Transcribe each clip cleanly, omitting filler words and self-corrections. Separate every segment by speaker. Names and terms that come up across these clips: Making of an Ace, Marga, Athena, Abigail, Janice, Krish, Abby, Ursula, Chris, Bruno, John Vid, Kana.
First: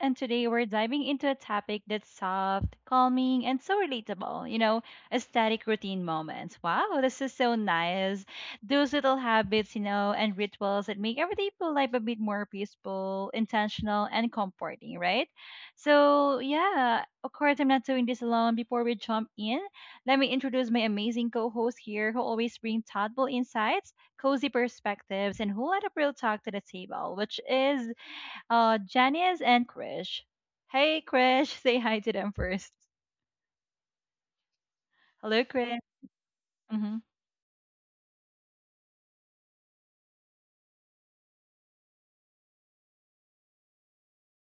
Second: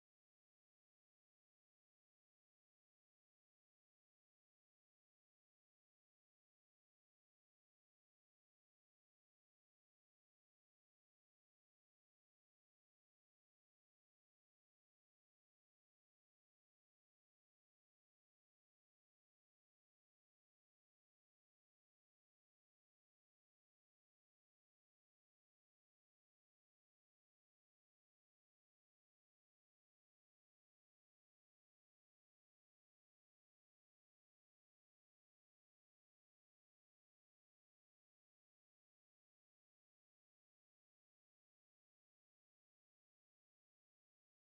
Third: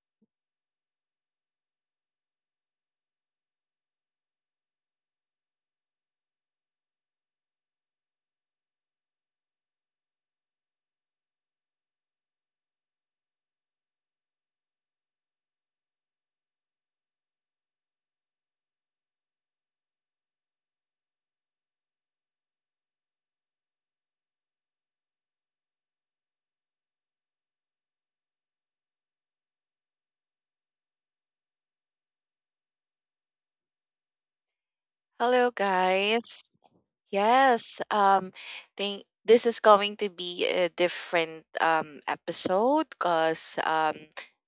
Speaker 1: and today we're diving into a topic that's soft, calming, and so relatable. Aesthetic routine moments. Wow, this is so nice. Those little habits and rituals that make everyday feel life a bit more peaceful, intentional, and comforting, right? So, yeah, of course, I'm not doing this alone. Before we jump in, let me introduce my amazing co host here who always bring thoughtful insights cozy perspectives, and who let up real talk to the table, which is Janice and Krish. Hey, Krish, say hi to them first. Hello,
Speaker 2: Hello,
Speaker 1: Krish.
Speaker 2: guys.
Speaker 1: Hmm.
Speaker 2: Yes, um, think this is going to be a different episode because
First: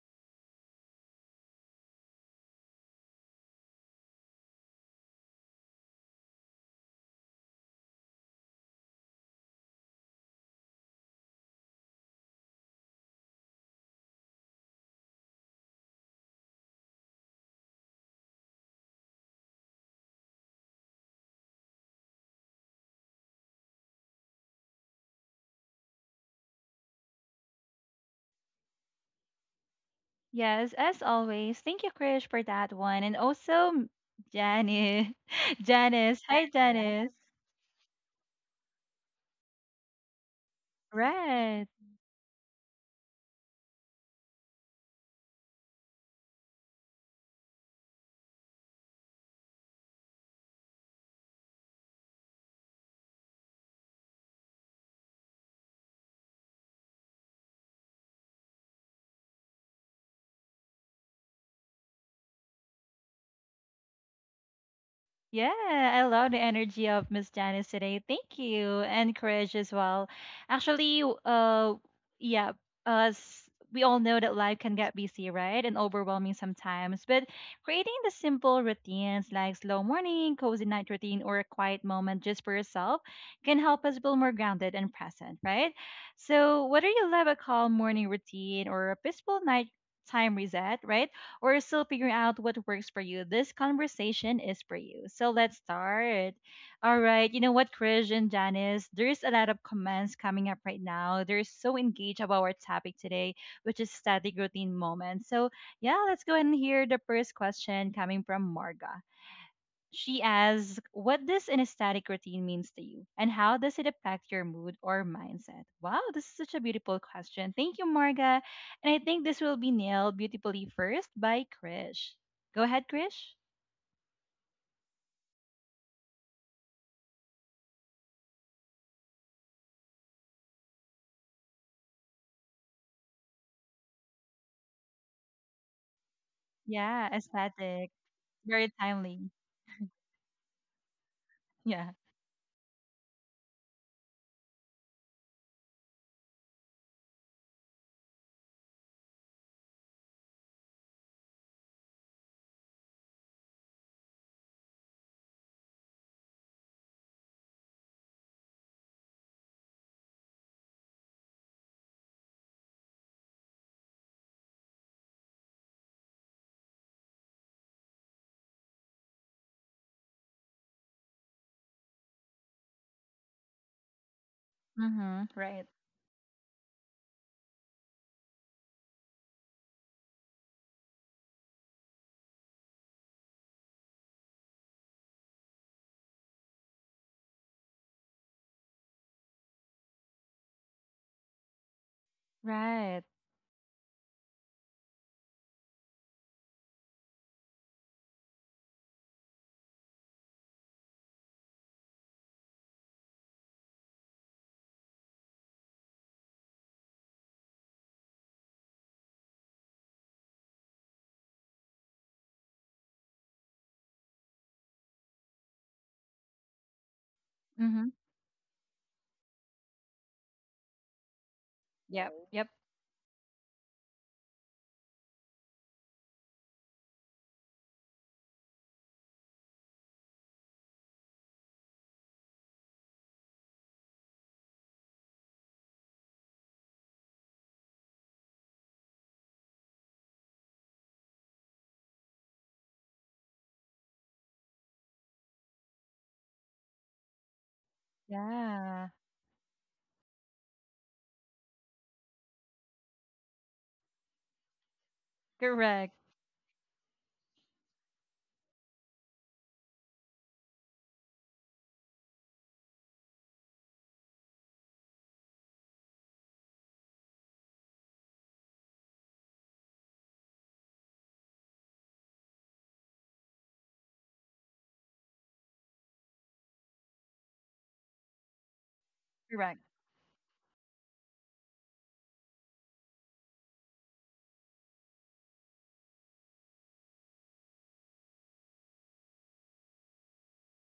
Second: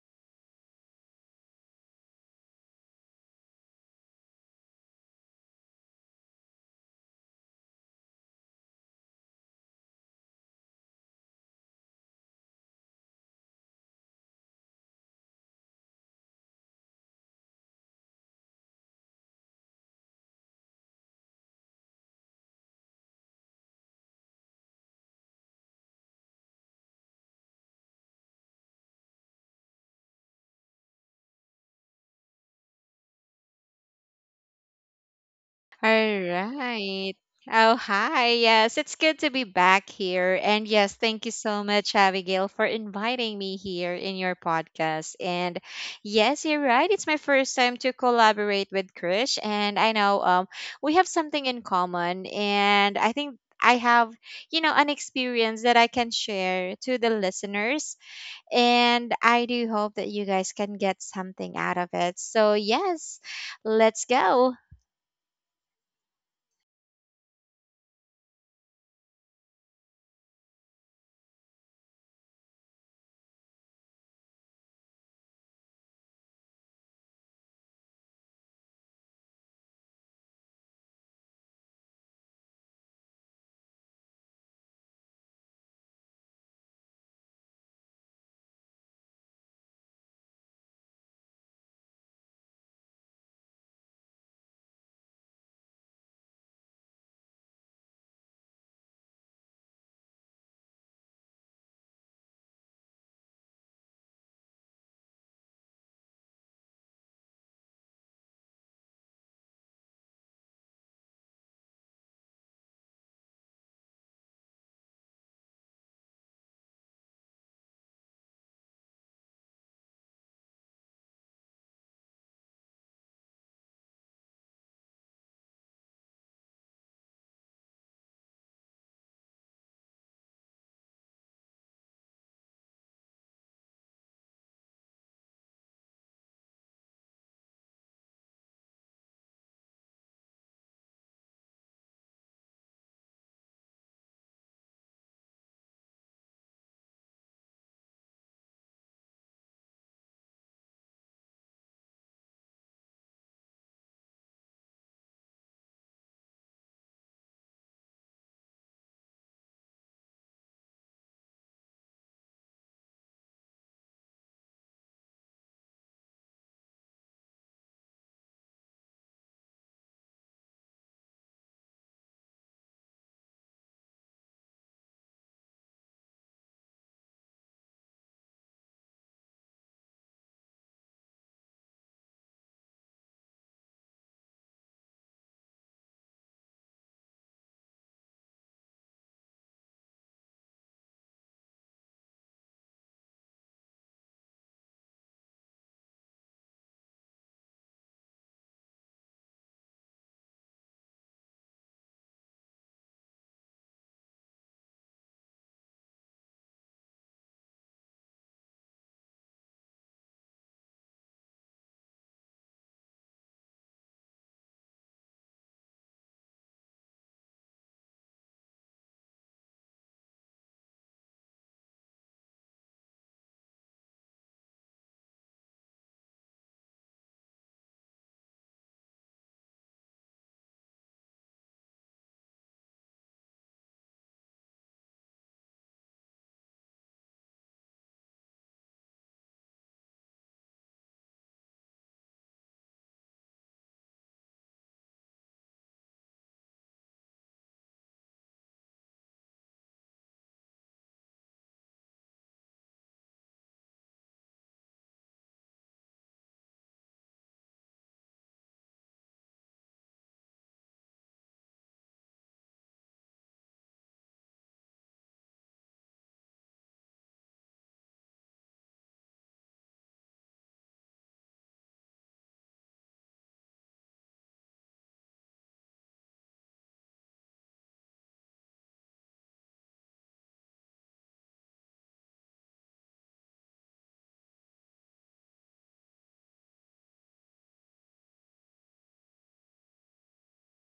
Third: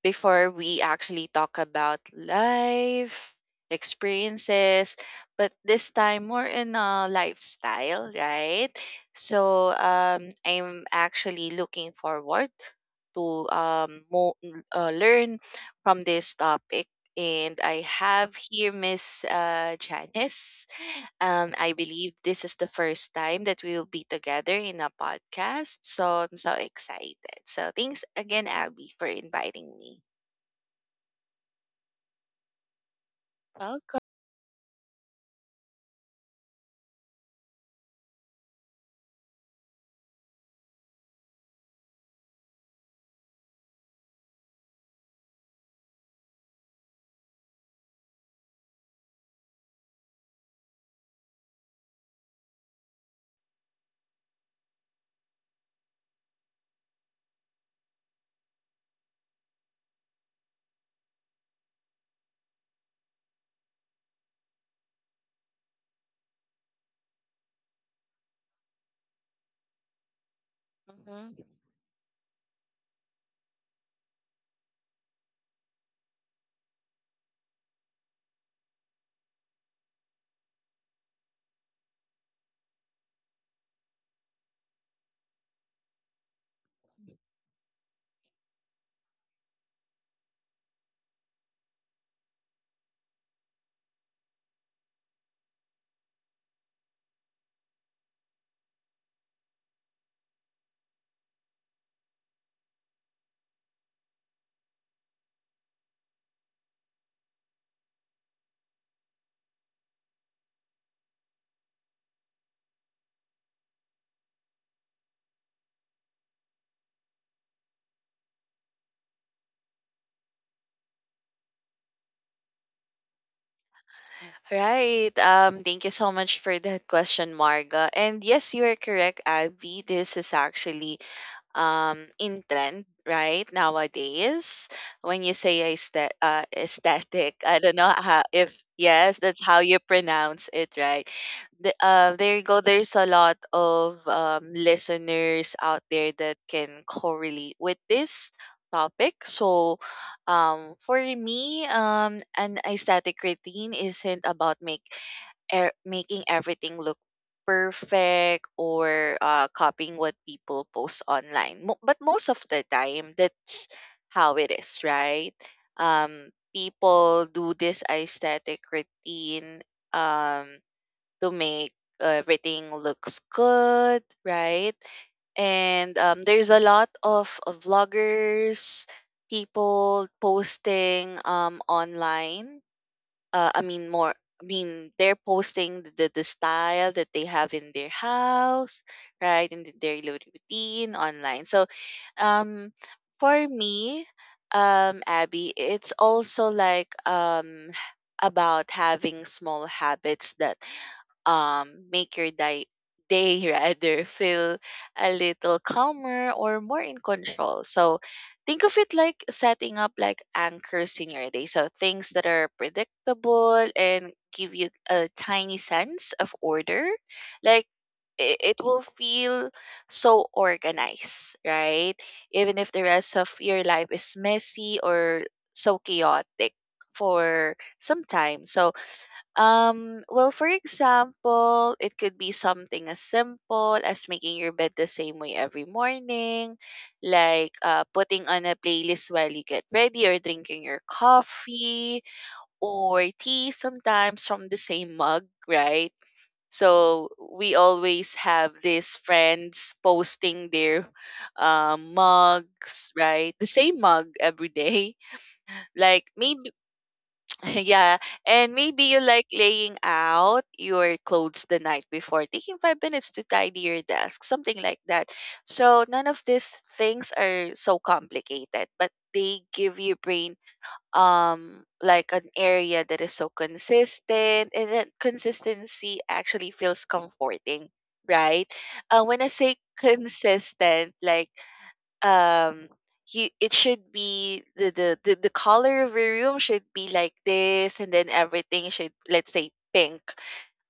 Speaker 2: before we actually talk about life experiences, but this time more in a lifestyle, right? So I'm actually looking forward to learn from this topic, and I have here Miss Janice. I believe this is the first time that we will be together in a podcast. So I'm so excited. So thanks again, Abby, for inviting me.
Speaker 1: Yes, as always, thank you, Krish, for that one. And also,
Speaker 2: Welcome.
Speaker 1: Janice.
Speaker 3: All
Speaker 1: Janice. Hi, Janice.
Speaker 3: right. Oh, hi. Yes, it's good to be back here. And yes, thank you so
Speaker 1: Right.
Speaker 3: much, Abigail, for inviting me here in your podcast. And yes, you're right. It's my first time to collaborate with Krish. And I know we have something in common. And I think I have, you know, an experience that I can share to the listeners. And I do hope that you guys can get something out of it. So, yes, let's go.
Speaker 1: Yeah, I love the energy of Miss Janice today. Thank you. And courage as well. Actually, w-
Speaker 2: Hmm.
Speaker 1: yeah, us we all know that life can get busy, right? And overwhelming sometimes. But creating the simple routines like slow morning, cozy night routine, or a quiet moment just for yourself can help us feel more grounded and present, right? So whether you love a calm morning routine or a peaceful night time reset, right? Or still figuring out what works for you, this conversation is for you. So let's start. All right. You know what, Krish and Janice? There's a lot of comments coming up right now. They're so engaged about our topic today, which is static routine moments. So, yeah, let's go ahead and hear the first question coming from Marga. She asks, what does anesthetic routine means to you? And how does it affect your mood or mindset? Wow, this is such a beautiful question. Thank you, Marga. And I think this will be nailed beautifully first by Krish. Go ahead, Krish.
Speaker 2: Right. Thank you so much for that question, Marga. And yes, you are correct, Abby. This is actually in trend right nowadays when you say
Speaker 1: Yeah,
Speaker 2: aesthetic. I don't
Speaker 1: aesthetic.
Speaker 2: know how, if
Speaker 1: Very
Speaker 2: yes
Speaker 1: timely.
Speaker 2: that's how you pronounce it, right?
Speaker 1: Yeah.
Speaker 2: There you go, there's a lot of listeners out there that can correlate with this topic. So for me, an aesthetic routine isn't about make making everything look perfect or copying what people post online. But most of the time, that's how it is, right? Um, People do this aesthetic routine um, to make everything looks good, right?
Speaker 1: Mm-hmm. Right.
Speaker 2: And there's a lot of vloggers, people posting online, uh, I mean more I mean they're posting the style that they have in their house, right? And their little routine online. So um
Speaker 1: Right.
Speaker 2: for me, Abby, it's also like about having small habits that make your day rather feel a little calmer or more in control. So think of it like setting up like anchors in your day. So things that are predictable and give you a tiny sense of order. Like
Speaker 1: Mm-hmm.
Speaker 2: it will feel so organized, right?
Speaker 1: Yep. Yep.
Speaker 2: Even if the rest of your life is messy or so chaotic for some time. So well, for example, it could be something as simple as making your bed the same way every morning, like putting on a playlist while you get ready, or drinking your coffee or tea sometimes from the same mug, right? So we always have
Speaker 1: Yeah.
Speaker 2: these friends posting their mugs, right? The same mug every day.
Speaker 1: Correct.
Speaker 2: Like maybe yeah. And maybe you like laying out your clothes the night before, taking 5 minutes to tidy your desk, something like that. So none of these things are so complicated, but they give your brain like an area that is so consistent, and that consistency actually feels comforting, right? Uh, when I say
Speaker 1: Correct.
Speaker 2: consistent, like um you, it should be the color of your room should be like this, and then everything should, let's say, pink.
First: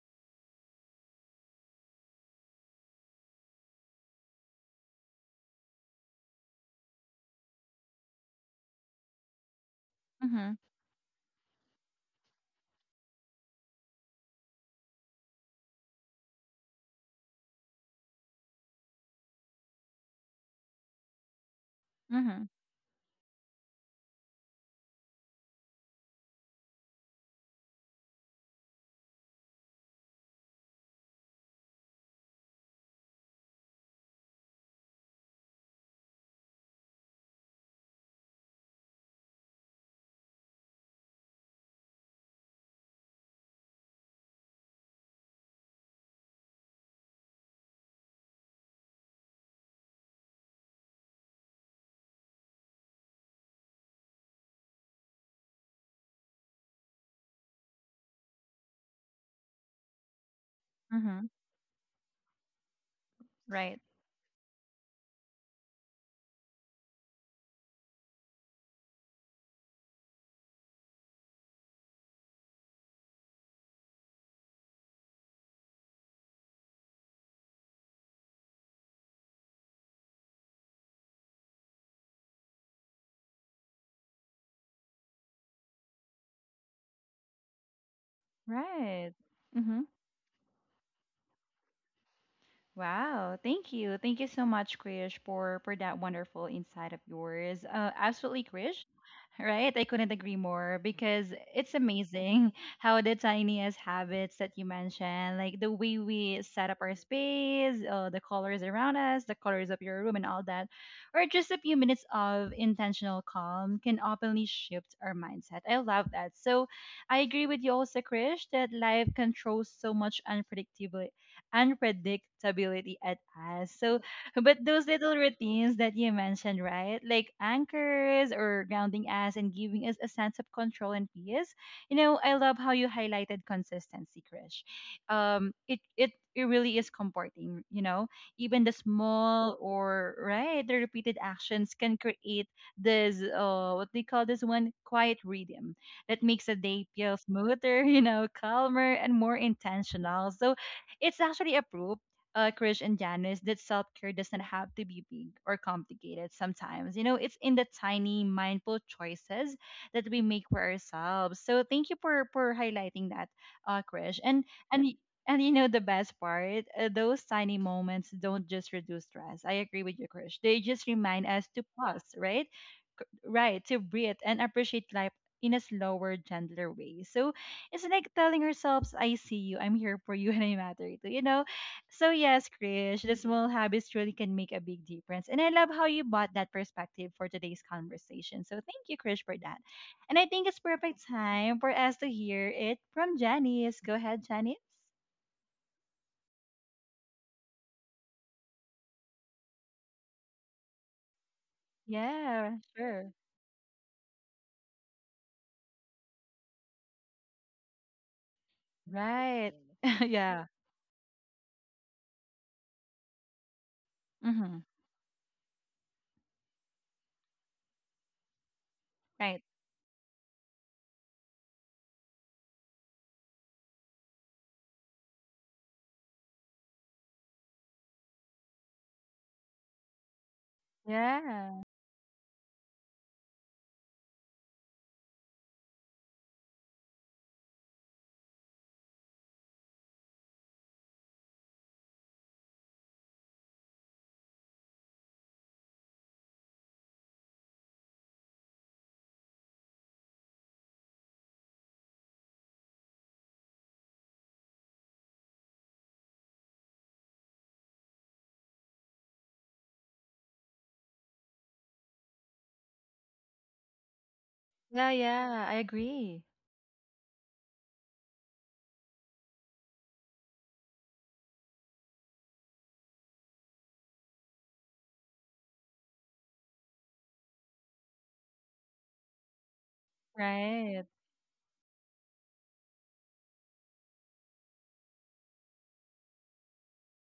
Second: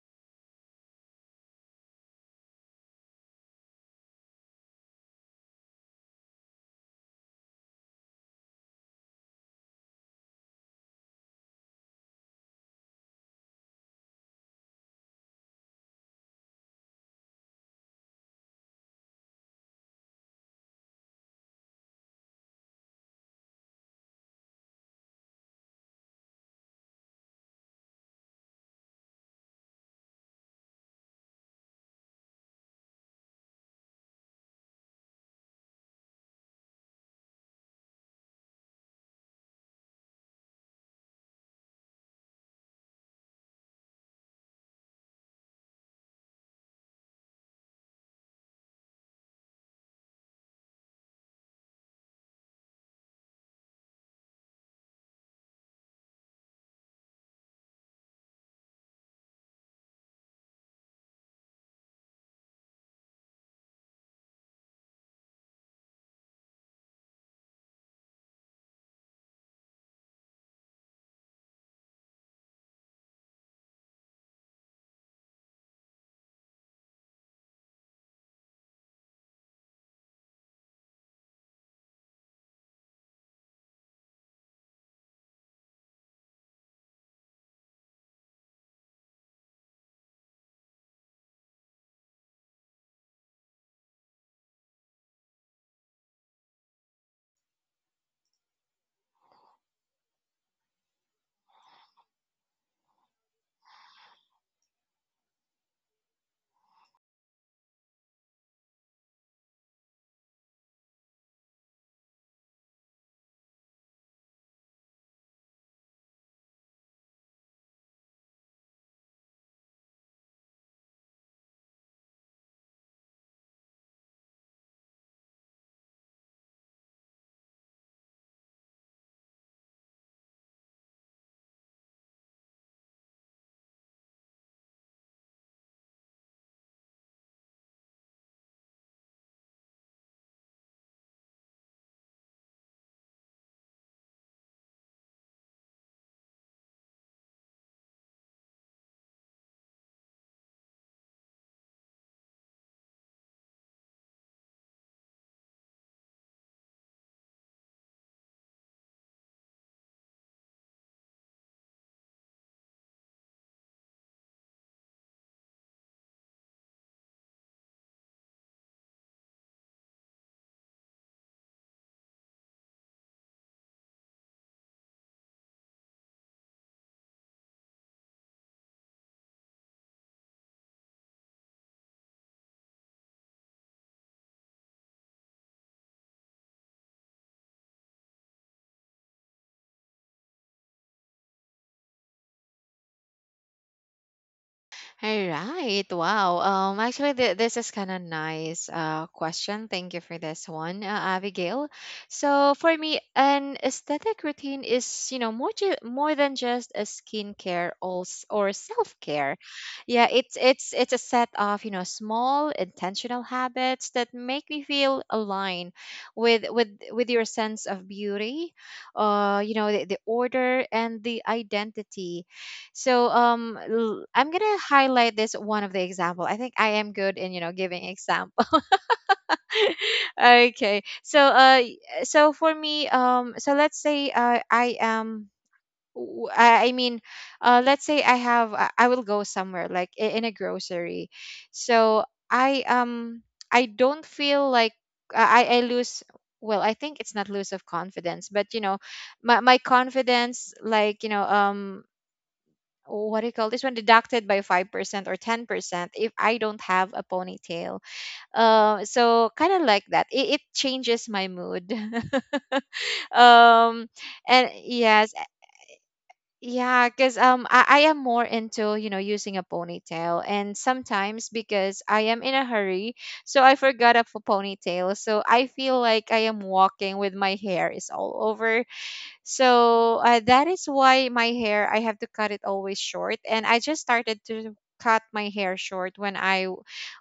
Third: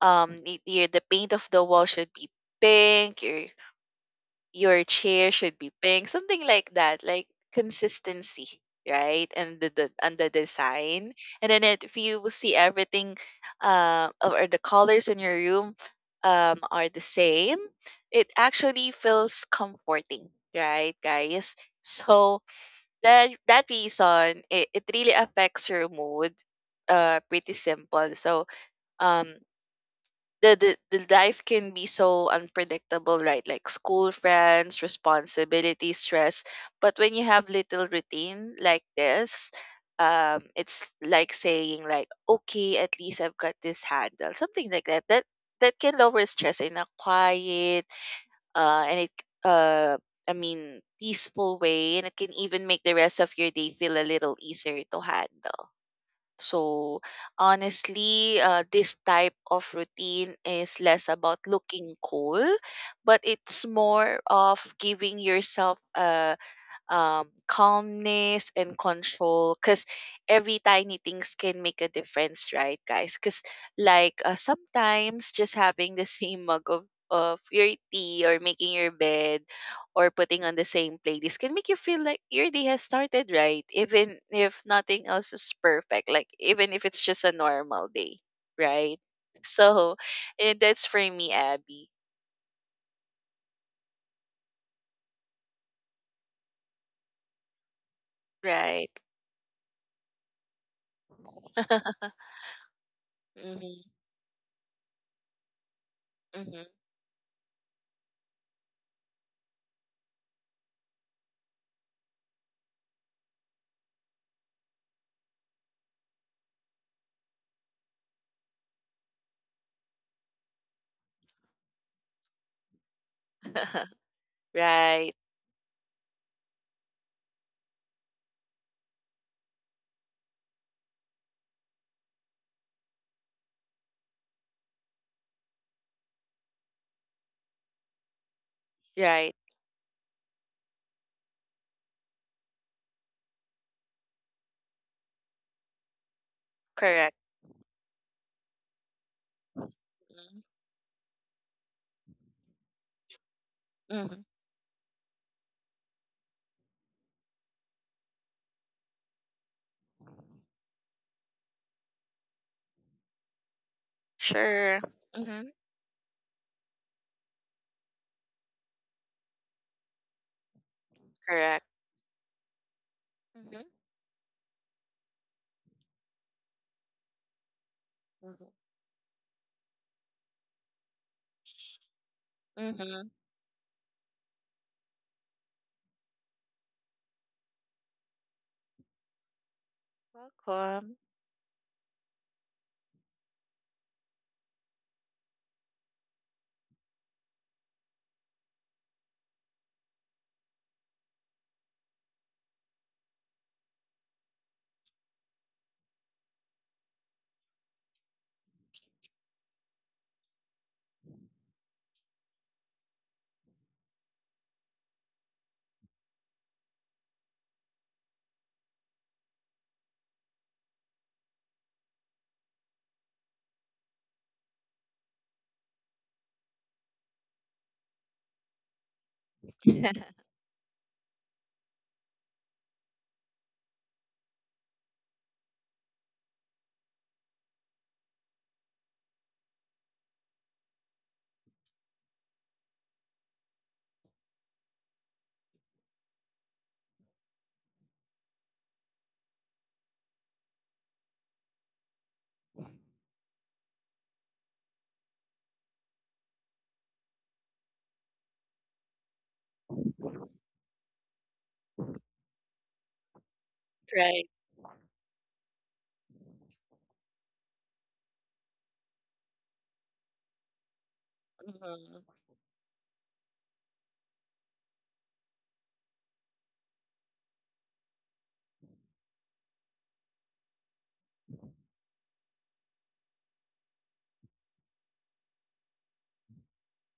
Speaker 2: The paint of the wall should be pink, your chair should be pink, something like that, like consistency, right? And the
Speaker 1: Mm-hmm.
Speaker 2: design. And then, it, if you will see everything, or the colors in your room are the same, it actually feels comforting, right, guys? So
Speaker 1: Mm-hmm.
Speaker 2: that, that reason, it really affects your mood. Pretty simple. So, um, the life can be so unpredictable, right? Like school, friends, responsibility, stress. But when you have little routine like this, it's like saying like, okay, at least I've got this handle, something like that. That can lower stress in a quiet, and it uh, I mean, peaceful way, and it can even make the rest of your day feel a little easier to handle. So honestly, this type of routine is less
Speaker 1: Mm-hmm.
Speaker 2: about looking cool, but it's
Speaker 1: Right.
Speaker 2: more of giving yourself a calmness and control, because every tiny things can make a difference, right, guys? Because like sometimes just having the same mug of your tea, or making your bed or putting on the same playlist, can make you feel like your day has started right, even if nothing else is perfect, like even if it's just a normal day, right?
Speaker 1: Right. Mm-hmm.
Speaker 2: So, and that's for me, Abby.
Speaker 1: Wow, thank you. Thank you so much, Krish, for that wonderful insight of yours. Absolutely, Krish.
Speaker 2: Right.
Speaker 1: Right? I couldn't agree more because it's amazing how the tiniest
Speaker 2: Hmm.
Speaker 1: habits that you mentioned, like the way we
Speaker 2: Hmm.
Speaker 1: set up our space, the colors around us, the colors of your room, and all that, or just a few minutes of intentional calm can openly shift our mindset. I love that. So I agree with you also, Krish, that life controls so much unpredictability at us. So but those little
Speaker 2: Right.
Speaker 1: routines that you mentioned, right? Like anchors or grounding us and giving us a sense of control and peace. You know, I love how you highlighted consistency, Krish. It really is comforting. Even the
Speaker 2: Right.
Speaker 1: small or right, the repeated actions can create this what they call this one quiet rhythm that makes a day feel
Speaker 2: Correct.
Speaker 1: smoother, calmer and more intentional.
Speaker 2: Mhm.
Speaker 1: So it's actually a proof, Krish and Janice, that self care
Speaker 2: Mhm.
Speaker 1: doesn't have to be big or complicated sometimes. You know, it's in the tiny, mindful choices that we make for ourselves. So thank you for highlighting that, Krish. And,
Speaker 2: Sure.
Speaker 1: y- and
Speaker 2: Mhm.
Speaker 1: the best part, those tiny moments don't just reduce stress. I agree with you, Krish. They just remind us to
Speaker 2: Correct.
Speaker 1: pause, right? Right,
Speaker 2: Mhm.
Speaker 1: to breathe and appreciate life in a slower, gentler way. So it's like telling
Speaker 2: Mhm.
Speaker 1: ourselves, I see you, I'm here for you, and I matter to you know So yes, Krish,
Speaker 2: Mhm.
Speaker 1: the small habits really can make a big difference. And I love how you bought that perspective for today's conversation. So thank you, Krish, for that. And I think it's
Speaker 2: Welcome.
Speaker 1: perfect time for us to hear it from Janice. Go ahead, Janice.
Speaker 3: All right. Wow. Actually, this is kind of nice question. Thank you for this one, Abigail. So
Speaker 1: Yeah,
Speaker 3: for me,
Speaker 1: sure.
Speaker 3: an aesthetic routine is, you know, more than just a skincare or or self care.
Speaker 1: Right.
Speaker 3: Yeah, it's
Speaker 1: Yeah.
Speaker 3: it's it's a set of, you know, small intentional habits that make
Speaker 1: Mm-hmm.
Speaker 3: me feel aligned with your sense of beauty,
Speaker 1: Right.
Speaker 3: you know, the order and the identity. So I'm gonna highlight this one of the example. I think I am good in, you know, giving example. Okay. So
Speaker 1: Yeah.
Speaker 3: so for me, um, so let's say, I am w- I mean let's say I have I will go somewhere like, in a grocery. So I, um, I don't feel like I lose, well, I think it's not lose of confidence, but, you know, my confidence, like, you know, um, oh, what do you call this one, deducted by 5% or 10% if I don't have a ponytail. Uh, so kind of like that, it changes my mood. um
Speaker 2: Right.
Speaker 3: and
Speaker 1: Yeah,
Speaker 3: yes.
Speaker 1: yeah. I agree.
Speaker 3: Yeah, because, um, I am more into, you know, using a ponytail, and sometimes because
Speaker 2: Mhm.
Speaker 3: I am in a hurry, so I forgot of a ponytail. So I feel like I am walking with my hair is all over. So, that is
Speaker 1: Right.
Speaker 3: why my hair, I have to cut it always short. And I just started to cut my hair short when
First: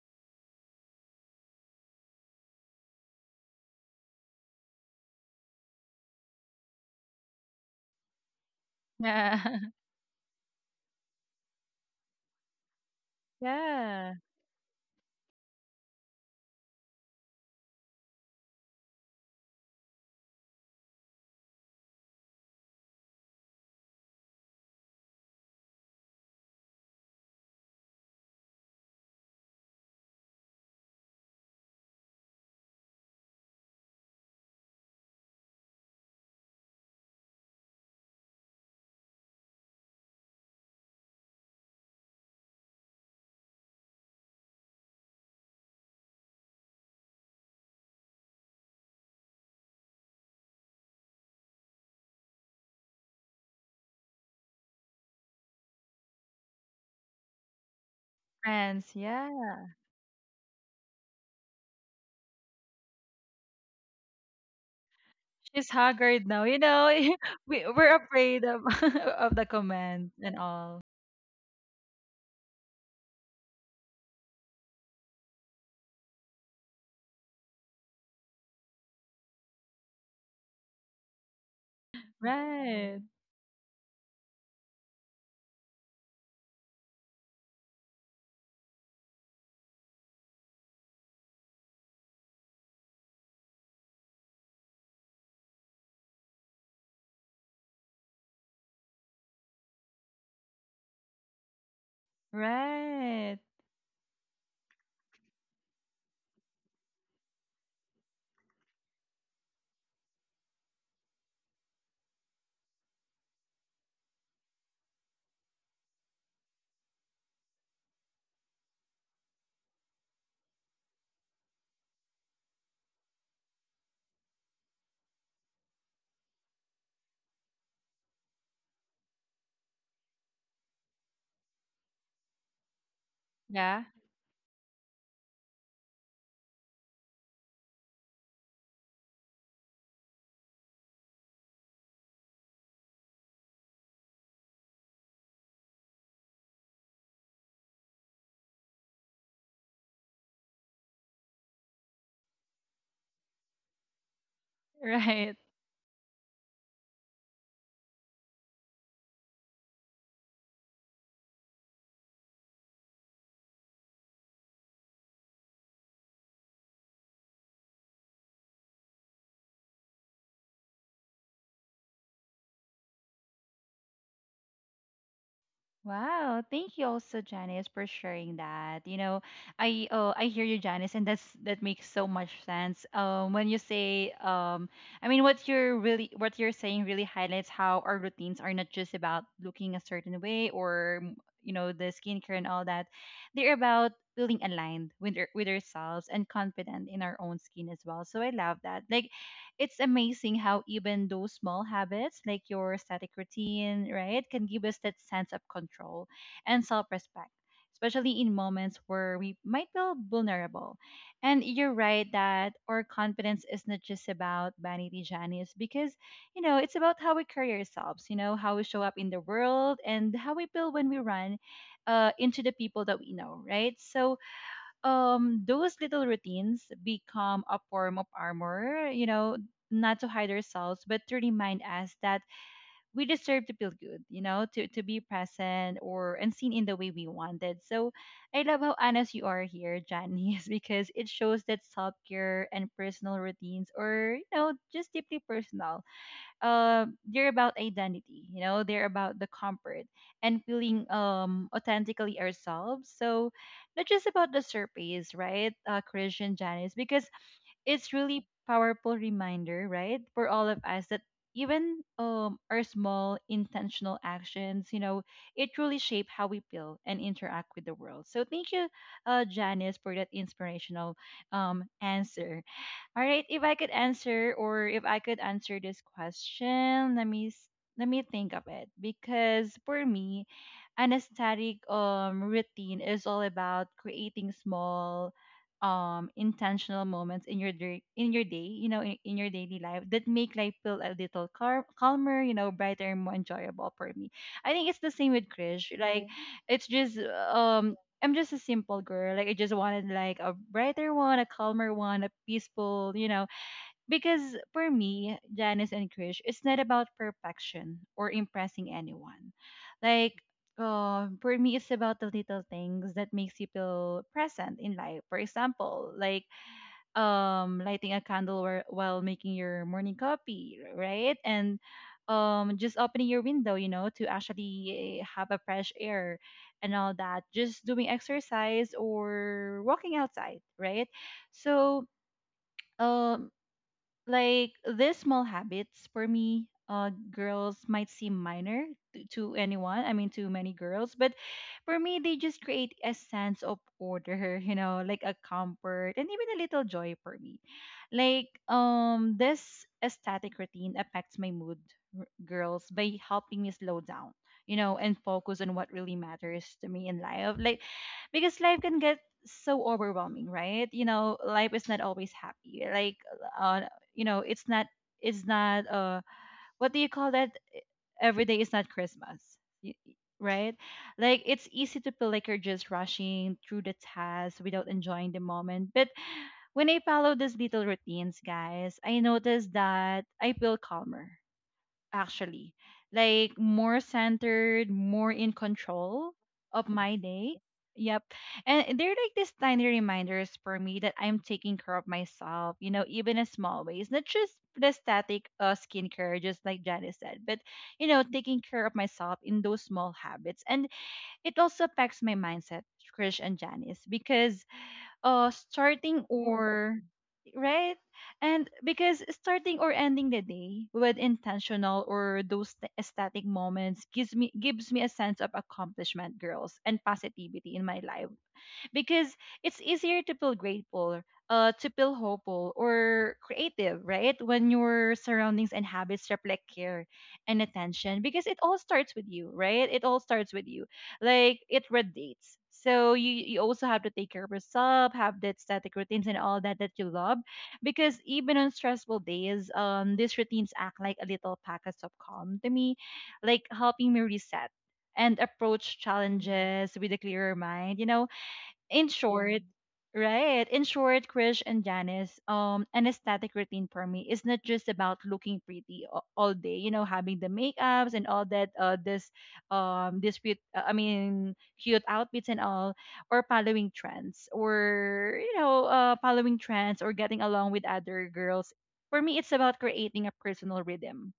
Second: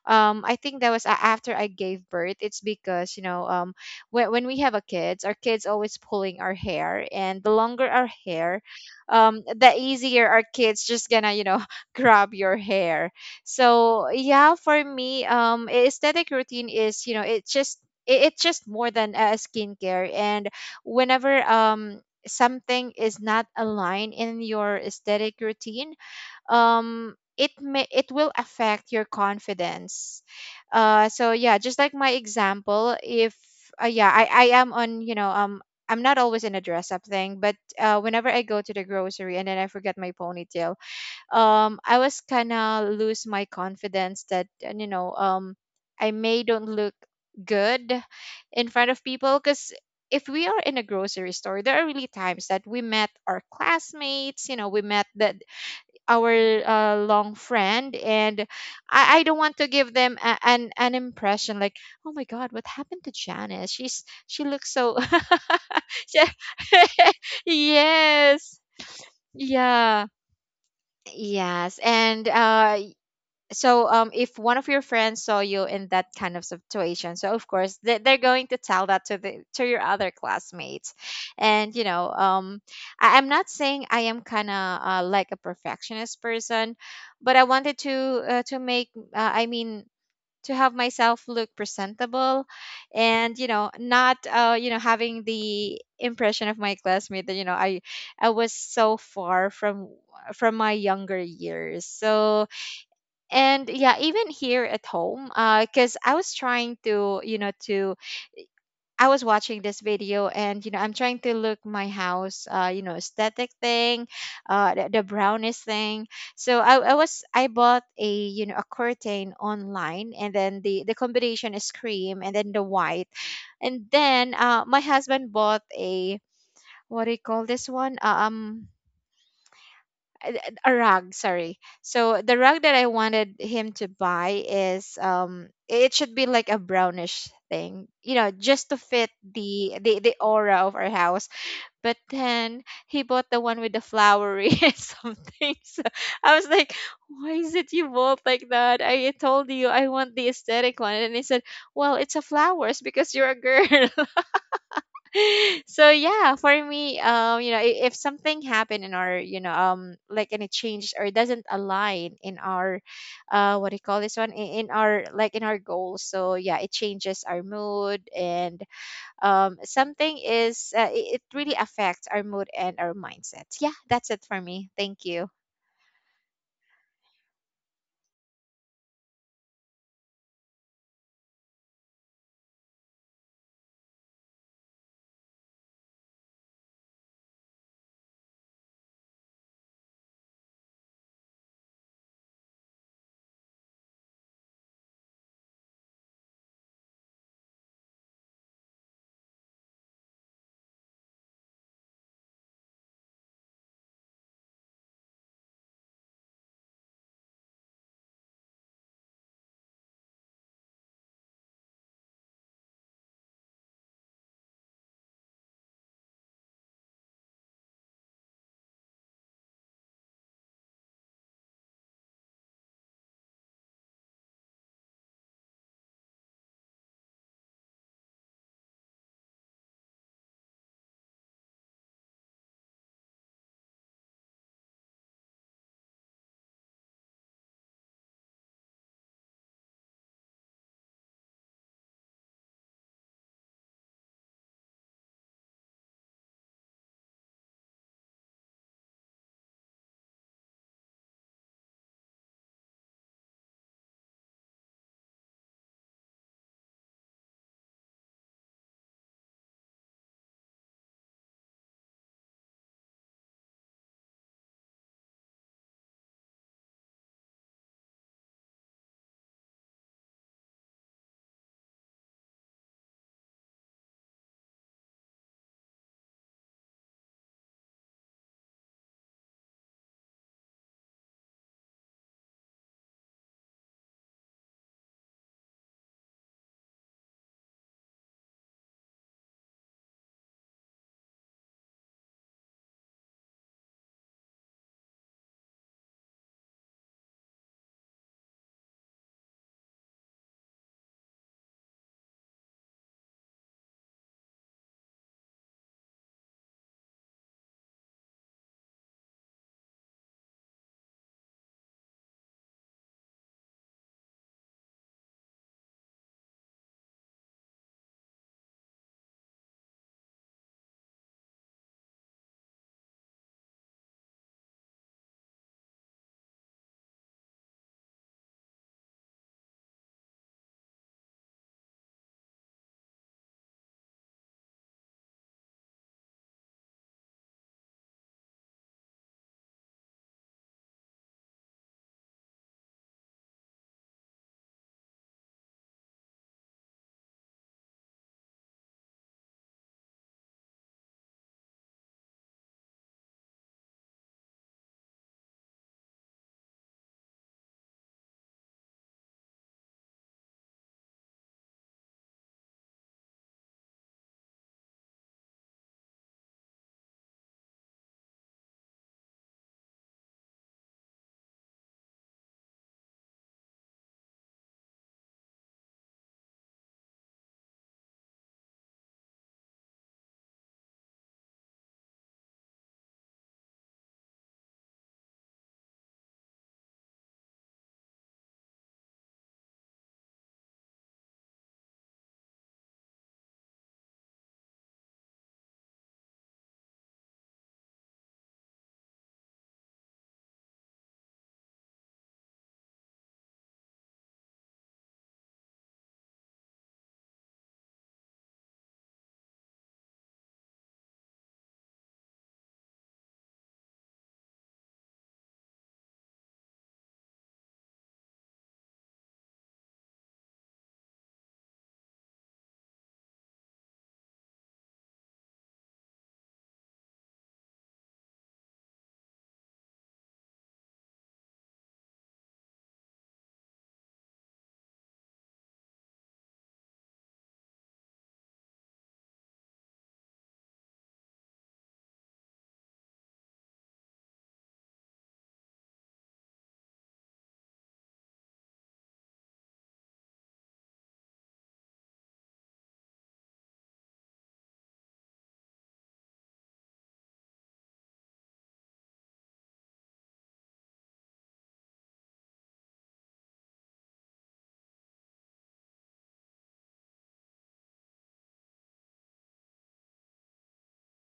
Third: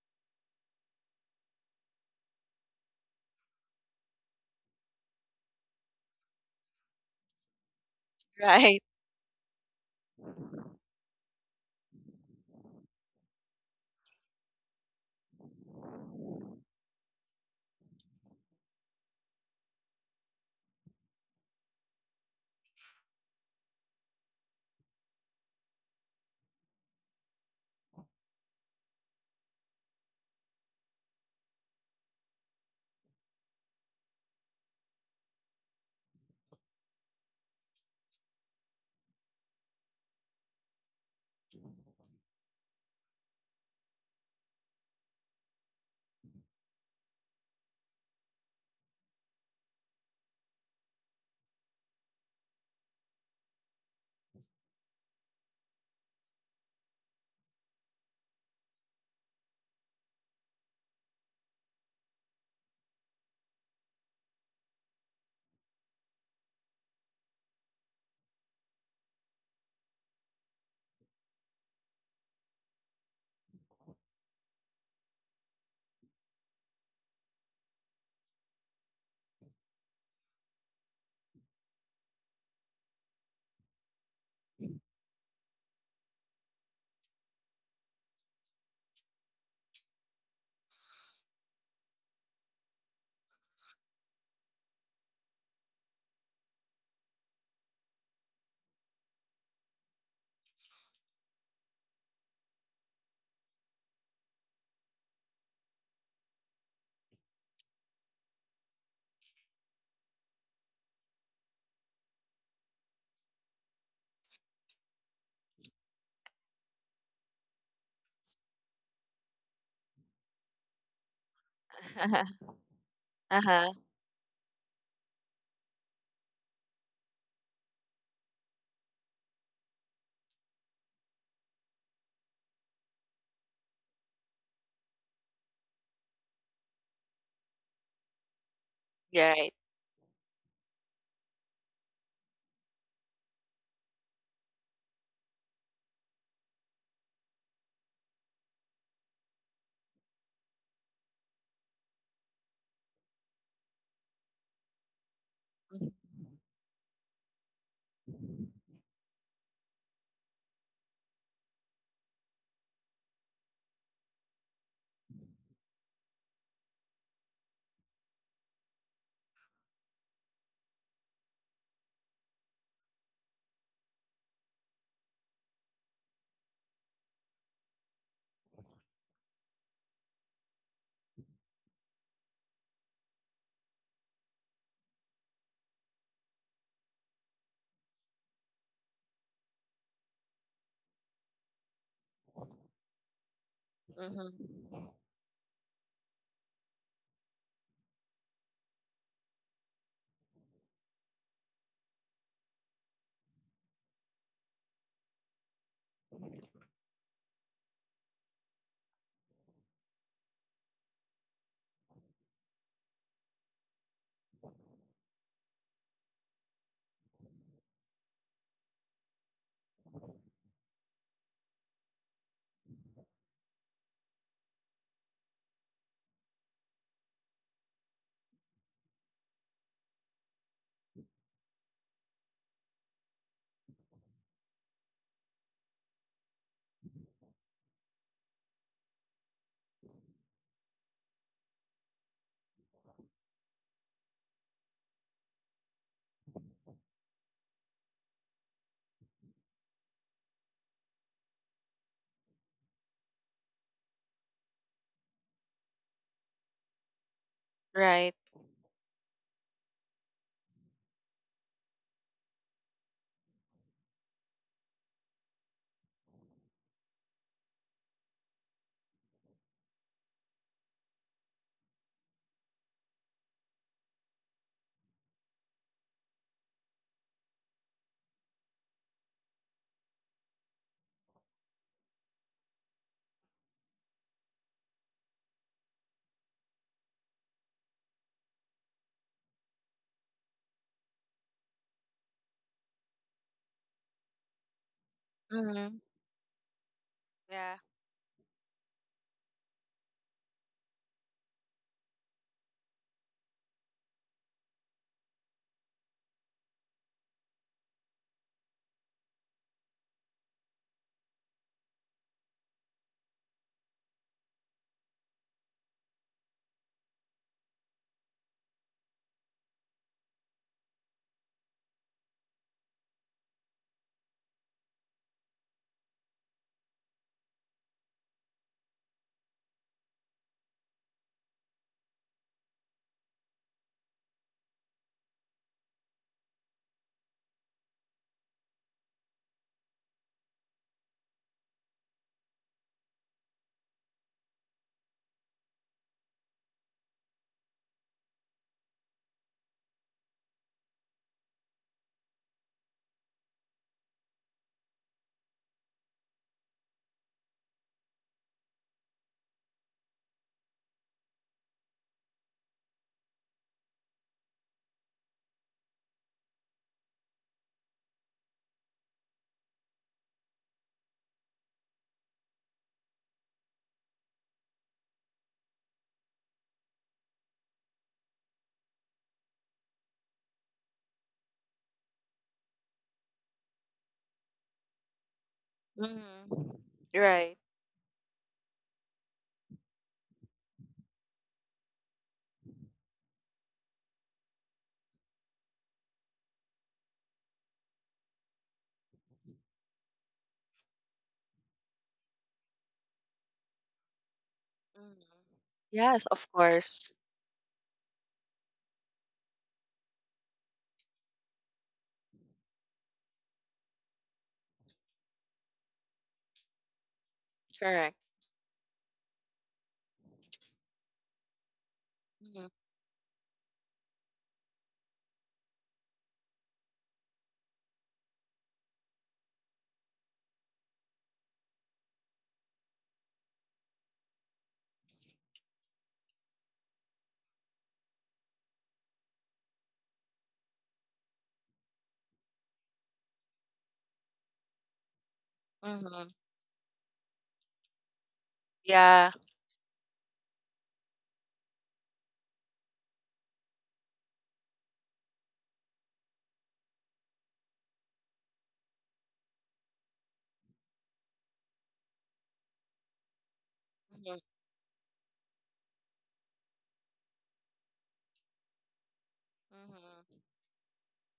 Speaker 3: I think that was after I gave birth. It's because, you know, when we have a kids, our kids always pulling our hair. And the longer our hair,
Speaker 2: Right.
Speaker 1: Yeah.
Speaker 3: the easier our kids just gonna, you know, grab your hair. So
Speaker 1: Yeah.
Speaker 3: yeah, for me, aesthetic routine is, you know, it's just, it's just more than a skincare. And whenever, um, something is not aligned in your aesthetic routine, it will affect your confidence. So yeah, just like my example, if, yeah, I am on, you know, um, I'm not always in a dress up thing, but, whenever I go to the grocery and then I forget my ponytail, um, I was kind of lose my confidence that, and, you know, um, I may don't look good in front of people, because if we are in a grocery store, there are really times that we met our classmates, you know, we met that, our, long friend. And
Speaker 1: Friends.
Speaker 3: I don't
Speaker 1: Yeah.
Speaker 3: want to give them a, an impression like, oh my god, what happened to Janice, she looks so...
Speaker 1: She's haggard now.
Speaker 3: she-
Speaker 1: We're afraid
Speaker 3: yes.
Speaker 1: of, of the
Speaker 3: Yeah.
Speaker 1: comments and all.
Speaker 3: Yes. And uh, so, um, if one of your friends saw you in that kind of situation, so of course they, they're going to tell that to the, to your other classmates. And, you know, um,
Speaker 1: Right.
Speaker 3: I, I'm not saying I am kind of, like a perfectionist person, but I wanted to, to make, uh, i mean to have myself look presentable. And, you know, not, you know, having the impression of my classmate that, you know, I was so far from my younger years. So,
Speaker 1: Right.
Speaker 3: and yeah, even here at home, uh, because I was trying to, you know, to, I was watching this video, and, you know, I'm trying to look my house, uh, you know, aesthetic thing, uh, the brownish thing. So I bought a, you know, a curtain online. And then the combination is cream and then the white.
Speaker 2: Uh huh.
Speaker 3: And then, uh, my husband bought a, what do you call this one, um, a a rug, sorry. So the rug that I wanted him
Speaker 1: Yeah.
Speaker 3: to buy is, um, it should be like a brownish thing, you know, just to fit
Speaker 2: Right.
Speaker 3: the aura of our house. But then he bought the one with the flowery and something. So I was like, why is it you bought like that? I told you I want the aesthetic one. And he said, well, it's a flowers because you're a girl.
Speaker 1: Right.
Speaker 3: So yeah, for me, um, you know, if something happened in our, you know, um, like any change or doesn't align in our, uh, what do you call this one, in our, like, in our goals. So yeah, it changes our mood. And, um, something is, it really affects our mood and our mindset. Yeah, that's it for me. Thank you.
Speaker 1: Wow, thank you also, Janice, for sharing that. I hear you, Janice, and that makes so much sense. When you say, I mean, what you're saying really highlights how our routines are not just about looking a certain way or the skincare and all that. They're about feeling
Speaker 2: Mhm.
Speaker 1: aligned with ourselves and confident in our own skin as well. So I love that. Like it's amazing how even those small habits, like your static routine, right, can give us that sense of control and self respect, especially in moments where we might feel vulnerable. And you're right that our confidence is not just about vanity, Janice, because, it's about how we carry ourselves, how we show up in the world and how we feel when we run into the people that we know, right? So, those little routines become a form of armor, not to hide ourselves but to remind us that we deserve to feel good, to be present or and seen in the way we wanted. So I love how honest you are here, Janice, because it shows that self-care and personal routines are, just deeply personal. They're about identity. They're about the comfort and feeling authentically ourselves. So not just about the surface, right? Christian, Janice, because it's
Speaker 2: Right.
Speaker 1: really powerful reminder, right, for all of us that even our small intentional actions, it truly shape how we feel and interact with the world. So thank you, Janice, for that inspirational answer. All right, if I could answer or if I could answer this question, let me think of it because for me, an aesthetic routine is all about creating small intentional moments in your day, in your daily life that make life feel a little calmer, brighter and more enjoyable for me. I think it's the same with Krish.
Speaker 2: Mhm.
Speaker 1: Like, right, it's just
Speaker 2: Yeah.
Speaker 1: um I'm just a simple girl. Like I just wanted like a brighter one, a calmer one, a peaceful. Because for me, Janice and Krish, it's not about perfection or impressing anyone. Like, for me, it's about the little things that makes you feel present in life. For example, like lighting a candle or, while making your morning coffee, right, and just opening your window, to actually have a fresh air and all that, just doing exercise or walking outside, right. So um like these small habits for me, girls, might seem minor to, anyone, I mean to many girls, but for me they just create a sense of order like a comfort and even a little joy for me. Like this aesthetic routine affects my mood, girls, by helping me slow down, and focus on what really matters to me in life. Like because life can get so overwhelming, right? Life is not always happy. Like, uh, it's not what do you call that, every day is not Christmas. y- y- right, like it's easy to feel like you're just rushing through the task without enjoying the moment. But when I follow these little routines, guys, I notice that I feel calmer actually. Like more centered, more in control
Speaker 2: Mhm.
Speaker 1: of my
Speaker 2: Right.
Speaker 1: day. Yep. And they're like these tiny reminders for me that I'm taking care of myself, even in small ways. Not just the static skincare, just like Janice said, but, taking care of myself in those small habits. And it also affects my mindset, Krish and Janice, because
Speaker 2: Mhm.
Speaker 1: starting
Speaker 2: Yes, of
Speaker 1: or
Speaker 2: course.
Speaker 1: right? And because starting or ending the day with intentional or those ecstatic moments gives me a sense of accomplishment, girls, and positivity in my
Speaker 2: Correct.
Speaker 1: life because it's easier to feel grateful, to feel
Speaker 2: Mhm.
Speaker 1: hopeful or creative, right? When your surroundings and habits reflect care and attention, because it all starts with you, right? It all starts with you. Like it radiates. So you also have to take care of yourself, have that static routines and all that that you love, because even on stressful days, these routines act like a little packets of calm to me, like helping me reset and approach
Speaker 2: Mhm.
Speaker 1: challenges with a clearer mind. You know, in
Speaker 2: Yeah.
Speaker 1: short, right? In short, Krish and Janice, an aesthetic routine for me is not just about looking pretty all day. Having the makeups and all that. This cute, I mean, cute outfits and all, or following
Speaker 2: Mhm.
Speaker 1: trends, or you know, following trends or getting along with other girls. For me, it's about creating a
Speaker 2: Mhm.
Speaker 1: personal rhythm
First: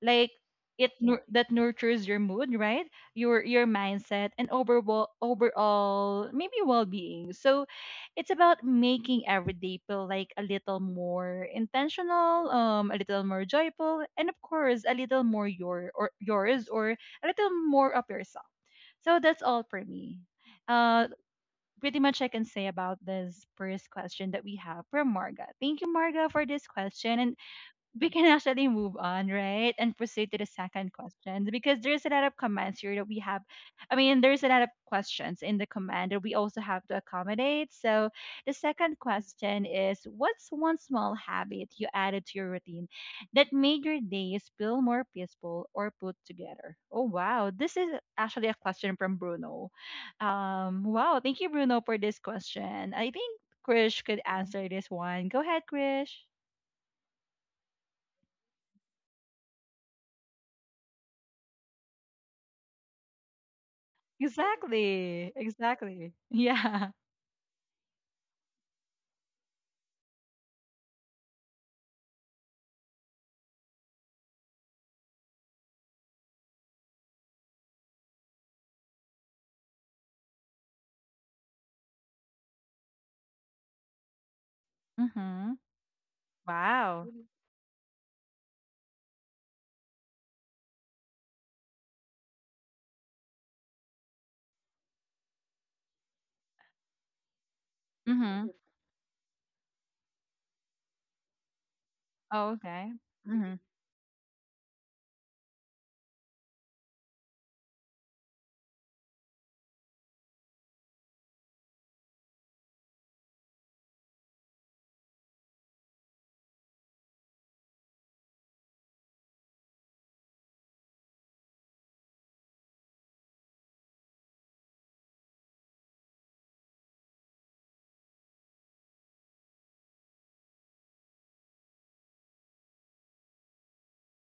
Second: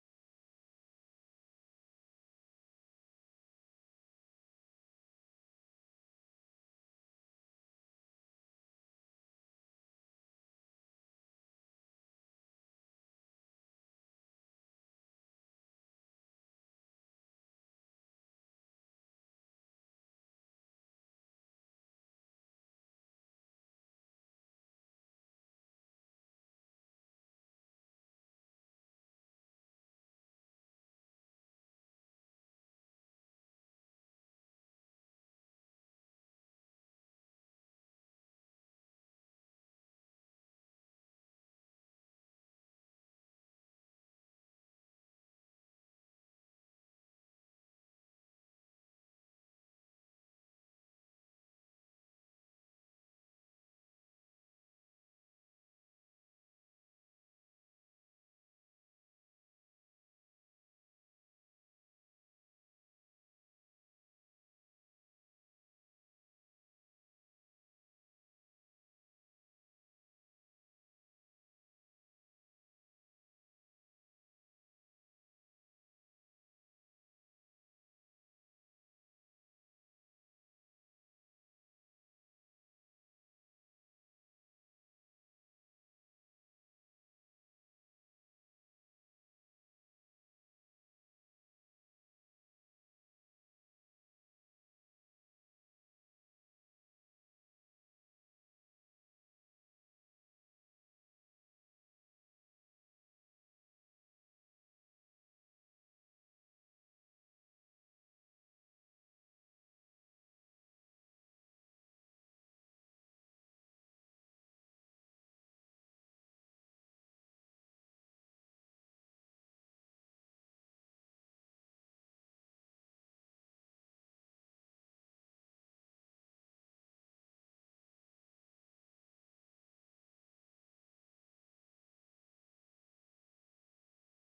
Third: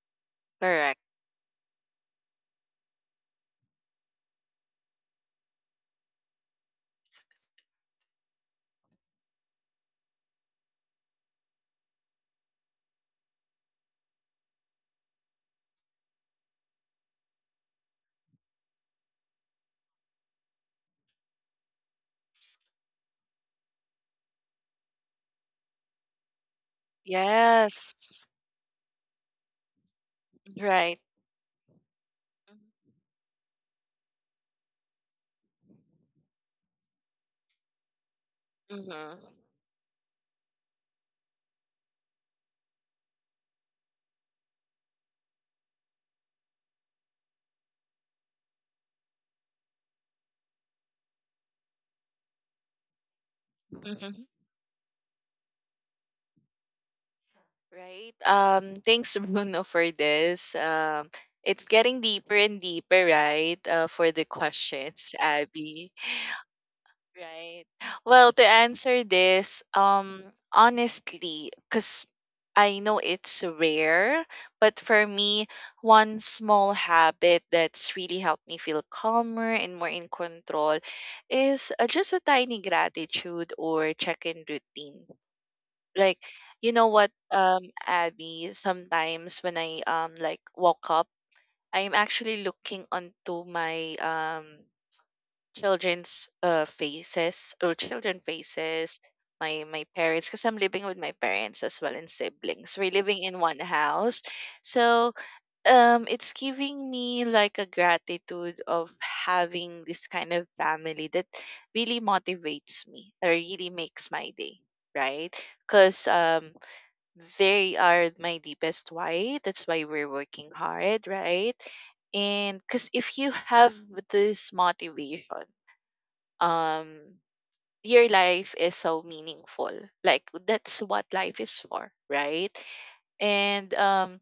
Speaker 1: like
Speaker 2: Correct.
Speaker 1: that nurtures your mood, right, your mindset and overall maybe well-being. So it's about making every day feel like a little more intentional, a little more joyful, and of course a little more your or yours or a little more of yourself. So that's all for me. uh Pretty much I can say about this first question that we have from Marga. Thank you, Marga, for this question. And we
Speaker 2: Yes.
Speaker 1: can actually move on, right? And proceed to the second
Speaker 2: Right.
Speaker 1: question because there's a lot of commands here that we have. I mean, there's a lot of questions in the command that we also have to accommodate. So, the second
Speaker 2: Mhm.
Speaker 1: question is, what's one small habit you added to your routine that made your days feel more peaceful or put together? Oh, wow. This is actually a question from Bruno. Wow. Thank you, Bruno, for this question. I think Krish could
Speaker 2: Mhm.
Speaker 1: answer this one. Go ahead, Krish.
Speaker 2: Right. Thanks, Bruno, for this. It's getting deeper and deeper, right? For the questions,
Speaker 1: Exactly,
Speaker 2: Abby.
Speaker 1: exactly. Yeah.
Speaker 2: Right. Well, to answer this, honestly, because I know it's rare, but for me, one small habit that's really helped me feel calmer and more in control is just a tiny gratitude or check in routine,
Speaker 1: Mm-hmm.
Speaker 2: like, you know
Speaker 1: Wow.
Speaker 2: what, Abby, sometimes when I like woke up, I'm actually looking onto my children's faces or children
Speaker 1: Mm-hmm.
Speaker 2: faces, my parents, because I'm living with my parents as well, and
Speaker 1: Oh,
Speaker 2: siblings, we're
Speaker 1: okay.
Speaker 2: living in
Speaker 1: Mm-hmm.
Speaker 2: one house. So it's giving me like a gratitude of having this kind of family that really motivates me or really makes my day, right? Because they are my deepest why. That's why we're working hard, right? And because if you have this motivation, um, your life is so meaningful. Like that's what life is for, right? And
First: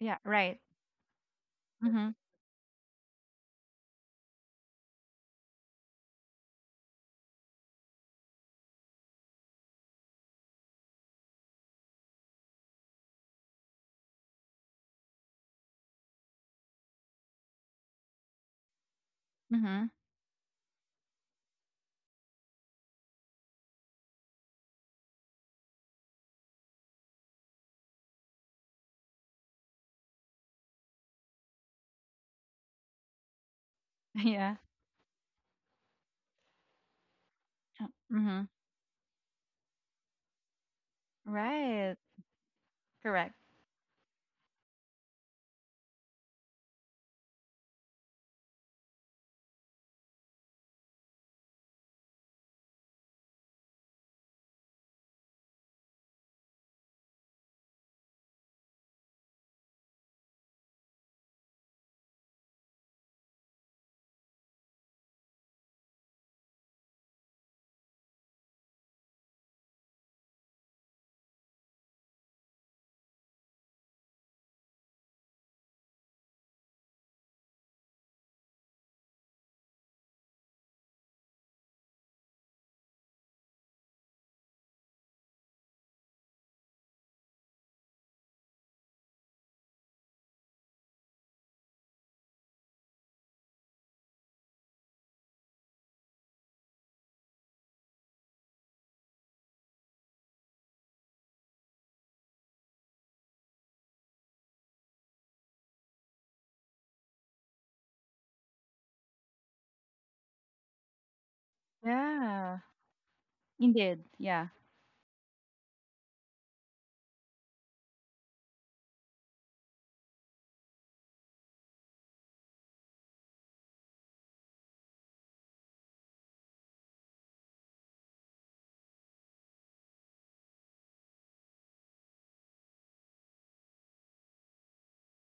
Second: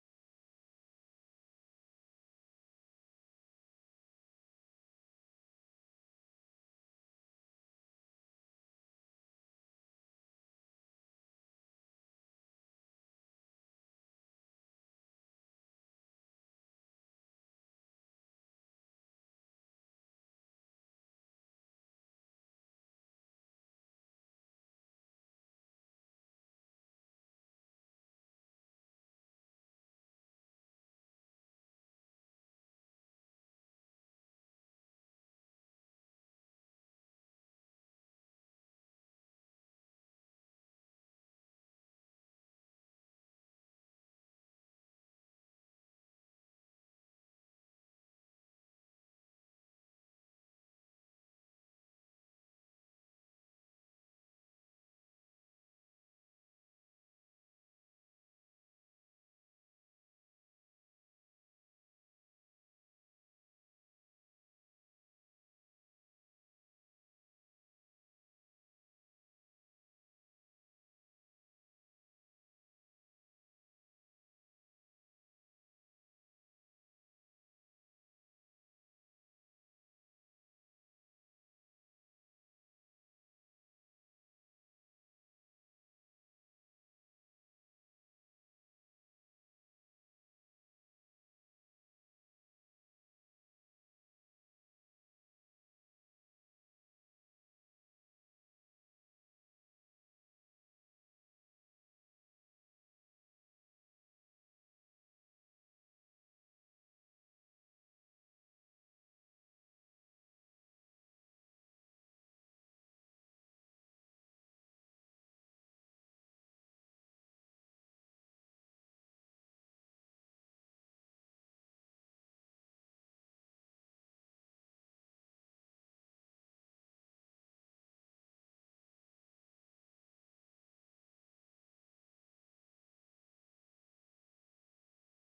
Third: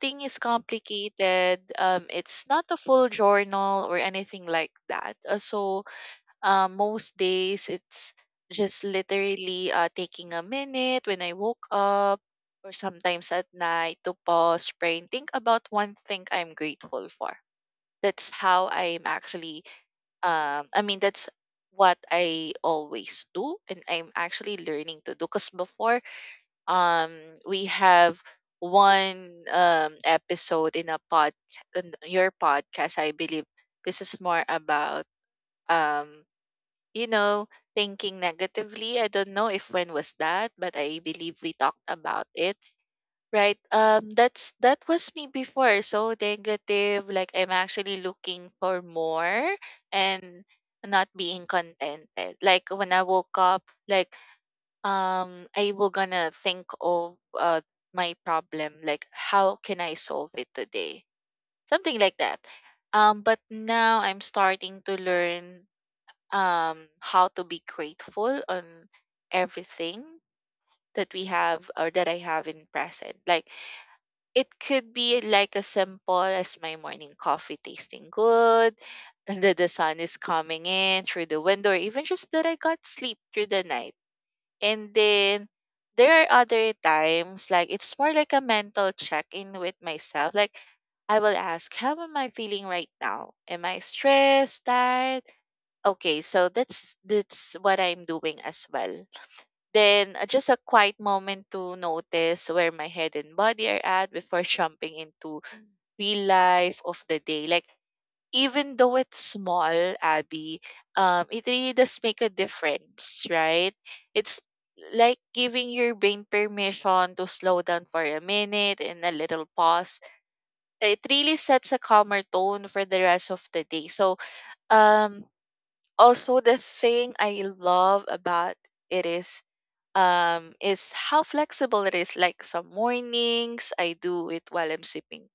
Speaker 1: Yeah,
Speaker 2: is
Speaker 1: right.
Speaker 2: complicated.
Speaker 1: Mm-hmm.
Speaker 2: It's not a full journal or anything like that. So most days it's just literally taking a minute when I woke up or sometimes at night to pause, pray, and think about one thing I'm grateful for. That's how I'm actually,
Speaker 1: Mm-hmm.
Speaker 2: um, I mean, that's what I always do. And I'm actually learning to do because before um, we have one episode in a in your podcast, I believe this is more
Speaker 1: Yeah.
Speaker 2: about um, you know,
Speaker 1: Uh,
Speaker 2: thinking
Speaker 1: Mm-hmm.
Speaker 2: negatively. I don't know if when was that, but I believe we talked
Speaker 1: Right.
Speaker 2: about it,
Speaker 1: Correct.
Speaker 2: right? That's, that was me before. So negative, like I'm actually looking for more and not being contented. Like when I woke up, like I will gonna think of my problem, like how can I solve it today, something like that. But now I'm starting to learn how to be grateful on everything that we have or that I have in present. Like it could be like as simple as my morning coffee tasting good, and that the sun is coming in through the window, or even just that I got sleep through the night. And then there are other times like it's more like a mental check in with myself. Like I will ask, how am I feeling right now? Am I stressed, tired? Okay, so that's what I'm doing as well. Then just a quiet moment to notice where my head and body are at before jumping into real life of the day. Like even though it's small, Abby, it really does make a
Speaker 1: Yeah.
Speaker 2: difference, right?
Speaker 1: Indeed.
Speaker 2: It's
Speaker 1: Yeah.
Speaker 2: like giving your brain permission to slow down for a minute and a little pause. It really sets a calmer tone for the rest of the day. So um also the thing I love about it is how flexible it is, like some mornings I do it while I'm sipping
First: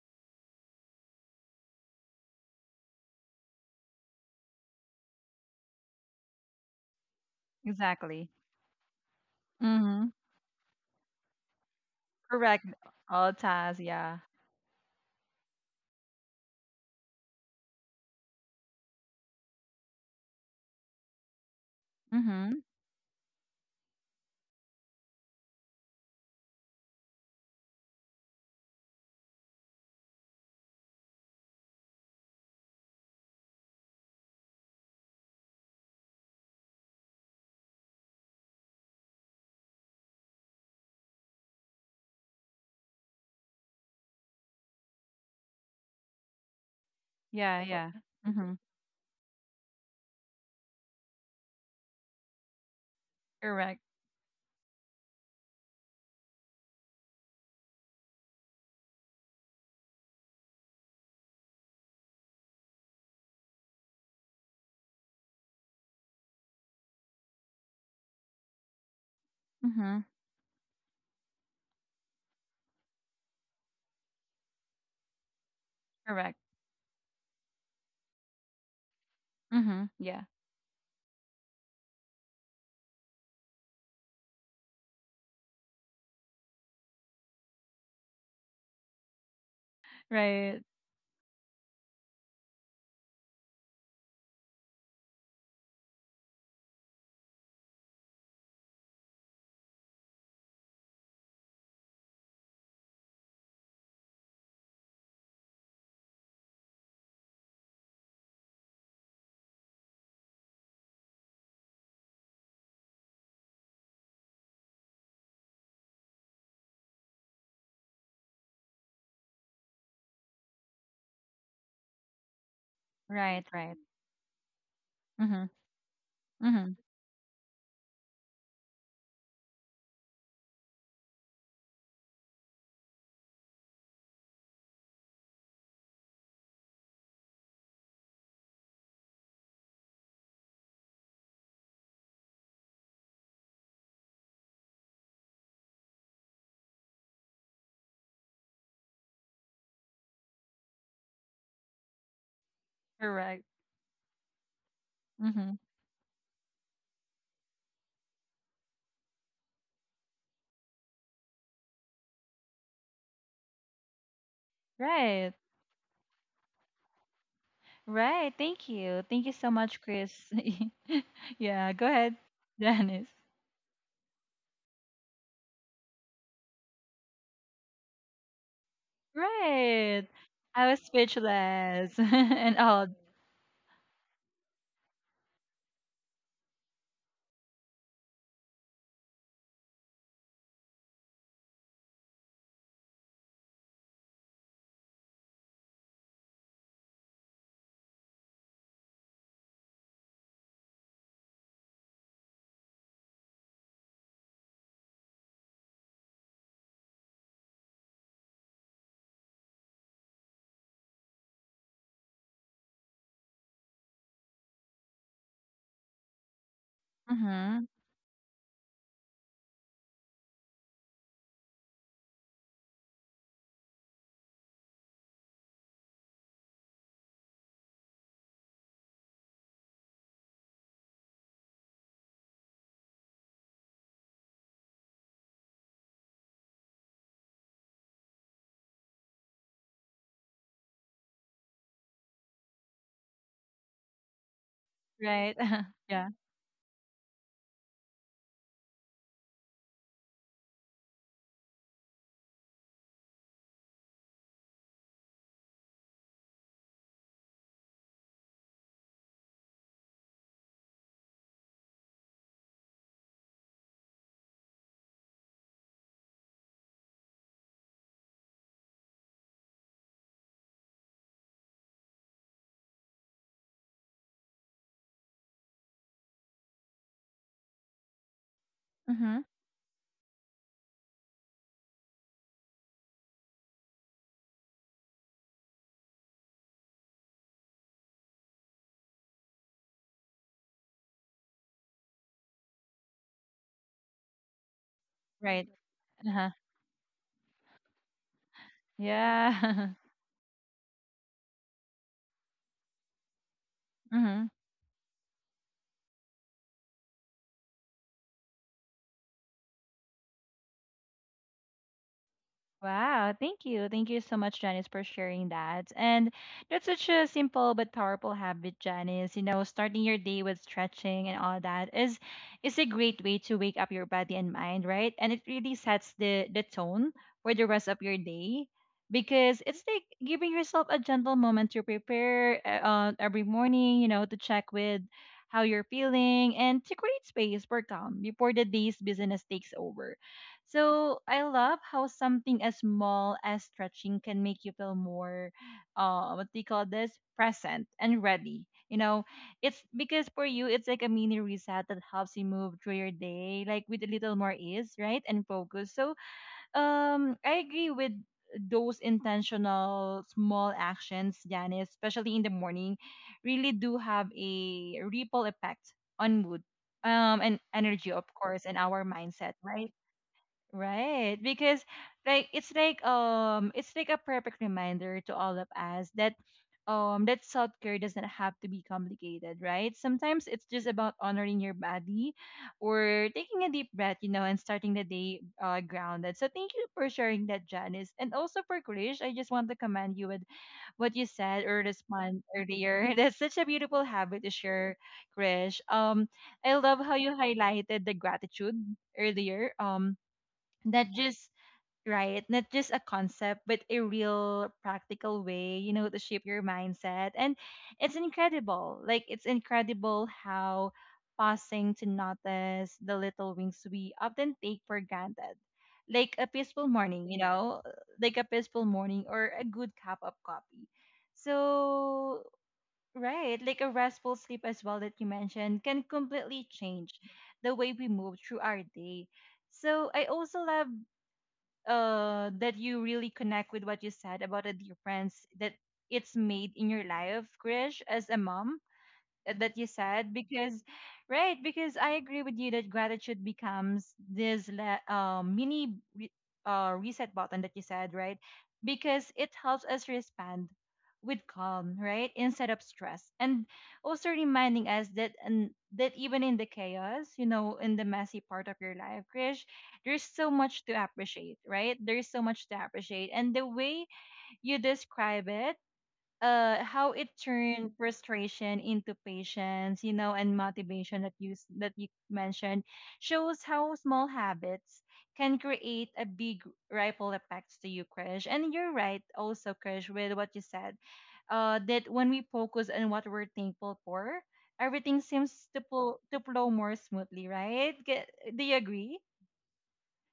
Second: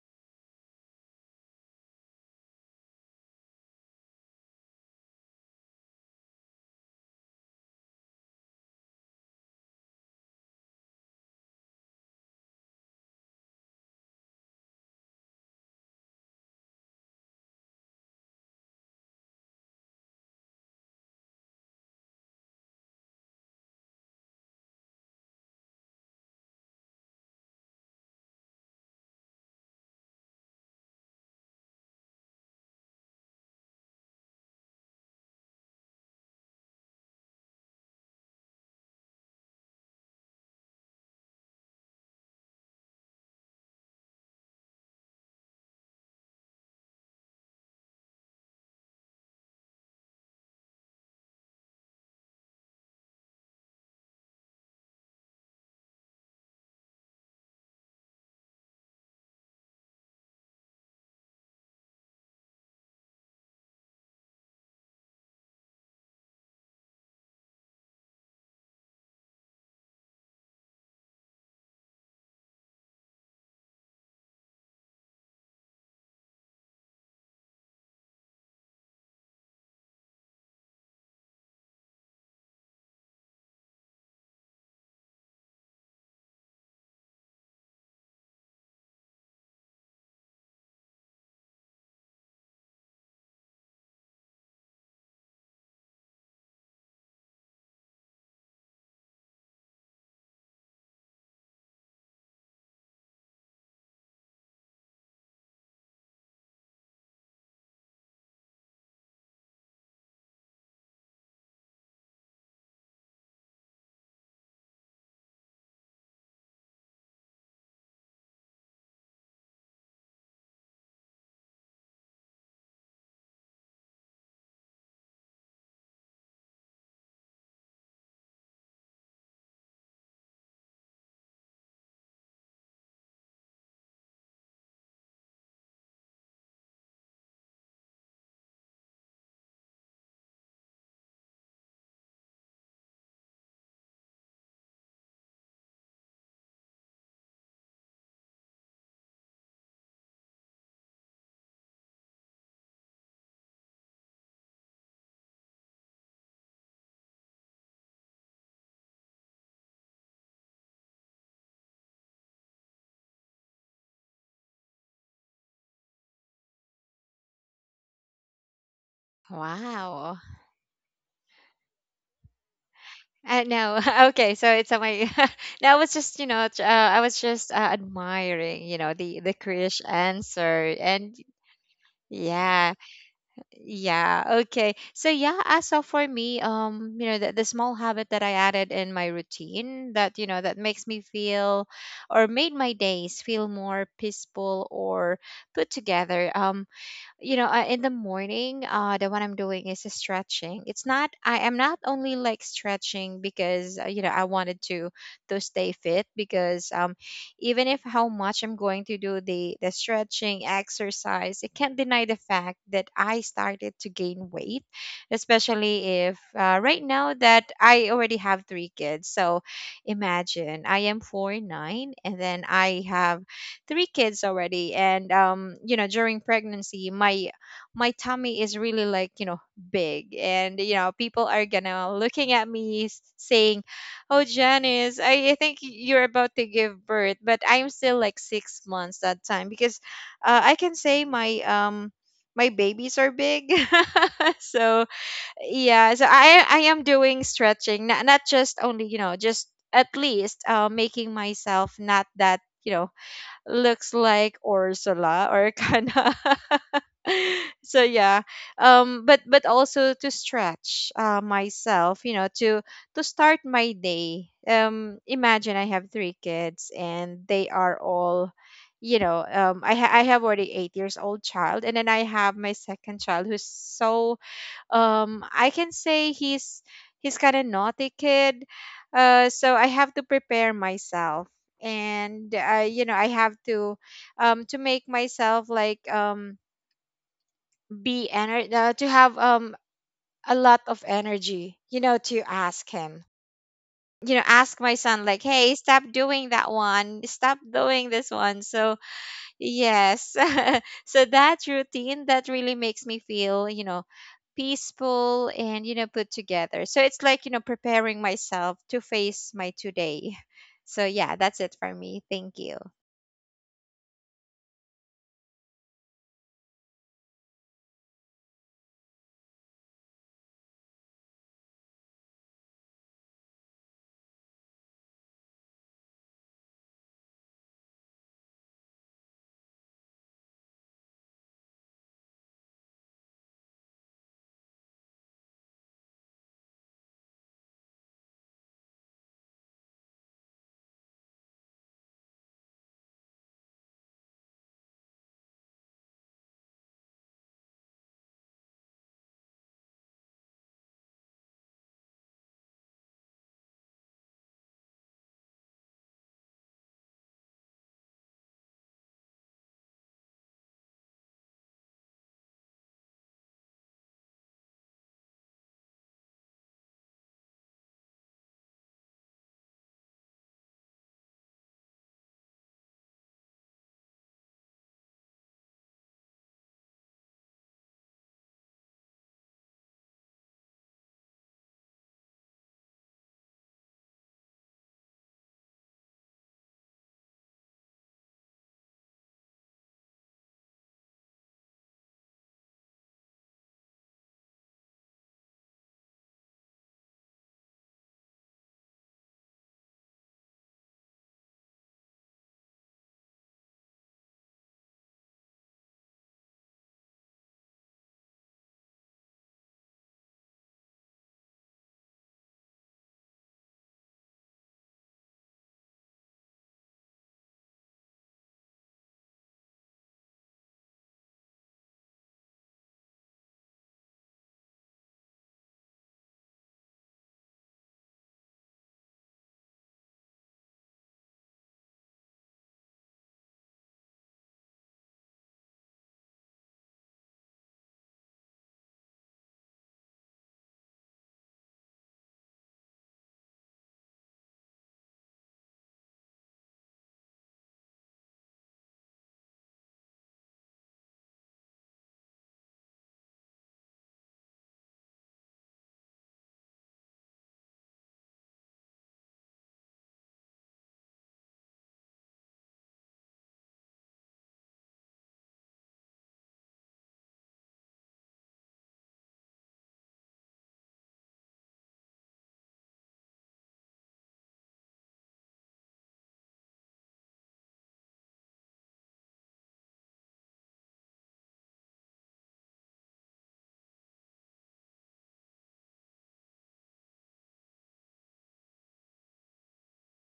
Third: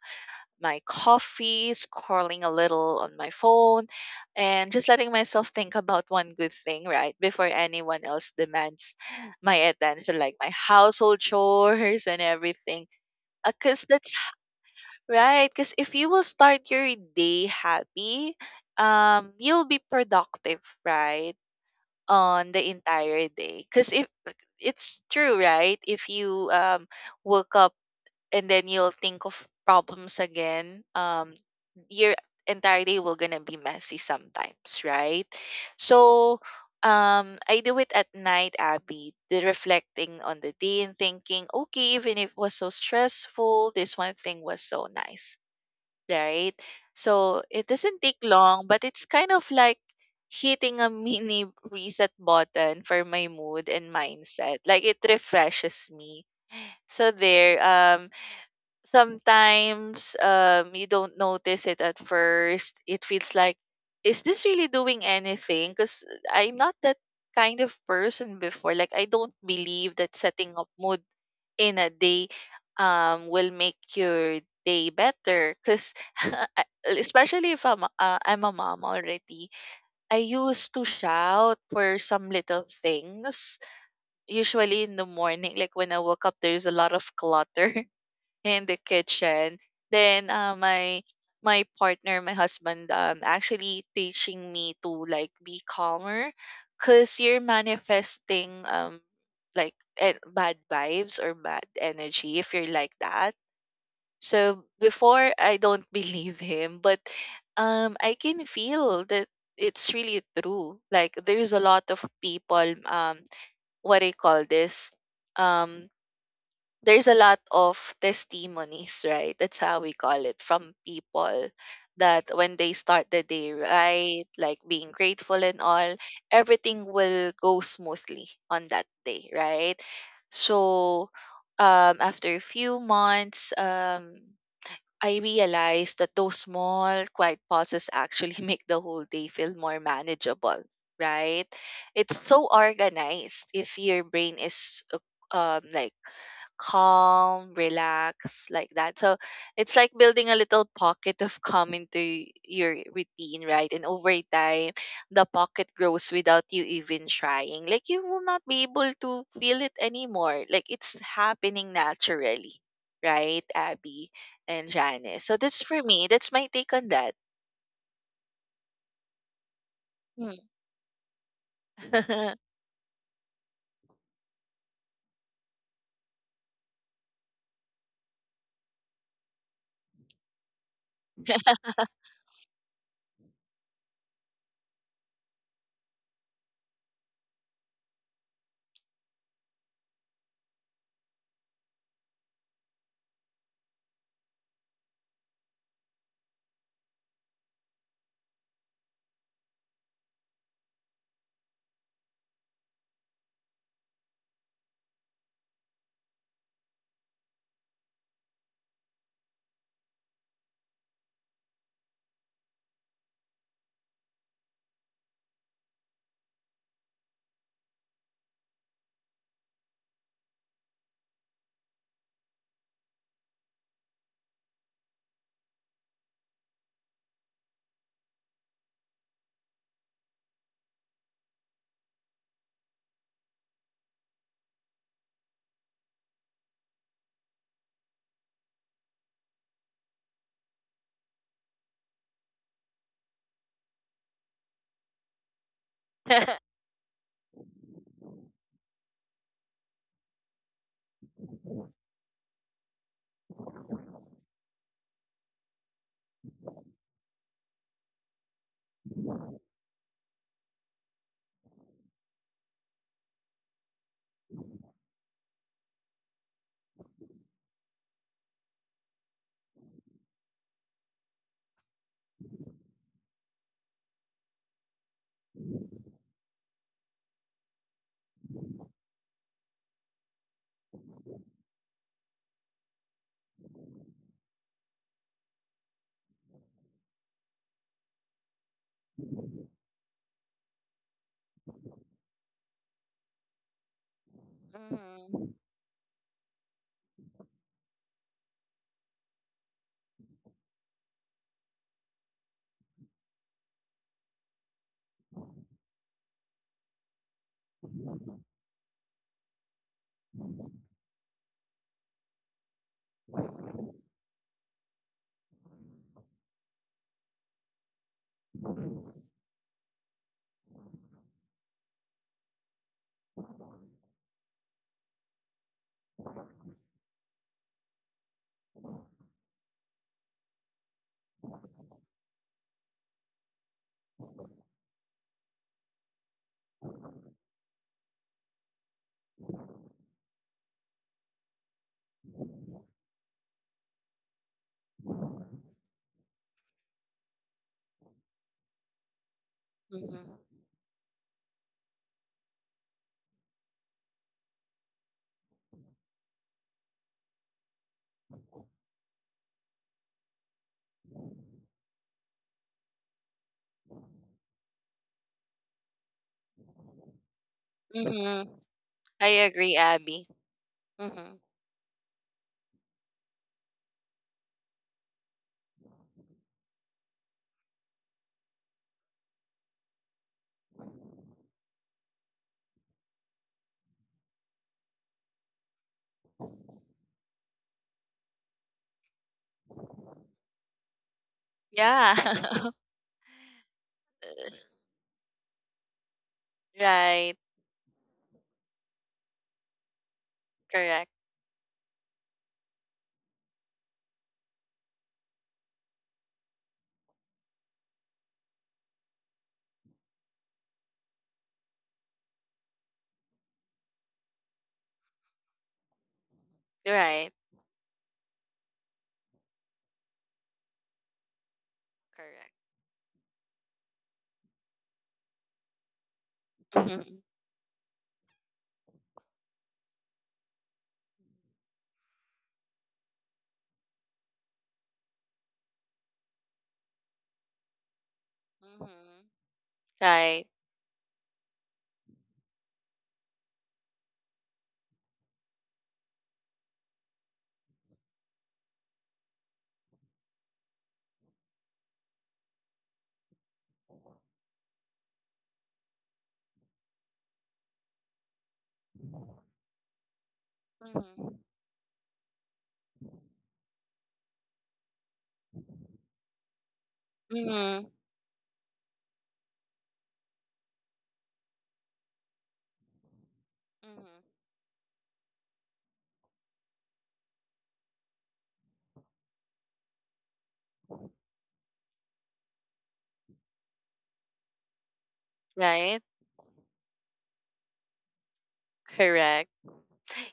Speaker 2: my coffee, scrolling a little on my phone, and just letting myself think about one good thing right before anyone
Speaker 1: Exactly.
Speaker 2: else demands my
Speaker 1: Mm-hmm.
Speaker 2: attention, like my household chores and
Speaker 1: Correct.
Speaker 2: everything.
Speaker 1: All ties.
Speaker 2: Because that's
Speaker 1: Yeah.
Speaker 2: right, because if you will start your day happy, you'll be productive right on
Speaker 1: Mm-hmm.
Speaker 2: the entire day. Because if it's true, right, if you woke up and then you'll think of problems again, your entire day will gonna be messy sometimes, right? So I do it at night, Abby, the reflecting on the day and thinking, okay, even if it was so stressful, this one thing was so nice, right? So
Speaker 1: Yeah.
Speaker 2: it
Speaker 1: Yeah.
Speaker 2: doesn't take
Speaker 1: Mm-hmm.
Speaker 2: long, but it's kind of like hitting a mini reset button for my mood
Speaker 1: Correct.
Speaker 2: and mindset. Like it refreshes me. So there, sometimes you don't notice it at first. It feels like, is this really doing anything? Because I'm not that kind of person before. Like I don't believe
Speaker 1: Mm-hmm.
Speaker 2: that setting up mood in a day will make your day better, because
Speaker 1: Correct.
Speaker 2: especially if I'm I'm a mom already,
Speaker 1: Mm-hmm. Yeah.
Speaker 2: I used to shout for some little things, usually in the morning like when I woke up there's a lot of clutter in the kitchen. Then
Speaker 1: Right.
Speaker 2: my my partner, my husband, actually teaching me to like be calmer, cause you're manifesting bad vibes or bad energy if you're like that. So before I don't believe him, but I can feel that it's really true. Like there's a lot of people, what I call this um there's a lot of testimonies, right? That's how we call it from people that when they start the
Speaker 1: Right.
Speaker 2: day
Speaker 1: Right.
Speaker 2: right, like being grateful
Speaker 1: Mm-hmm.
Speaker 2: and all,
Speaker 1: Mm-hmm.
Speaker 2: everything will go smoothly on that day, right? So after a few months, I realized that those small, quiet pauses actually make the whole day feel more manageable, right? It's so organized if your brain is like calm, relaxed, like that. So it's like building a little pocket of calm into your
Speaker 1: Correct.
Speaker 2: routine, right? And over time, the
Speaker 1: Mm-hmm.
Speaker 2: pocket grows without you even trying. Like you will not be able to feel it anymore. Like it's happening naturally, right, Abby and Janice?
Speaker 1: Right.
Speaker 2: So that's for me. That's my take on that.
Speaker 1: Right. Thank you. Thank you so much, Chris.
Speaker 3: Wow.
Speaker 2: Mm.
Speaker 1: Yeah, go ahead, Dennis.
Speaker 3: No. Okay, so it's on my. No, I was just, you know, I was just, admiring, you know, the Krish
Speaker 1: Right. I
Speaker 3: answer,
Speaker 1: was
Speaker 3: and
Speaker 1: speechless and
Speaker 3: yeah,
Speaker 1: awed.
Speaker 3: yeah. Okay, so yeah. As of for me, you know, the small habit that I added in my routine that, you know, that makes me feel, or made my days feel more peaceful or put together. You know, in the morning, uh, the one I'm doing is a stretching. It's not, I am not only like stretching because, you know, I wanted to stay fit, because, um, even if how much I'm going to do the stretching exercise, it can't deny the fact that I started to gain weight, especially if, right now that
Speaker 1: Mm-hmm.
Speaker 3: I already have 3 kids. So imagine I am 4'9" and then I have 3 kids already. And, um, you know, during pregnancy my my tummy is really like, you know, big. And you know people are gonna looking at me, saying, oh Janice, I think you're about to give birth, but I'm still like 6 months that time because, I can say my, um, my babies are big. So
Speaker 1: Right.
Speaker 3: yeah, so
Speaker 1: Yeah.
Speaker 3: I am doing stretching, not, not just only, you know, just at least, making myself not that, you know, looks like Ursula or Kana. So yeah, um, but also to stretch, myself, you know, to start my day. Um, imagine I have 3 kids, and they are all, you know, um, I have already 8 years old child, and then I have my second child, who's so, um, I can say he's kind of naughty kid.
Speaker 1: Mm-hmm.
Speaker 3: Uh, so I have to prepare myself. And, you know, I have to, um, to make myself like, um, to have, um, a lot of energy, you know, to ask him. You know, ask my son like,
Speaker 2: Mhm.
Speaker 1: Right.
Speaker 3: "Hey, stop doing
Speaker 1: Uh-huh.
Speaker 3: that one. Stop doing this one." So
Speaker 1: Yeah.
Speaker 3: yes. So that routine that really makes me feel, you know,
Speaker 1: Mm-hmm.
Speaker 3: peaceful and, you know, put together. So it's like, you know, preparing myself to face my today. So yeah, that's it for me. Thank you.
Speaker 1: Wow, thank you. Thank you so much, Janice, for sharing that. And that's such a simple but powerful habit, Janice. You know, starting your day with stretching and all that is a great way to wake up your body and mind, right? And it really sets the tone for the rest of your day because it's like giving yourself a gentle moment to prepare, every morning, you know, to check with how you're feeling and to create space for calm before the day's business takes over. So I love how something as small as stretching can make you feel more, what do you call this, present and ready. You know, it's because
Speaker 2: Mhm.
Speaker 1: for you, it's like a mini reset that helps you move through your day, like with a little more ease, right, and focus. So, I agree with those intentional small actions, Janice, especially in the morning, really do have a ripple effect on mood, and
Speaker 2: Mhm.
Speaker 1: energy, of course, and our
Speaker 2: I
Speaker 1: mindset,
Speaker 2: agree,
Speaker 1: right?
Speaker 2: Abby.
Speaker 1: Right,
Speaker 2: Mhm.
Speaker 1: because it's like a perfect reminder to all of us that that self care doesn't have to be complicated, right? Sometimes it's just about honoring your body or taking a deep breath, you know, and starting the day grounded. So thank you for sharing that, Janice, and also for Krish. I just want to commend you with what you said or respond
Speaker 2: Yeah.
Speaker 1: earlier. That's such a beautiful habit to share, Krish. I love how you
Speaker 2: Right.
Speaker 1: highlighted the gratitude earlier.
Speaker 2: Correct.
Speaker 1: That just, right? Not just a concept, but a real practical way, you know, to shape your mindset. And it's incredible. Like, it's incredible how pausing to notice the little wings we often take for granted. Like a peaceful morning,
Speaker 2: Right.
Speaker 1: you know, like a peaceful morning or a good cup of coffee. So,
Speaker 2: Correct.
Speaker 1: right, like a restful sleep as well that you mentioned can completely change
Speaker 2: Mhm.
Speaker 1: the way we move through our day. So I also love that you really connect with what you said about the difference that it's made in your life, Krish, as a mom?
Speaker 2: Mhm.
Speaker 1: That you said
Speaker 2: Right.
Speaker 1: because right, because I agree with you that gratitude becomes this mini reset button that you said, right? Because it helps us respond with calm, right, instead of stress, and also reminding us that and that even in the chaos, you know, in the messy part of your life, Krish, there's so much to
Speaker 2: Mhm.
Speaker 1: appreciate, right? There's so much to appreciate. And the way you describe it, how it
Speaker 2: Mhm.
Speaker 1: turned frustration into patience, you know, and motivation that that you mentioned shows how
Speaker 2: Mhm.
Speaker 1: small habits can create a big ripple effects to you, Krish. And you're right also, Krish, with what you said, that when we focus on what we're thankful for, everything seems to
Speaker 2: Right.
Speaker 1: flow more smoothly, right? Get, do you agree?
Speaker 2: Correct.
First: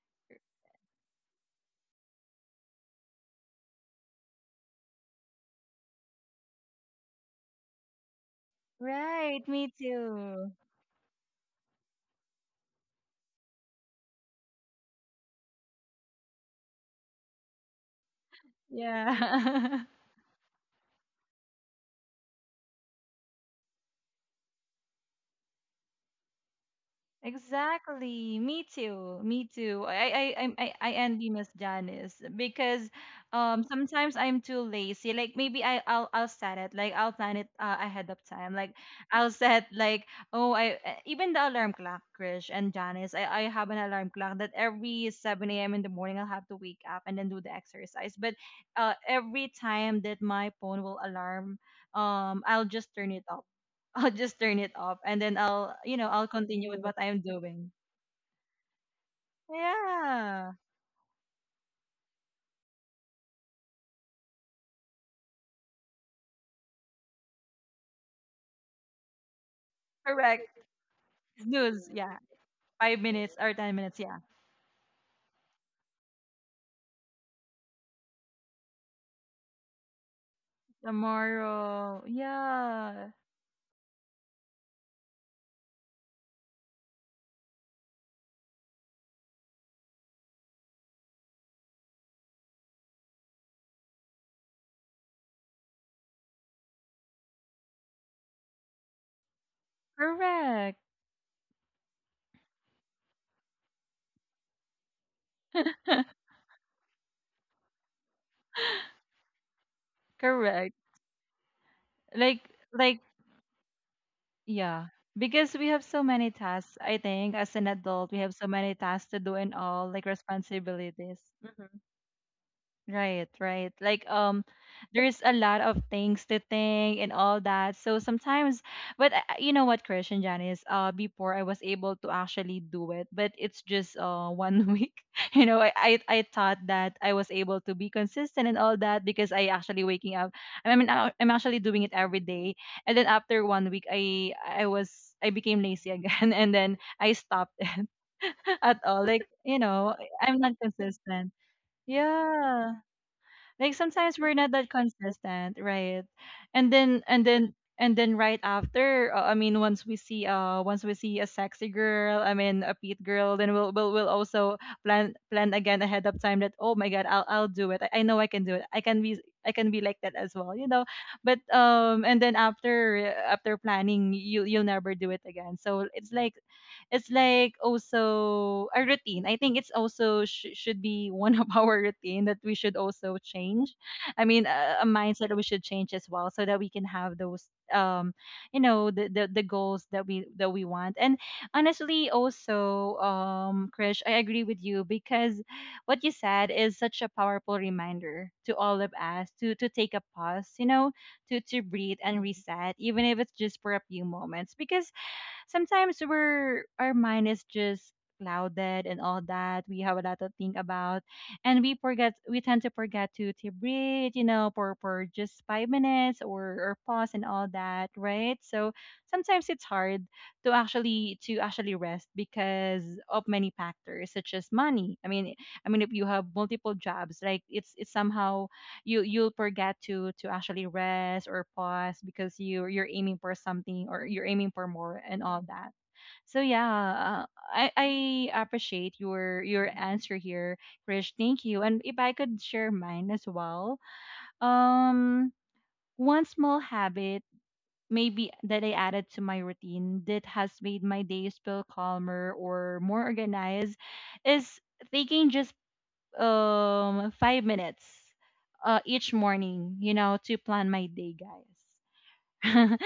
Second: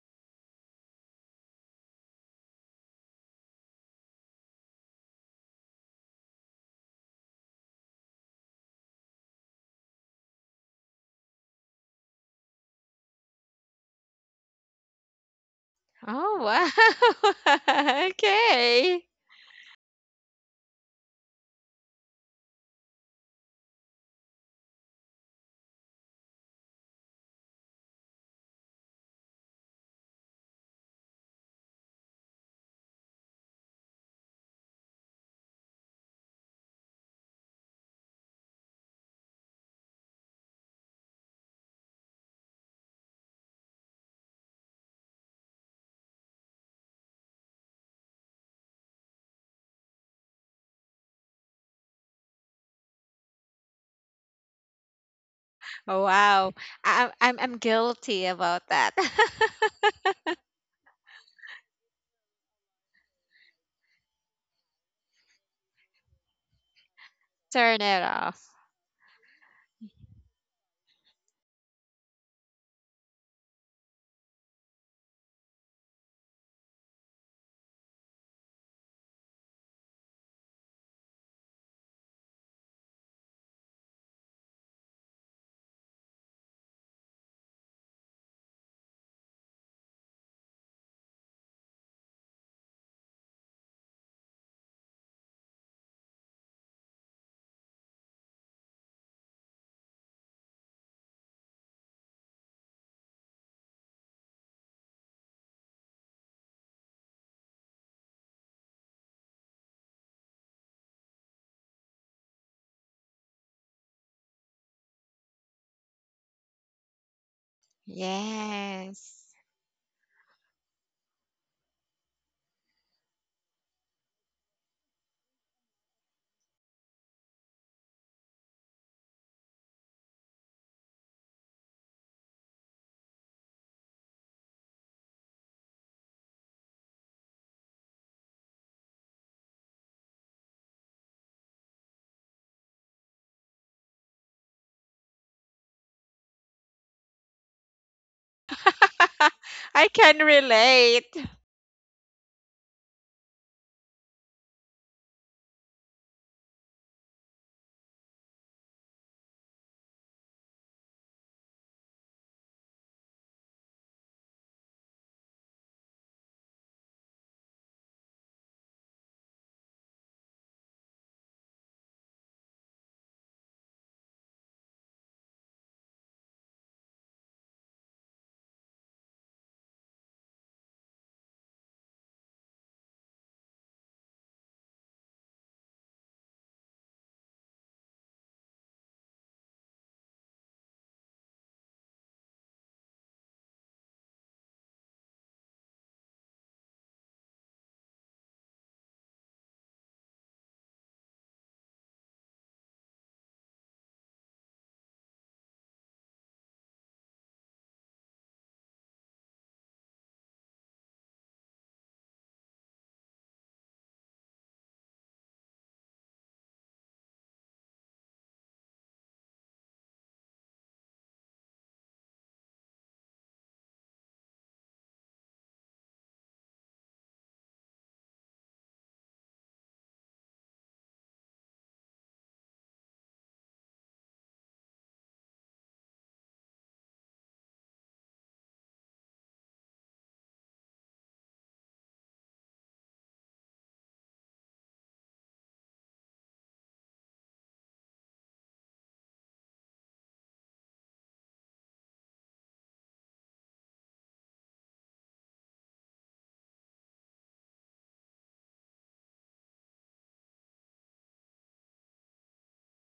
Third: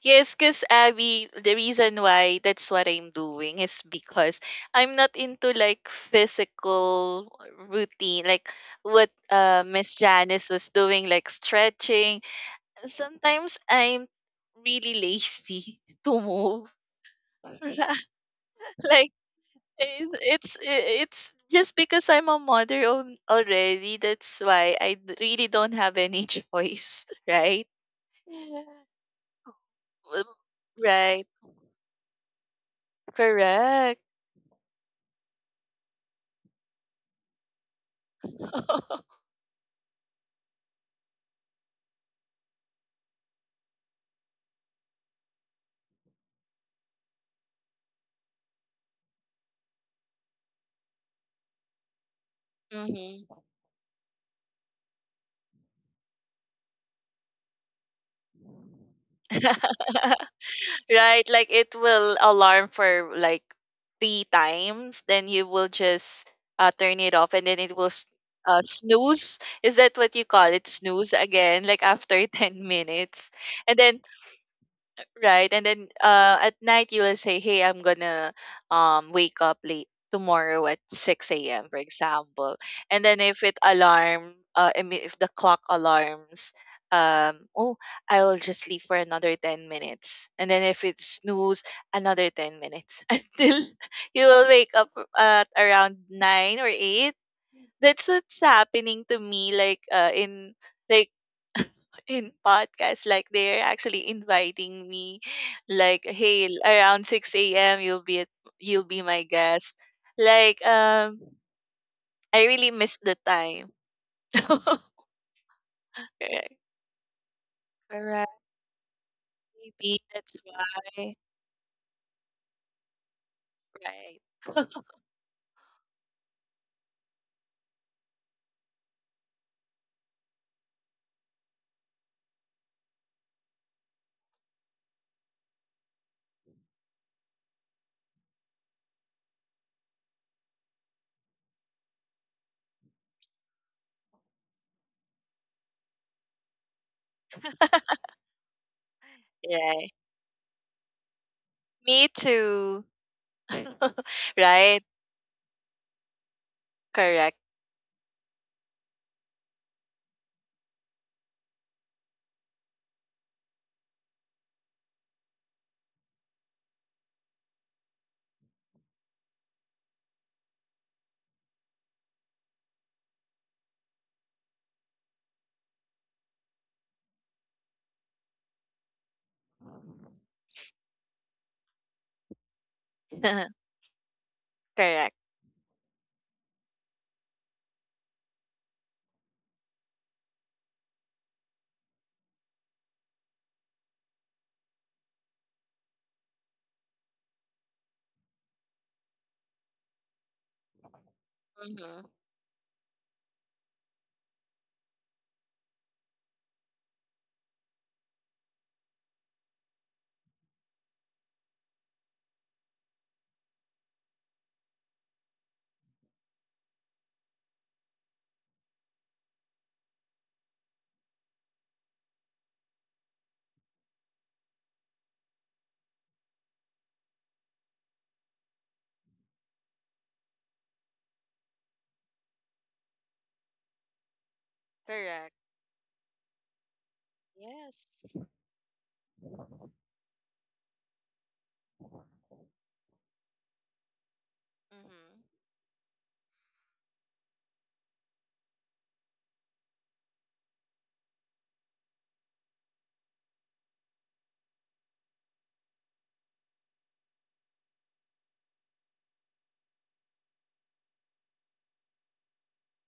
Speaker 2: Yes, because Abby, the reason why that's what I'm doing is because I'm not into like physical routine, like what
Speaker 1: Right, me
Speaker 2: Miss Janice
Speaker 1: too.
Speaker 2: was doing, like stretching. Sometimes I'm really lazy to
Speaker 3: Oh
Speaker 2: move.
Speaker 3: wow. Okay.
Speaker 2: like
Speaker 1: Yeah.
Speaker 2: it's it's it's just because I'm a mother already. That's why I really don't have any choice, right?
Speaker 1: Exactly.
Speaker 2: Yeah.
Speaker 1: Me too. Me too. I
Speaker 2: Right.
Speaker 1: envy Miss Janice because
Speaker 2: Correct.
Speaker 1: sometimes I'm too lazy. Like maybe I'll set it. Like I'll plan it, ahead of time. Like I'll set like, oh, I even the alarm clock, Krish and Janice. I have an alarm clock that every 7 a.m. in the morning I'll have to wake up and then do the exercise. But every time that my phone will alarm, I'll just turn it
Speaker 2: Mhm.
Speaker 1: off. I'll just turn it off, and then I'll, you
Speaker 3: Oh
Speaker 1: know, I'll
Speaker 3: wow.
Speaker 1: continue with what
Speaker 3: I,
Speaker 1: I'm
Speaker 3: I'm
Speaker 1: doing.
Speaker 3: guilty about that.
Speaker 1: Yeah,
Speaker 2: Right, like it will alarm for like three times, then you will just turn it off and then it
Speaker 3: Turn
Speaker 2: will
Speaker 3: it off.
Speaker 2: snooze. Is that what you
Speaker 1: correct.
Speaker 2: call it? Snooze again, like
Speaker 1: Snooze, yeah.
Speaker 2: after 10
Speaker 1: Five
Speaker 2: minutes.
Speaker 1: minutes or 10
Speaker 2: And
Speaker 1: minutes,
Speaker 2: then
Speaker 1: yeah.
Speaker 2: Right. And then at night you will say, "Hey, I'm gonna wake up late tomorrow at 6 a.m., for
Speaker 1: Tomorrow,
Speaker 2: example." And
Speaker 1: yeah,
Speaker 2: then if it alarm I mean, if the clock alarms, oh, I will just sleep for another 10 minutes. And then if it snooze, another 10 minutes until you will wake up at around nine or eight. That's what's happening to me, like, in,
Speaker 1: correct.
Speaker 2: like, in podcasts, like they're actually inviting me, like, hey, around 6 a.m. you'll be at, you'll be my guest, like,
Speaker 1: Correct. Like,
Speaker 2: I really miss
Speaker 1: like,
Speaker 2: the time.
Speaker 1: yeah. Because we have so many
Speaker 2: Right.
Speaker 1: tasks, I think, as an adult, we have
Speaker 2: Right.
Speaker 1: so many tasks to
Speaker 3: Yes.
Speaker 1: do and all,
Speaker 2: Maybe
Speaker 1: like
Speaker 2: that's why.
Speaker 1: responsibilities. Mm-hmm. Right, right. Like
Speaker 2: Right.
Speaker 1: there's a lot of things to think and all that. So sometimes, but you know what, Christian Janice, before I was able to actually do it, but it's just one week. You know, I thought that I was able to be consistent and all that because I actually waking up. I mean, I'm actually doing it every day. And then after 1 week I was I became lazy again and then I stopped it at all. Like, you
Speaker 3: I
Speaker 2: Yeah,
Speaker 1: know,
Speaker 3: can
Speaker 1: I- I'm not
Speaker 3: relate.
Speaker 1: consistent.
Speaker 2: me
Speaker 1: Yeah.
Speaker 2: too.
Speaker 1: Like sometimes we're not that
Speaker 2: Right.
Speaker 1: consistent, right? And then and
Speaker 2: Correct.
Speaker 1: then and then right after, I mean, once we see once we see a sexy girl, I mean a petite girl, then we'll also plan again ahead of time that oh my god, I'll do it. I know I can do it. I can be like that as well, you know. But and then after planning, you you'll never do it again. So it's like also a routine. I think it's also should be one of our routine that we should also change. I mean, a
Speaker 2: Correct.
Speaker 1: mindset that we should change as well, so that we can have those, um, you know, the goals that we want. And honestly, also, Krish, I agree with you because what you said is such a powerful reminder to all of us to take a pause. You know, to breathe
Speaker 2: Hmm.
Speaker 1: and reset, even if it's just for a few moments, because sometimes we're our mind is just clouded and all that. We have a lot to think about, and we forget. We tend to forget to breathe, you know, for just 5 minutes or pause and all that, right? So sometimes it's hard to actually rest because of many factors such as money. I mean, if you have multiple jobs, like it's somehow you'll forget to actually rest or pause because you're aiming for something or you're aiming for more and
Speaker 2: Correct.
Speaker 1: all that. So yeah,
Speaker 2: Yes.
Speaker 1: I appreciate your answer here, Krish. Thank you. And if I could share mine as well,
Speaker 2: Hmm.
Speaker 1: um, one small habit maybe that I added to my routine that has made my days feel calmer or more organized is taking just 5 minutes each morning, you know, to plan my day, guys.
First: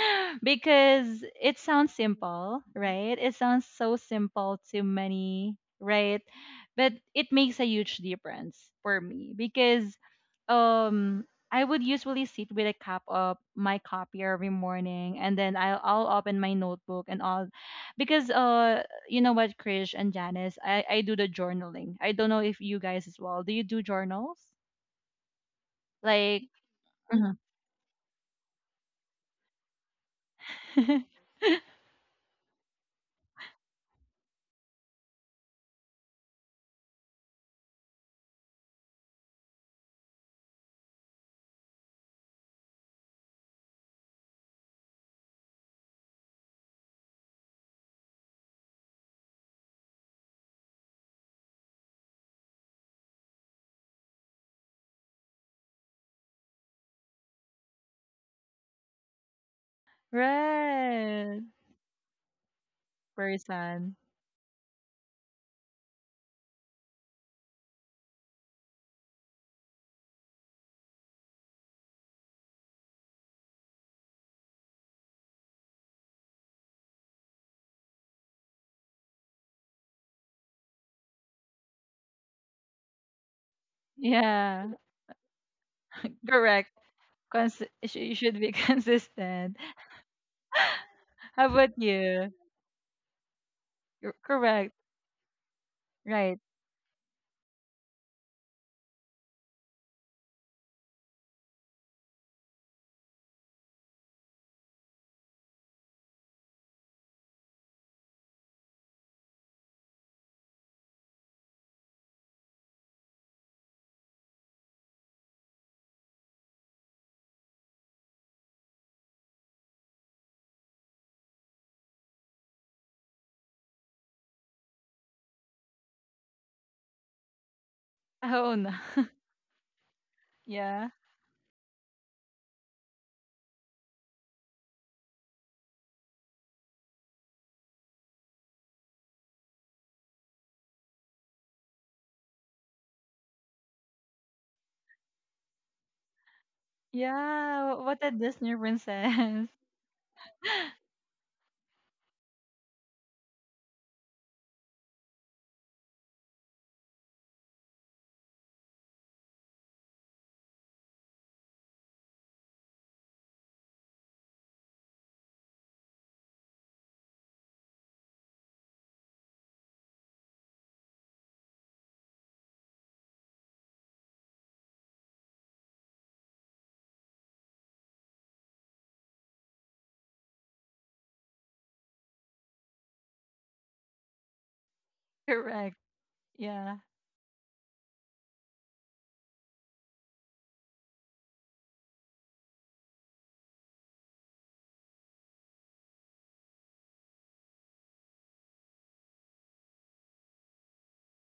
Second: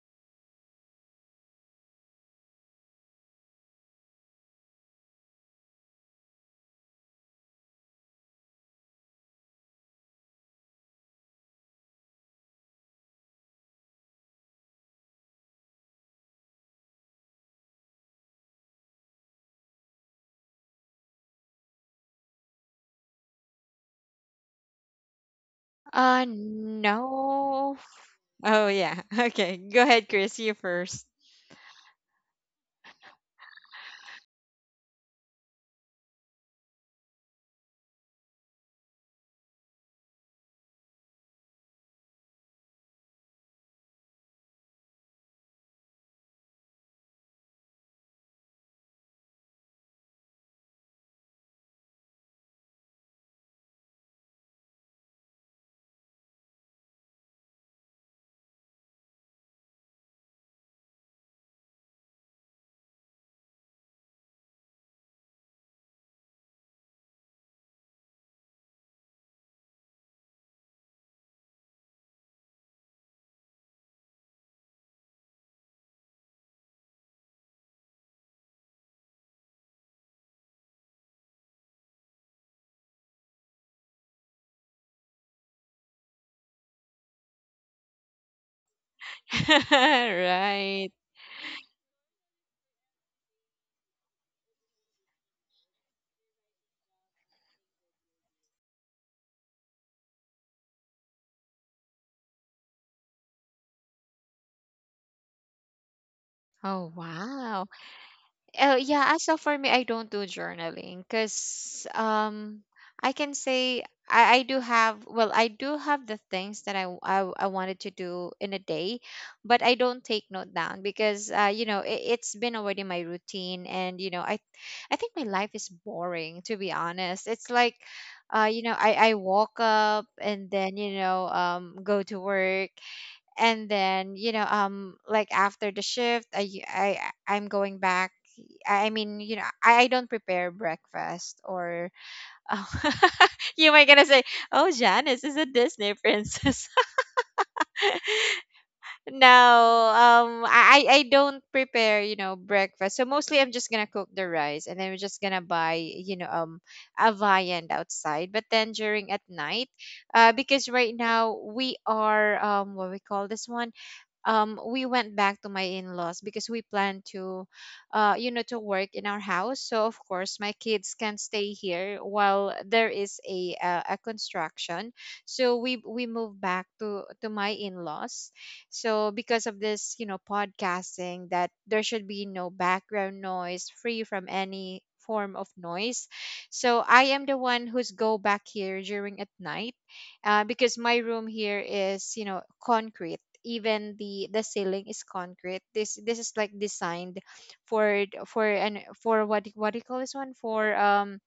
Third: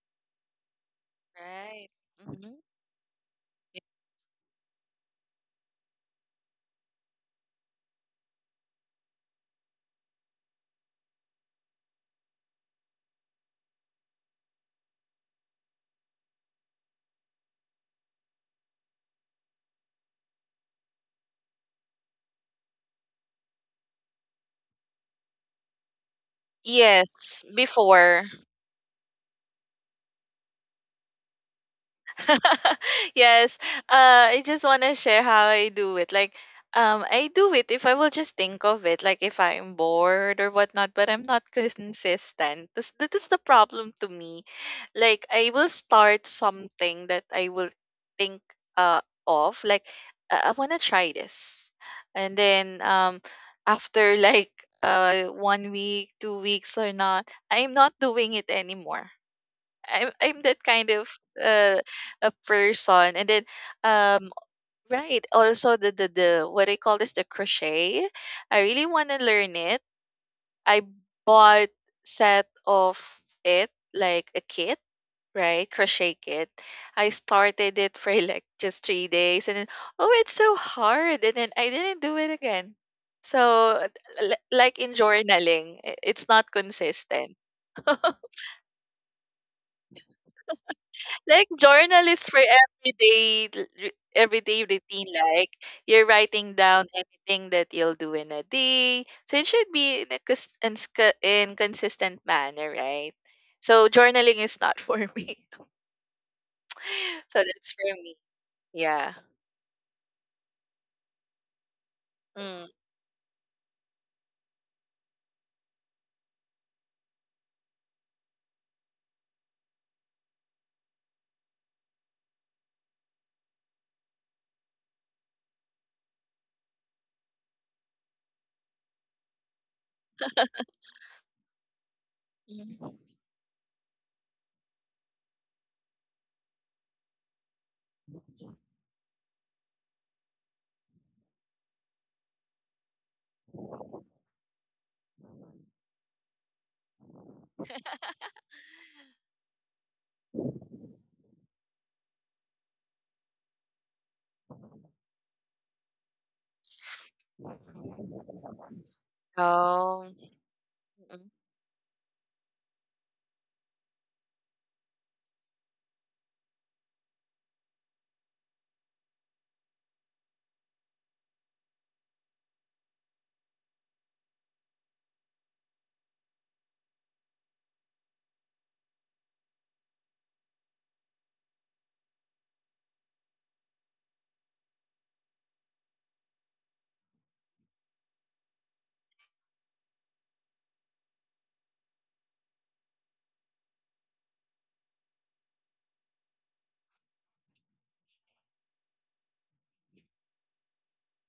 Speaker 1: Because it
Speaker 2: Right.
Speaker 1: sounds simple,
Speaker 2: Mhm.
Speaker 1: right? It sounds so simple to many, right? But it makes a huge difference for me because um I would usually sit with a cup of my coffee every morning and then I'll open my notebook and all because you know what, Krish and Janice, I do the journaling. I don't know if you guys as well. Do you do journals?
Speaker 3: Uh,
Speaker 1: Like Mhm.
Speaker 2: Yes,
Speaker 3: no.
Speaker 2: before.
Speaker 3: Oh yeah. Okay. Go ahead, Chris. You first.
Speaker 2: Yes. I just want to share how I do it. Like, I do it if I will just think of it, like if I'm bored or whatnot, but I'm not consistent. That is the problem to me. Like, I will start something that I will think of, like, I want to try this. And then after like one week, 2 weeks or not, I'm not doing it anymore. I'm that kind of
Speaker 1: Right.
Speaker 2: uh a person. And then
Speaker 1: Person.
Speaker 2: um right, also the what I call is the crochet. I really want to learn it. I bought set of it like a kit, right? Crochet kit. I started it for like just 3 days and then oh, it's so hard. And then I didn't do it again. So,
Speaker 1: Yeah,
Speaker 2: like in journaling, it's not
Speaker 1: correct.
Speaker 2: consistent.
Speaker 1: You should be consistent.
Speaker 3: Right.
Speaker 1: How
Speaker 2: Like
Speaker 1: about
Speaker 2: journal is
Speaker 1: you?
Speaker 2: for everyday
Speaker 1: You're
Speaker 2: everyday
Speaker 1: correct.
Speaker 2: routine, like you're
Speaker 1: Right.
Speaker 2: writing down anything that you'll do in a day, so it should be in a cons- in sc- in consistent manner, right? So journaling is not for me.
Speaker 3: Oh
Speaker 2: So
Speaker 3: wow.
Speaker 2: that's for me.
Speaker 3: Oh yeah,
Speaker 2: Yeah.
Speaker 3: as of for me, I don't do journaling because, um,
Speaker 2: Mm.
Speaker 3: I can say I do have, well, I do have the things that I, I wanted to do in a day, but I don't take note down, because, uh, you know it, it's been already my routine. And, you know, I think my life is boring, to be honest. It's like, uh,
Speaker 1: Oh
Speaker 3: you
Speaker 1: no.
Speaker 3: know, I walk up, and then,
Speaker 1: Yeah.
Speaker 3: you know, um, go to work.
Speaker 2: Mhm.
Speaker 3: And then, you know, um, like after the shift, I I'm going back. I mean, you know, I don't prepare breakfast, or oh, you might gonna say, "Oh, Janice is a Disney princess."
Speaker 1: Yeah. What a Disney
Speaker 3: No,
Speaker 1: princess.
Speaker 3: I I don't prepare, you know, breakfast. So mostly I'm just gonna cook the rice, and then we're just gonna buy, you know, a viand outside. But then during at night,
Speaker 2: Oh.
Speaker 3: because right
Speaker 2: Mm-hmm.
Speaker 3: now we are, what we call this one, we went back to my in-laws, because we plan to, you know, to work in our house. So of course, my kids can stay here while there is a, a construction. So we moved back to my in-laws. So because of this, you know, podcasting, that there should be no background noise, free from any form of
Speaker 1: Correct.
Speaker 3: noise.
Speaker 1: Yeah.
Speaker 3: So I am the one who's go back here during at night because my room here is, you know, concrete. Even the ceiling is concrete. This is like designed for what do you call this one, for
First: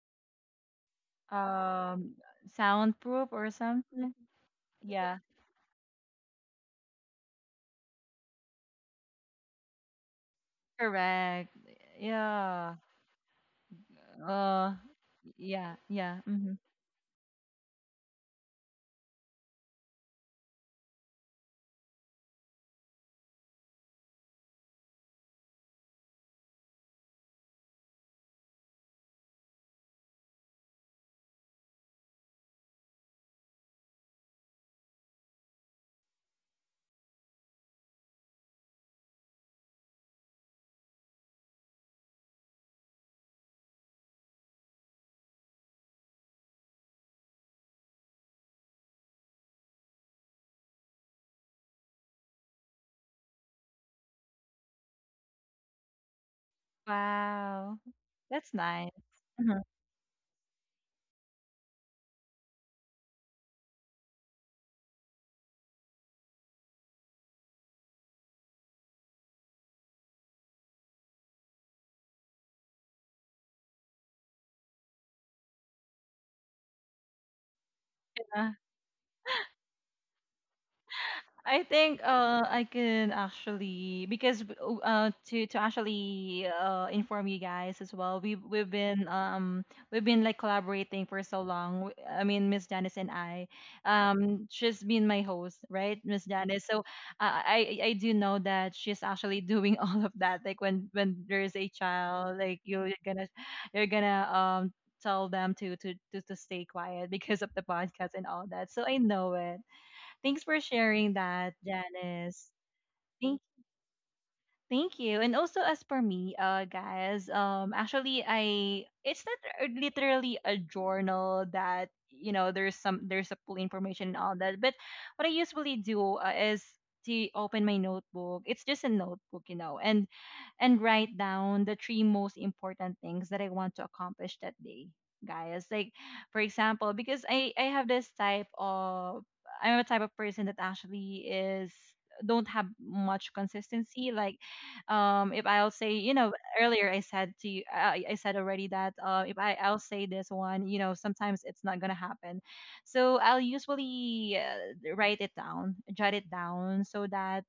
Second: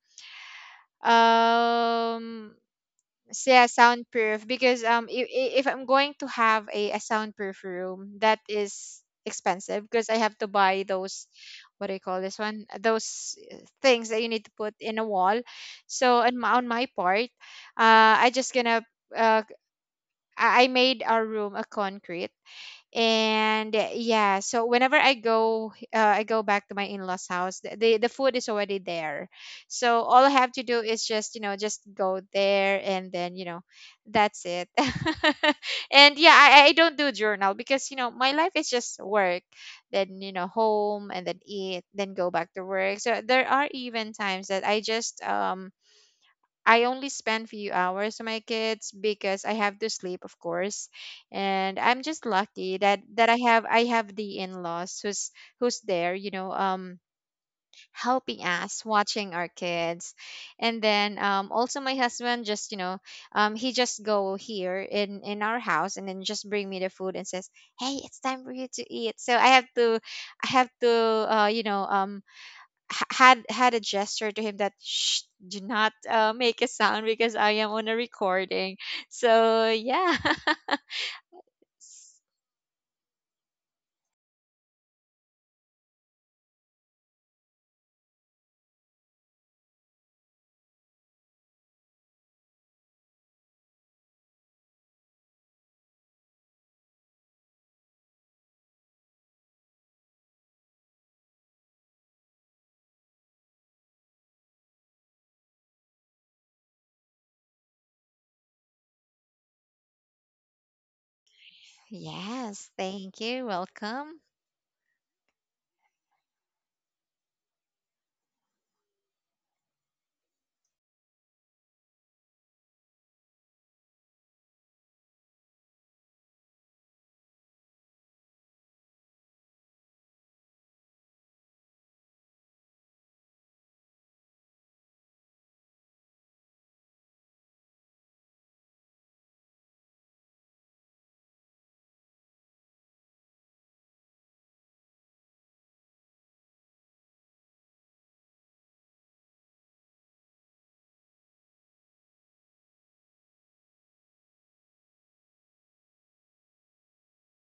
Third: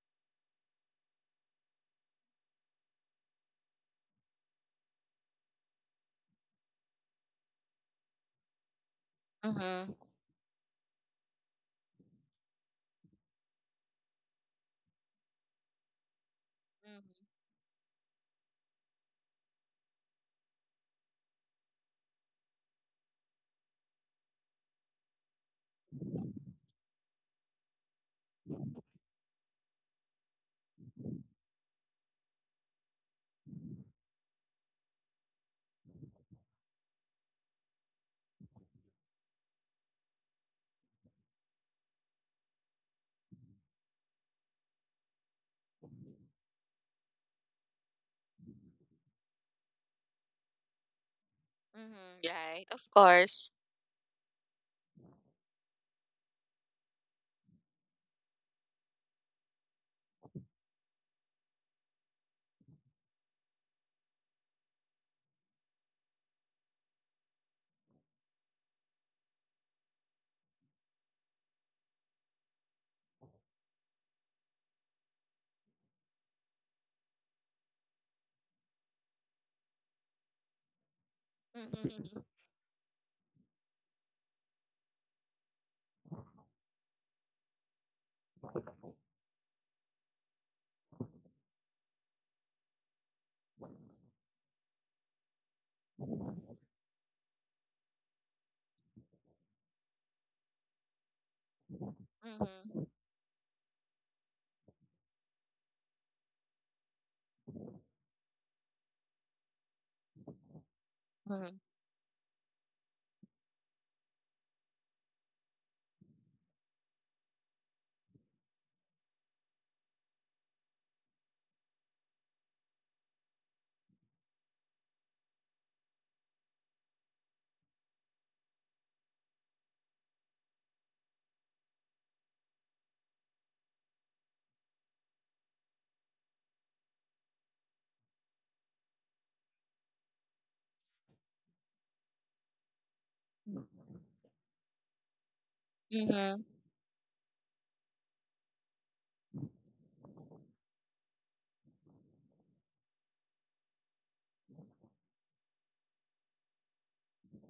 Speaker 1: Um,
Speaker 3: um
Speaker 1: soundproof or
Speaker 3: yeah,
Speaker 1: something.
Speaker 3: soundproof. Because
Speaker 1: Yeah.
Speaker 3: if I'm going to have a soundproof room, that is expensive
Speaker 2: Mm-hmm.
Speaker 3: because I have to buy those,
Speaker 1: Correct.
Speaker 3: what do you call this one,
Speaker 1: Yeah.
Speaker 3: those things that you need to put
Speaker 1: Uh.
Speaker 3: in a wall.
Speaker 1: Yeah.
Speaker 3: So
Speaker 1: Yeah. Hmm.
Speaker 3: on my part, I just gonna uh, I made our room a concrete. And yeah, so whenever I go back to my in-laws' house. The food is already there, so all I have to do is just, you know, just go there and then, you know, that's it. And yeah, I don't do journal because, you know, my life is just work, then, you know, home and then eat, then go back to work. So there are even times that I just I only spend few hours with my kids because I have to sleep, of course. And I'm just
Speaker 2: Mm-hmm. Right.
Speaker 3: lucky
Speaker 2: Of
Speaker 3: that I
Speaker 2: course.
Speaker 3: have the in-laws who's there,
Speaker 1: Wow.
Speaker 3: helping
Speaker 1: That's
Speaker 3: us,
Speaker 1: nice.
Speaker 3: watching our kids. And then also my husband just, you know, he just go here in our house and then just bring me the food and says, "Hey, it's time for you to eat." So I have to you know, h- had had a gesture to him that shh, do not make a sound because I am on a
Speaker 1: Mhm.
Speaker 3: recording. So yeah,
Speaker 1: I think
Speaker 2: Mm-hmm.
Speaker 1: I can actually because to actually inform you guys as well. We've been like collaborating for so long. I mean Miss Janice and I. She's been my host, right? Miss Janice. I do know that she's actually doing all of that. Like when there's a child, like
Speaker 2: Mm-hmm.
Speaker 1: you're gonna you're gonna tell them to stay quiet because of the podcast and all that. So I know it. Thanks for sharing that,
Speaker 2: Mm-hmm.
Speaker 1: Janice.
Speaker 3: yes, thank
Speaker 1: Thank
Speaker 3: you, welcome.
Speaker 1: thank you. And also as for me, guys, actually I it's not literally a journal that, you know, there's some there's a full information and all that. But what I usually do is to open my notebook. It's just a notebook, you know. And write down the three most important things that I want to accomplish that day, guys. Like, for example, because I have this type of, I'm a type of person that actually is don't have much consistency. Like if I'll say, you know,
Speaker 2: Mm-hmm.
Speaker 1: earlier I said to you I said already that if I'll say this one, you know, sometimes it's not gonna happen. So I'll usually write it down, jot it down, so that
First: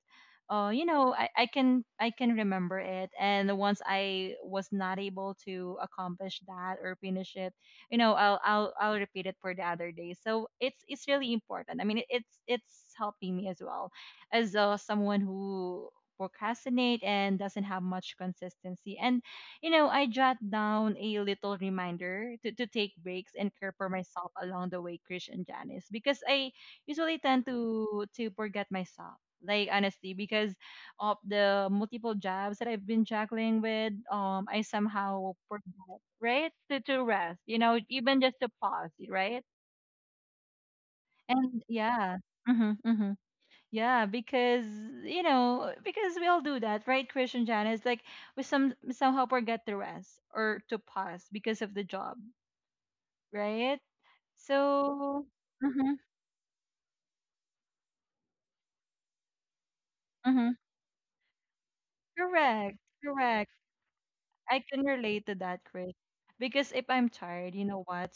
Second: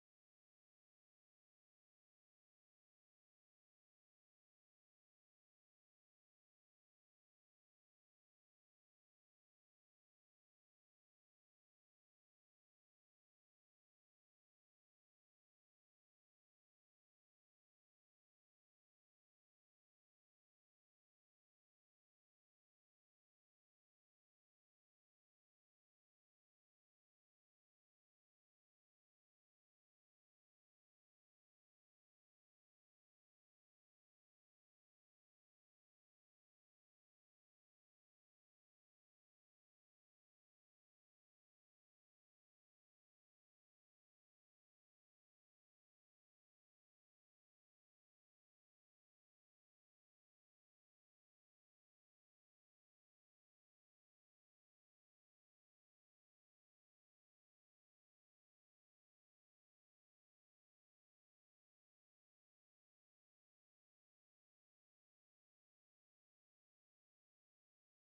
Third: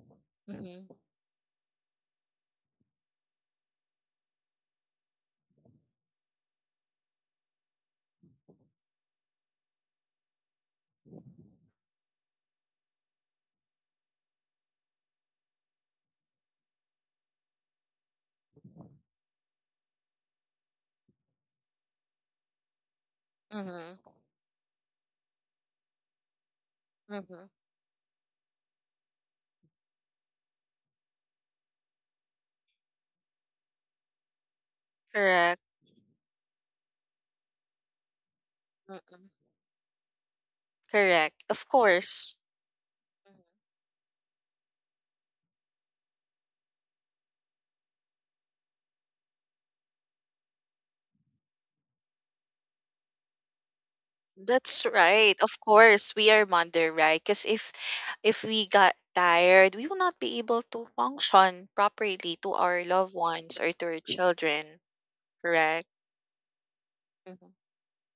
Speaker 1: you
Speaker 2: Mm-hmm.
Speaker 1: know, I can remember it. And once I was not able to accomplish that or finish it, you know, I'll repeat it for the other day. So it's really important. I mean, it's helping me as well as someone who procrastinate and doesn't have much consistency. And you know, I jot down a little reminder to take breaks and care for
Speaker 2: Mm-hmm.
Speaker 1: myself along the way, Krish and Janice, because I usually
Speaker 2: Mm-hmm.
Speaker 1: tend to forget myself. Like honestly, because of the multiple jobs that I've been juggling with, I somehow
Speaker 2: Correct.
Speaker 1: forget, right? To rest, you know, even just to pause,
Speaker 2: Mm-hmm.
Speaker 1: right?
Speaker 2: Correct.
Speaker 1: And
Speaker 2: Of
Speaker 1: yeah.
Speaker 2: course.
Speaker 1: Mm-hmm, mm-hmm.
Speaker 2: Mhm.
Speaker 1: Yeah, because you know, because we all do that, right, Christian Janice? Like we somehow forget to rest or to pause because of the job, right?
Speaker 2: That's
Speaker 1: So,
Speaker 2: right. Of
Speaker 1: mm-hmm,
Speaker 2: course, we are mother, right? Because if we got tired, we will not be
Speaker 1: mm-hmm,
Speaker 2: able to function properly to
Speaker 1: correct,
Speaker 2: our loved
Speaker 1: correct.
Speaker 2: ones or to our
Speaker 1: I
Speaker 2: children,
Speaker 1: can relate to that,
Speaker 2: correct?
Speaker 1: Chris. Because if I'm
Speaker 2: Mm-hmm.
Speaker 1: tired, you know what?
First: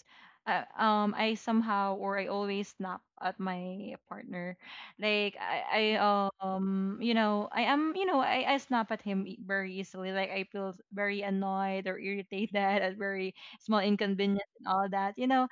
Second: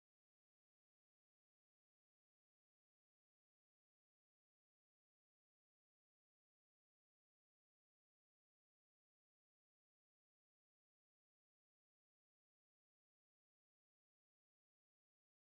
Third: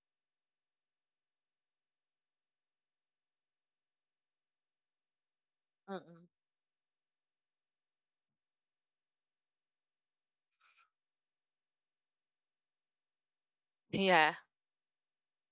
Speaker 1: I somehow or I always snap at my partner. Like
Speaker 2: Mm-hmm.
Speaker 1: I you know, you know, I snap at him very easily. Like I feel very annoyed or irritated at very small
Speaker 2: Yeah.
Speaker 1: inconvenience and all that. You know,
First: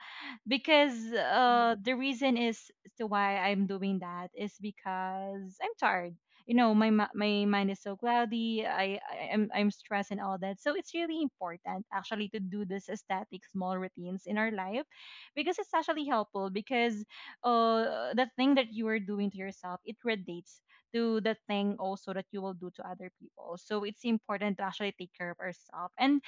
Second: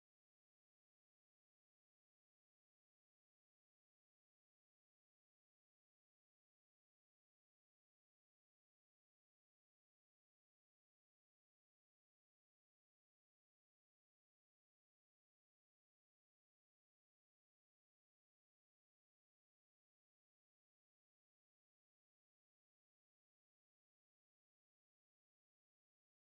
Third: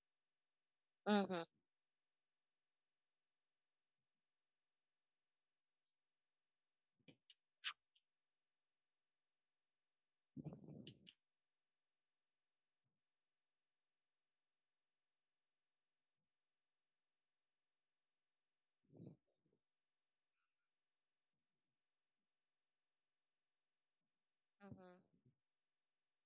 Speaker 1: because
Speaker 2: Mm-hmm.
Speaker 1: the reason is to why I'm doing that is because I'm tired. You know, my mind is so cloudy. I'm stressed and all that. So it's really important actually to do this aesthetic small routines in our life, because it's actually helpful. Because the thing that you are doing to yourself, it relates to the thing also that you will do to other people. So it's important to actually take
Speaker 2: Mm-hmm.
Speaker 1: care of ourselves. And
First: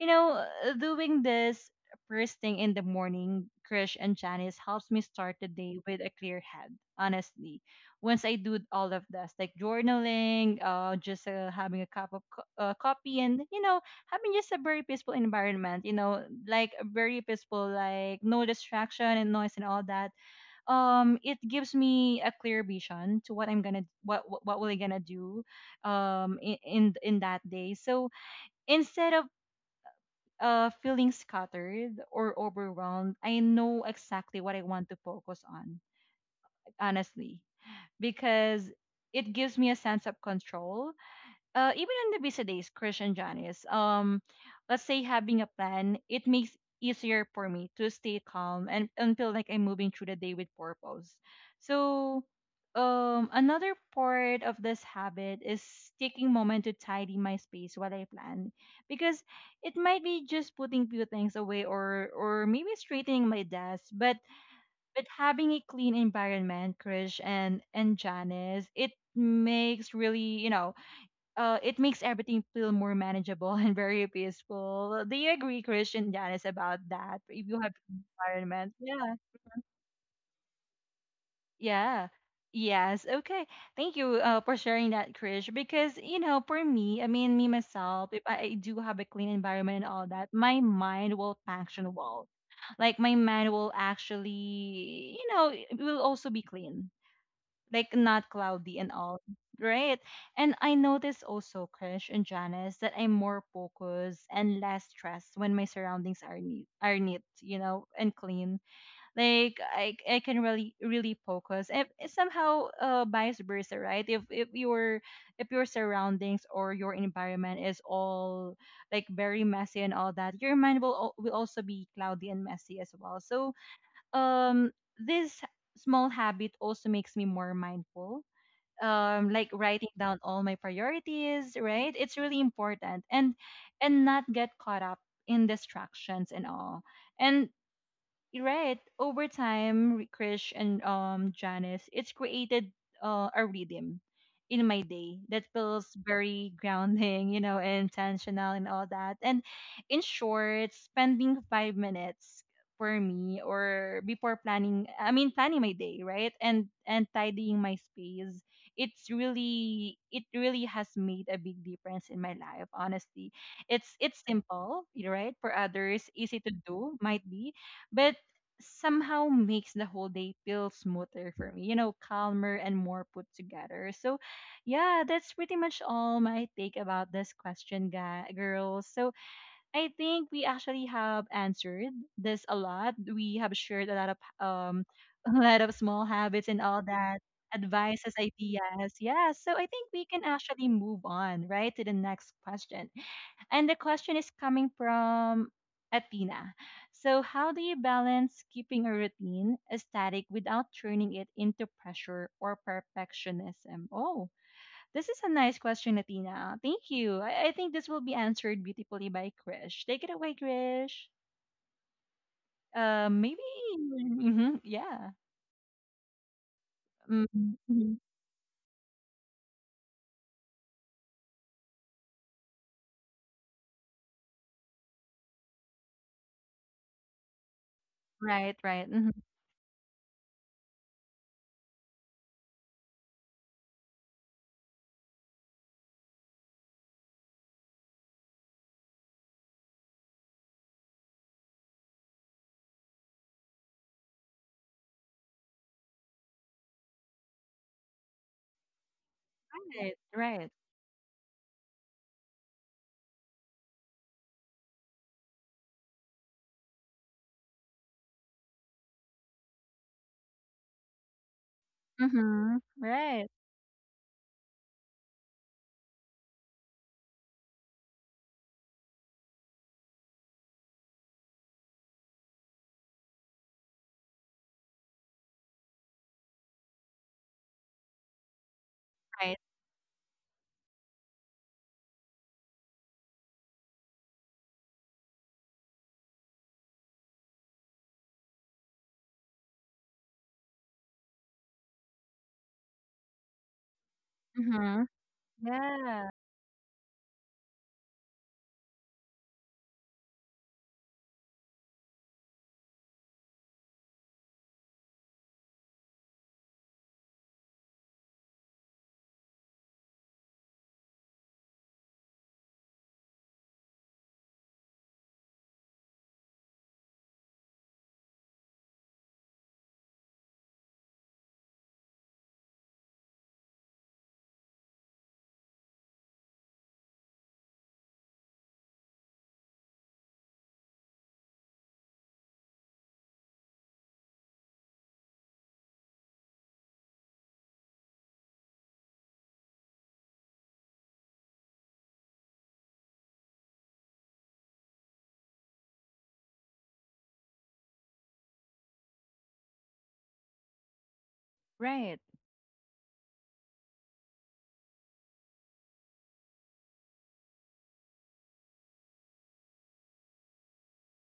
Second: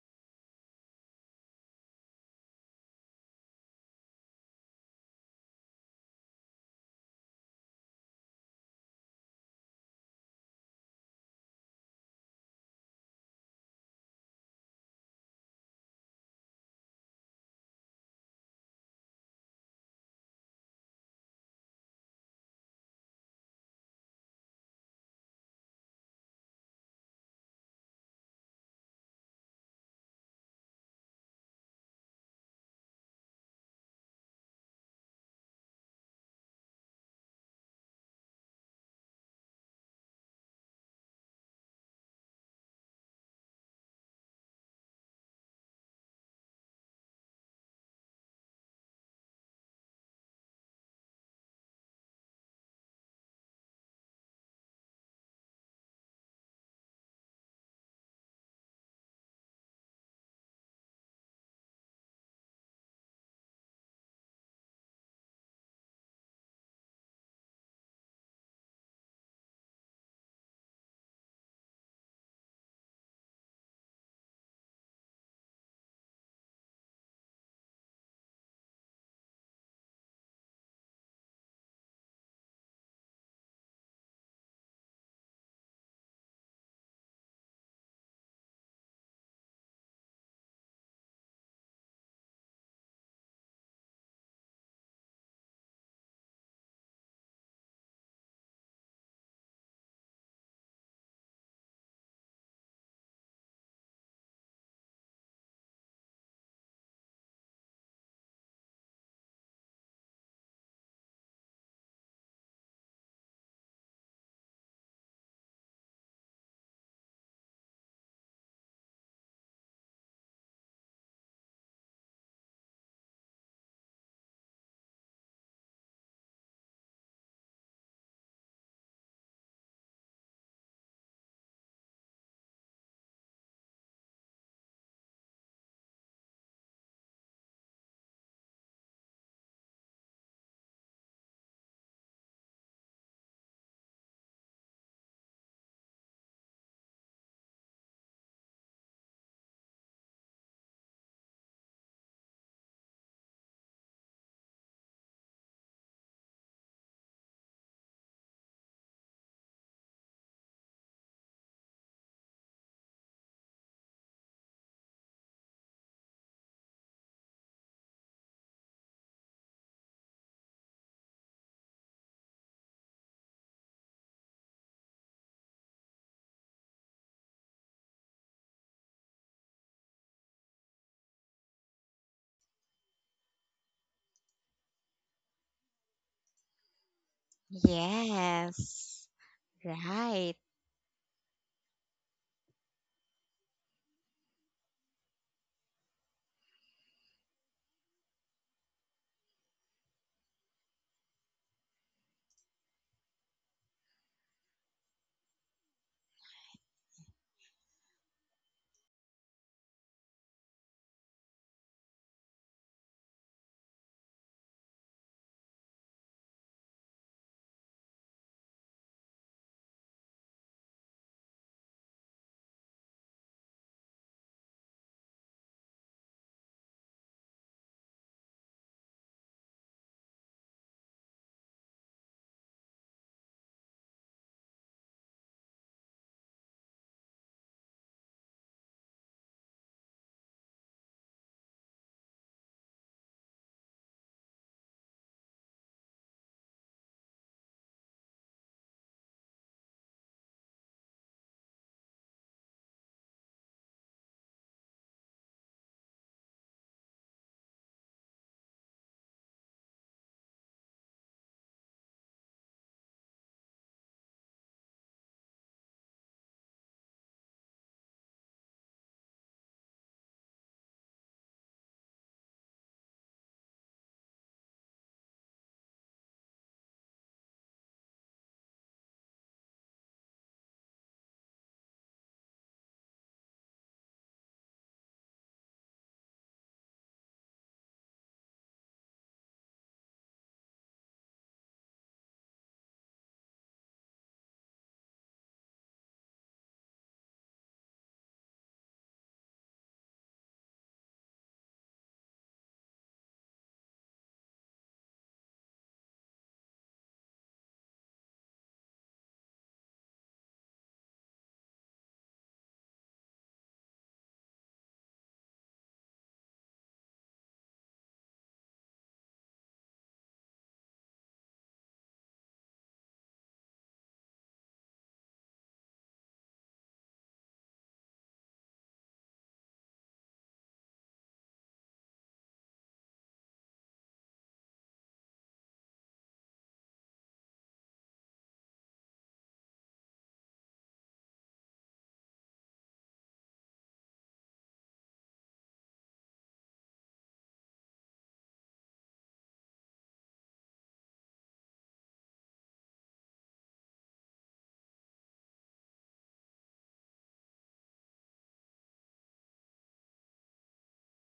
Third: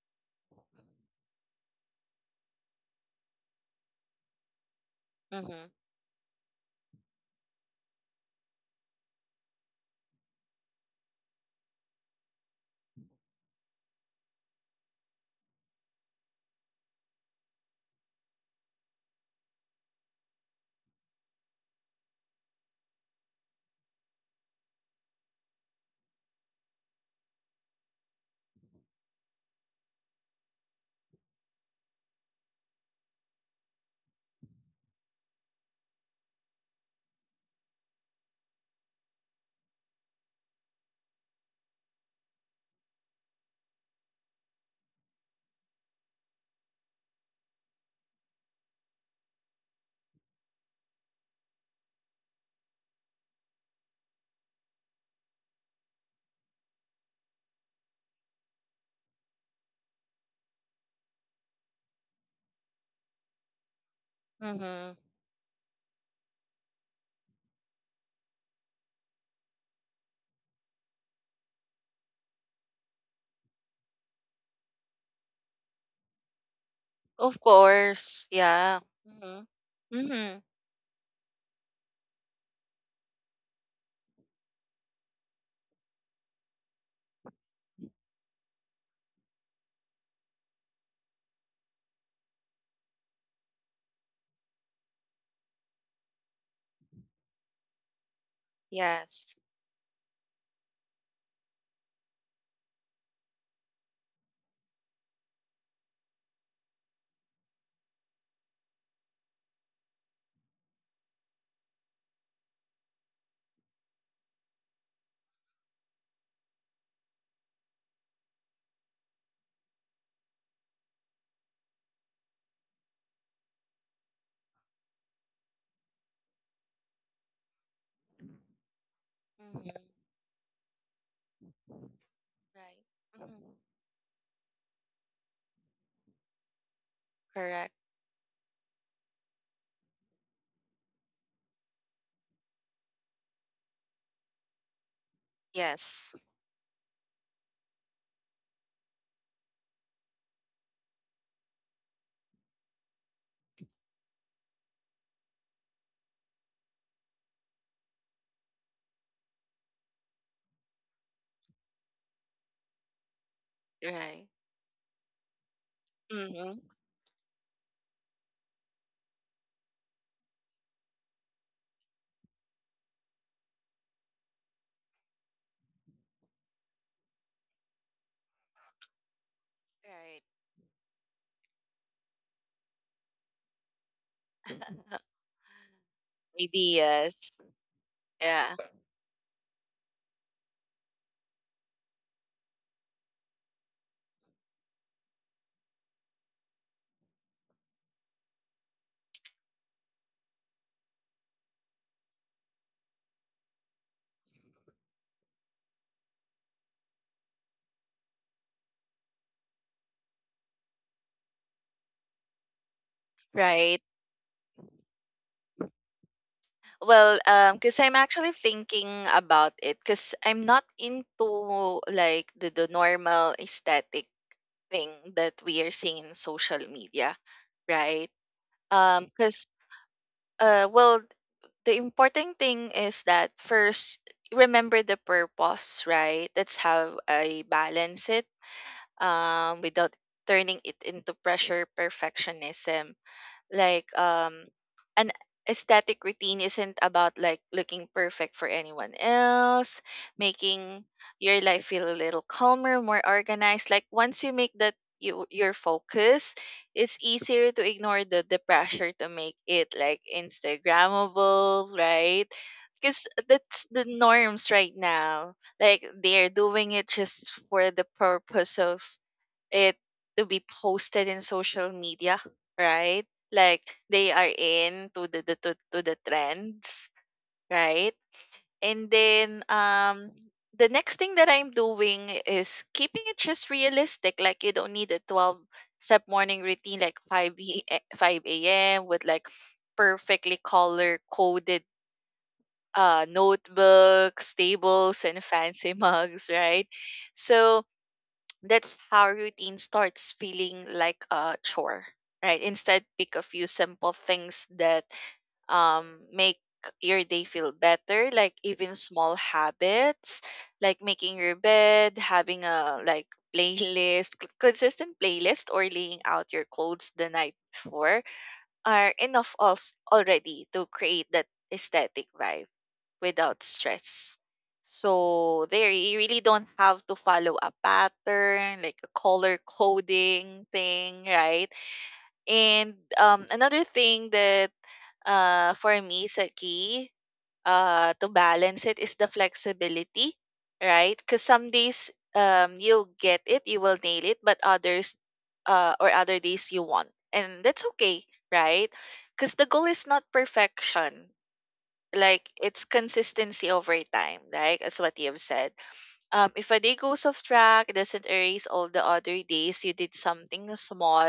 Speaker 1: you know, doing this first thing in the morning, Krish and Janice, helps me start the
Speaker 2: Mm-hmm.
Speaker 1: day with a clear head, honestly. Once I do all of this, like journaling, just having a cup of coffee, and, you know, having just a very peaceful environment, you know, like a very peaceful, like no distraction and noise and all that. It gives me a clear vision to what I'm gonna, what will I gonna do, in that day. So instead of feeling scattered or overwhelmed, I know exactly what I want to focus on, honestly, because it gives me a sense of control even on the busy days, Christian Janice. Let's say having a plan, it makes easier for me to stay calm and feel like I'm moving through the day with purpose. So, another part of this habit is taking moment to tidy my space while I plan, because it might be just putting few things away or maybe straightening my desk. But
Speaker 2: Mm-hmm.
Speaker 1: having a clean environment, Krish and Janice, it makes really, you know, it makes everything feel more manageable and very peaceful. Do you agree, Christian Janice, about that?
Speaker 2: Of
Speaker 1: If you have
Speaker 2: course.
Speaker 1: environment,
Speaker 2: Yeah.
Speaker 1: yeah,
Speaker 2: Mm-hmm. Mm-hmm.
Speaker 1: yeah, yes, okay. Thank you for sharing that, Krish. Because you know, for me, I mean, me myself, if I do have a clean environment and all that, my mind will function well. Like my mind will actually, you know, it will also be clean, like not cloudy and all,
Speaker 2: Yes.
Speaker 1: right? And I notice also, Krish and Janice, that I'm more focused and less stressed when my surroundings are neat, you know, and clean. Like I can really, really focus. If somehow, vice versa, right? If your if your surroundings or your environment is all like very messy and all that, your mind will will also be cloudy and messy as well. So um this small habit also makes me more mindful. Like
Speaker 2: Mm-hmm.
Speaker 1: writing down all my priorities, right, it's really
Speaker 2: Right.
Speaker 1: important. and
Speaker 2: Mm-hmm.
Speaker 1: and not get caught up in distractions and all. And
Speaker 2: Correct.
Speaker 1: right over time, Krish and Janice, it's created a rhythm in my day that feels
Speaker 2: Yes.
Speaker 1: very grounding, you know, and intentional and all that. And in short, spending 5 minutes for me or before planning I mean planning my day, right, and tidying my space, it's really, it really has made a big difference in my life, honestly. It's
Speaker 2: Right.
Speaker 1: simple, right, for others easy to
Speaker 2: Mm-hmm.
Speaker 1: do might be, but somehow makes the whole day feel smoother for me, you know, calmer and more put together. So, yeah, that's pretty much all my take about this question, guy, girls. So, I
Speaker 2: Right.
Speaker 1: think we actually have answered this a lot. We have shared a lot of um a lot of small habits and all that,
Speaker 2: ideas.
Speaker 1: advices,
Speaker 2: Yeah,
Speaker 1: ideas.
Speaker 3: Yes,
Speaker 1: Yeah, so I think we can
Speaker 3: right,
Speaker 1: actually move on, right, to the next question. And the question is coming from Athena. So, how do you balance keeping a routine static without turning it into pressure or perfectionism? Oh, this is a nice question, Athena. Thank you. I think this will be answered beautifully by Krish. Take it away, Krish. Maybe.
Speaker 2: right.
Speaker 1: Hmm, yeah.
Speaker 2: Well,
Speaker 1: Mm-hmm,
Speaker 2: because
Speaker 1: mm-hmm.
Speaker 2: I'm actually thinking about it, because I'm not into like the normal aesthetic thing that we are seeing in social media, right?
Speaker 1: Right, right. Hmm.
Speaker 2: Because well, the important thing is that first remember the purpose, right? That's how I balance it, without turning it into pressure perfectionism, like an aesthetic routine isn't about like looking perfect for anyone else,
Speaker 1: Right, right.
Speaker 2: making your life feel a little calmer, more organized. Like, once you make that you your focus, it's easier to ignore the pressure to make it like instagrammable, right?
Speaker 1: Hmm.
Speaker 2: Because
Speaker 1: Right,
Speaker 2: that's the norms right now, like they're doing it just for the purpose of it to be posted in social media, right? Like they are in to the trends, right? And
Speaker 1: right.
Speaker 2: then the next thing that I'm doing is keeping it just realistic. Like you don't need a 12 step morning routine, like 5 5 a.m. with like perfectly color coded notebooks,
Speaker 1: Hmm.
Speaker 2: tables and fancy
Speaker 1: Yeah,
Speaker 2: mugs, right? So that's how routine starts feeling like a chore, right? Instead, pick a few simple things that make your day feel better, like even small habits, like making your bed, having a like playlist, consistent playlist, or laying out your clothes the night before are enough already to create that aesthetic vibe without stress. So there you really don't have to follow a pattern like a color coding thing, right? And another thing that for me is a key to balance it is the flexibility, right? Because some days you'll get it, you will nail it, but others or other days you won't. And that's okay, right? Because the goal is not perfection,
Speaker 1: right.
Speaker 2: like it's consistency over time, like as what you have said. If a day goes off track, it doesn't erase all the other days you did something small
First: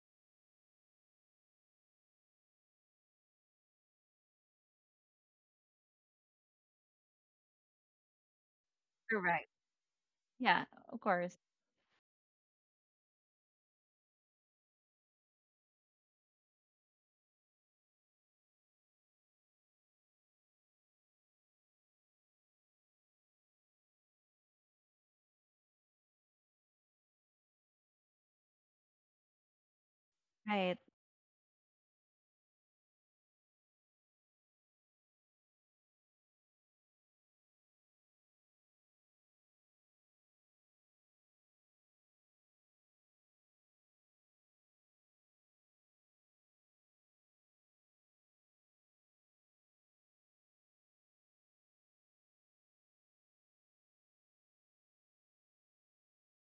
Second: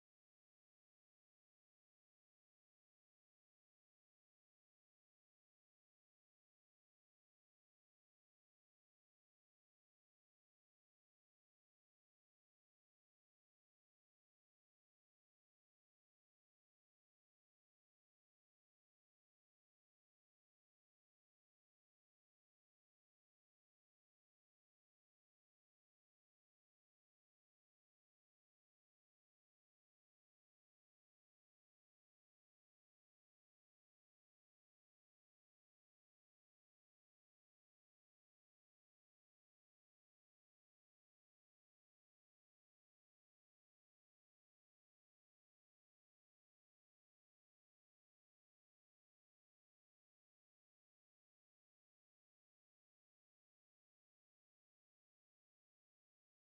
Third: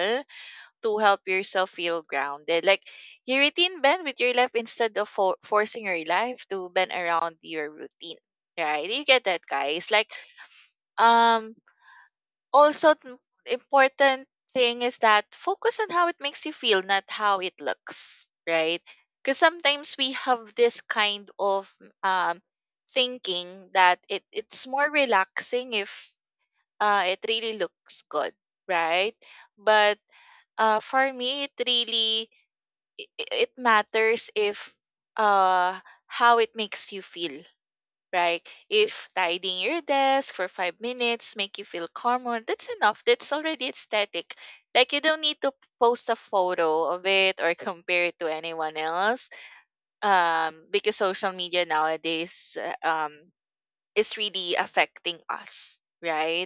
Speaker 2: to help yourself feel grounded. Like your routine bend with your life instead of forcing your life to bend around your routine. Right? You get that,
Speaker 1: Correct.
Speaker 2: guys? Like,
Speaker 1: Yeah, of course.
Speaker 2: um, also, important thing is that focus on how it makes you feel, not how it looks, right? Because sometimes we have this kind of um, thinking that it's more relaxing if it really looks good, right? But
Speaker 1: Right.
Speaker 2: for me, it really it matters if uh, how it makes you feel, right? If tidying your desk for 5 minutes make you feel calmer, that's enough. That's already aesthetic. Like you don't need to post a photo of it or compare it to anyone else. Because social media nowadays, uh, um, is really affecting us, right?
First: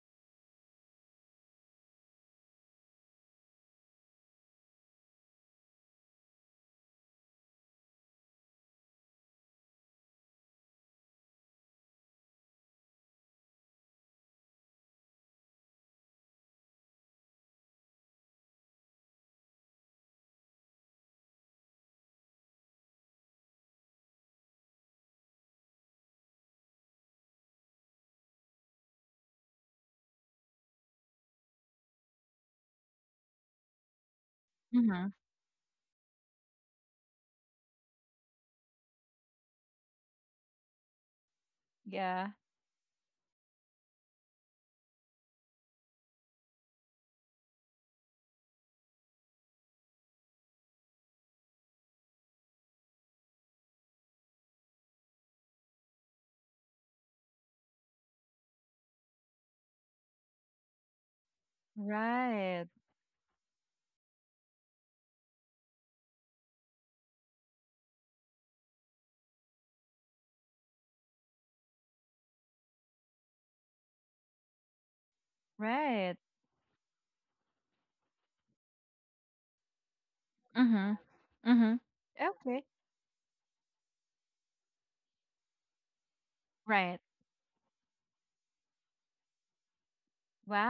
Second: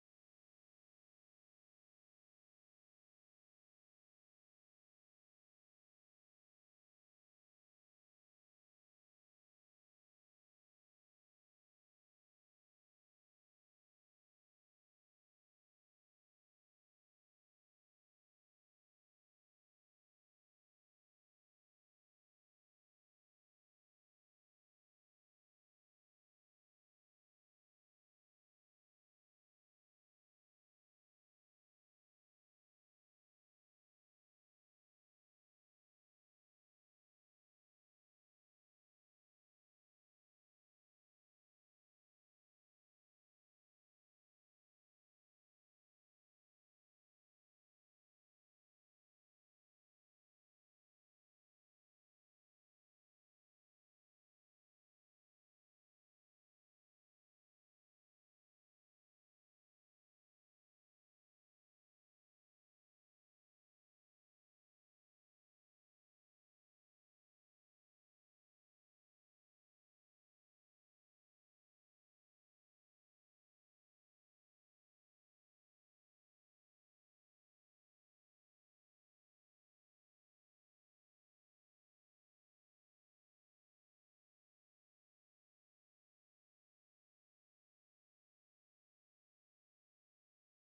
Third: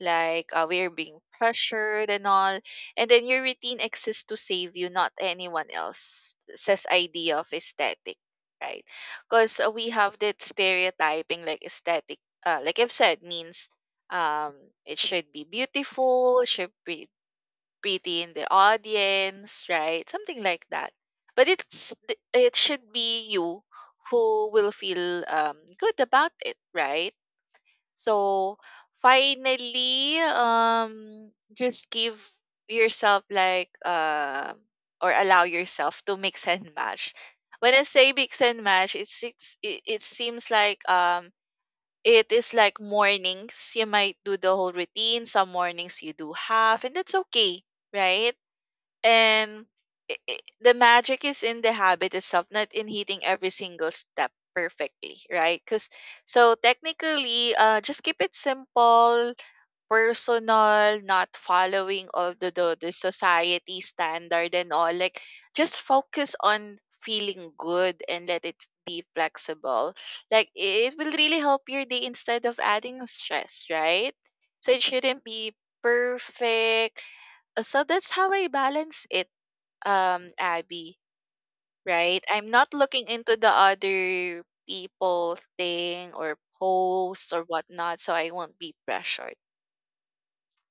Speaker 2: Like we're being pressured and all. And then your routine exists to save you, not anyone else, says idea of aesthetic, right? Because we have that stereotyping like aesthetic, like I've said, means um, it should be beautiful, it should be pretty in the audience, right? Something like that. But it should be you who will feel good about it, right? So finally, just give yourself like or
Speaker 1: Mhm.
Speaker 2: allow yourself to mix and match. When I say mix and match, it seems like it
Speaker 1: Yeah.
Speaker 2: is like mornings you might do the whole routine, some mornings you do half, and that's okay, right? And I the magic is in the habit itself, not in hitting every single step perfectly, right? Because so technically, just keep it simple, personal, not following all
Speaker 1: Right.
Speaker 2: the society standard and all. Like just focus on feeling good and let it be flexible. Like it will really help your day instead of adding stress, right? So it shouldn't be
Speaker 1: Right.
Speaker 2: perfect. So that's how I balance it,
Speaker 1: Mhm.
Speaker 2: Abby,
Speaker 1: Mhm.
Speaker 2: right? I'm
Speaker 1: Okay.
Speaker 2: not looking into the other people thing or
Speaker 1: Right.
Speaker 2: posts or whatnot, so I won't be pressured.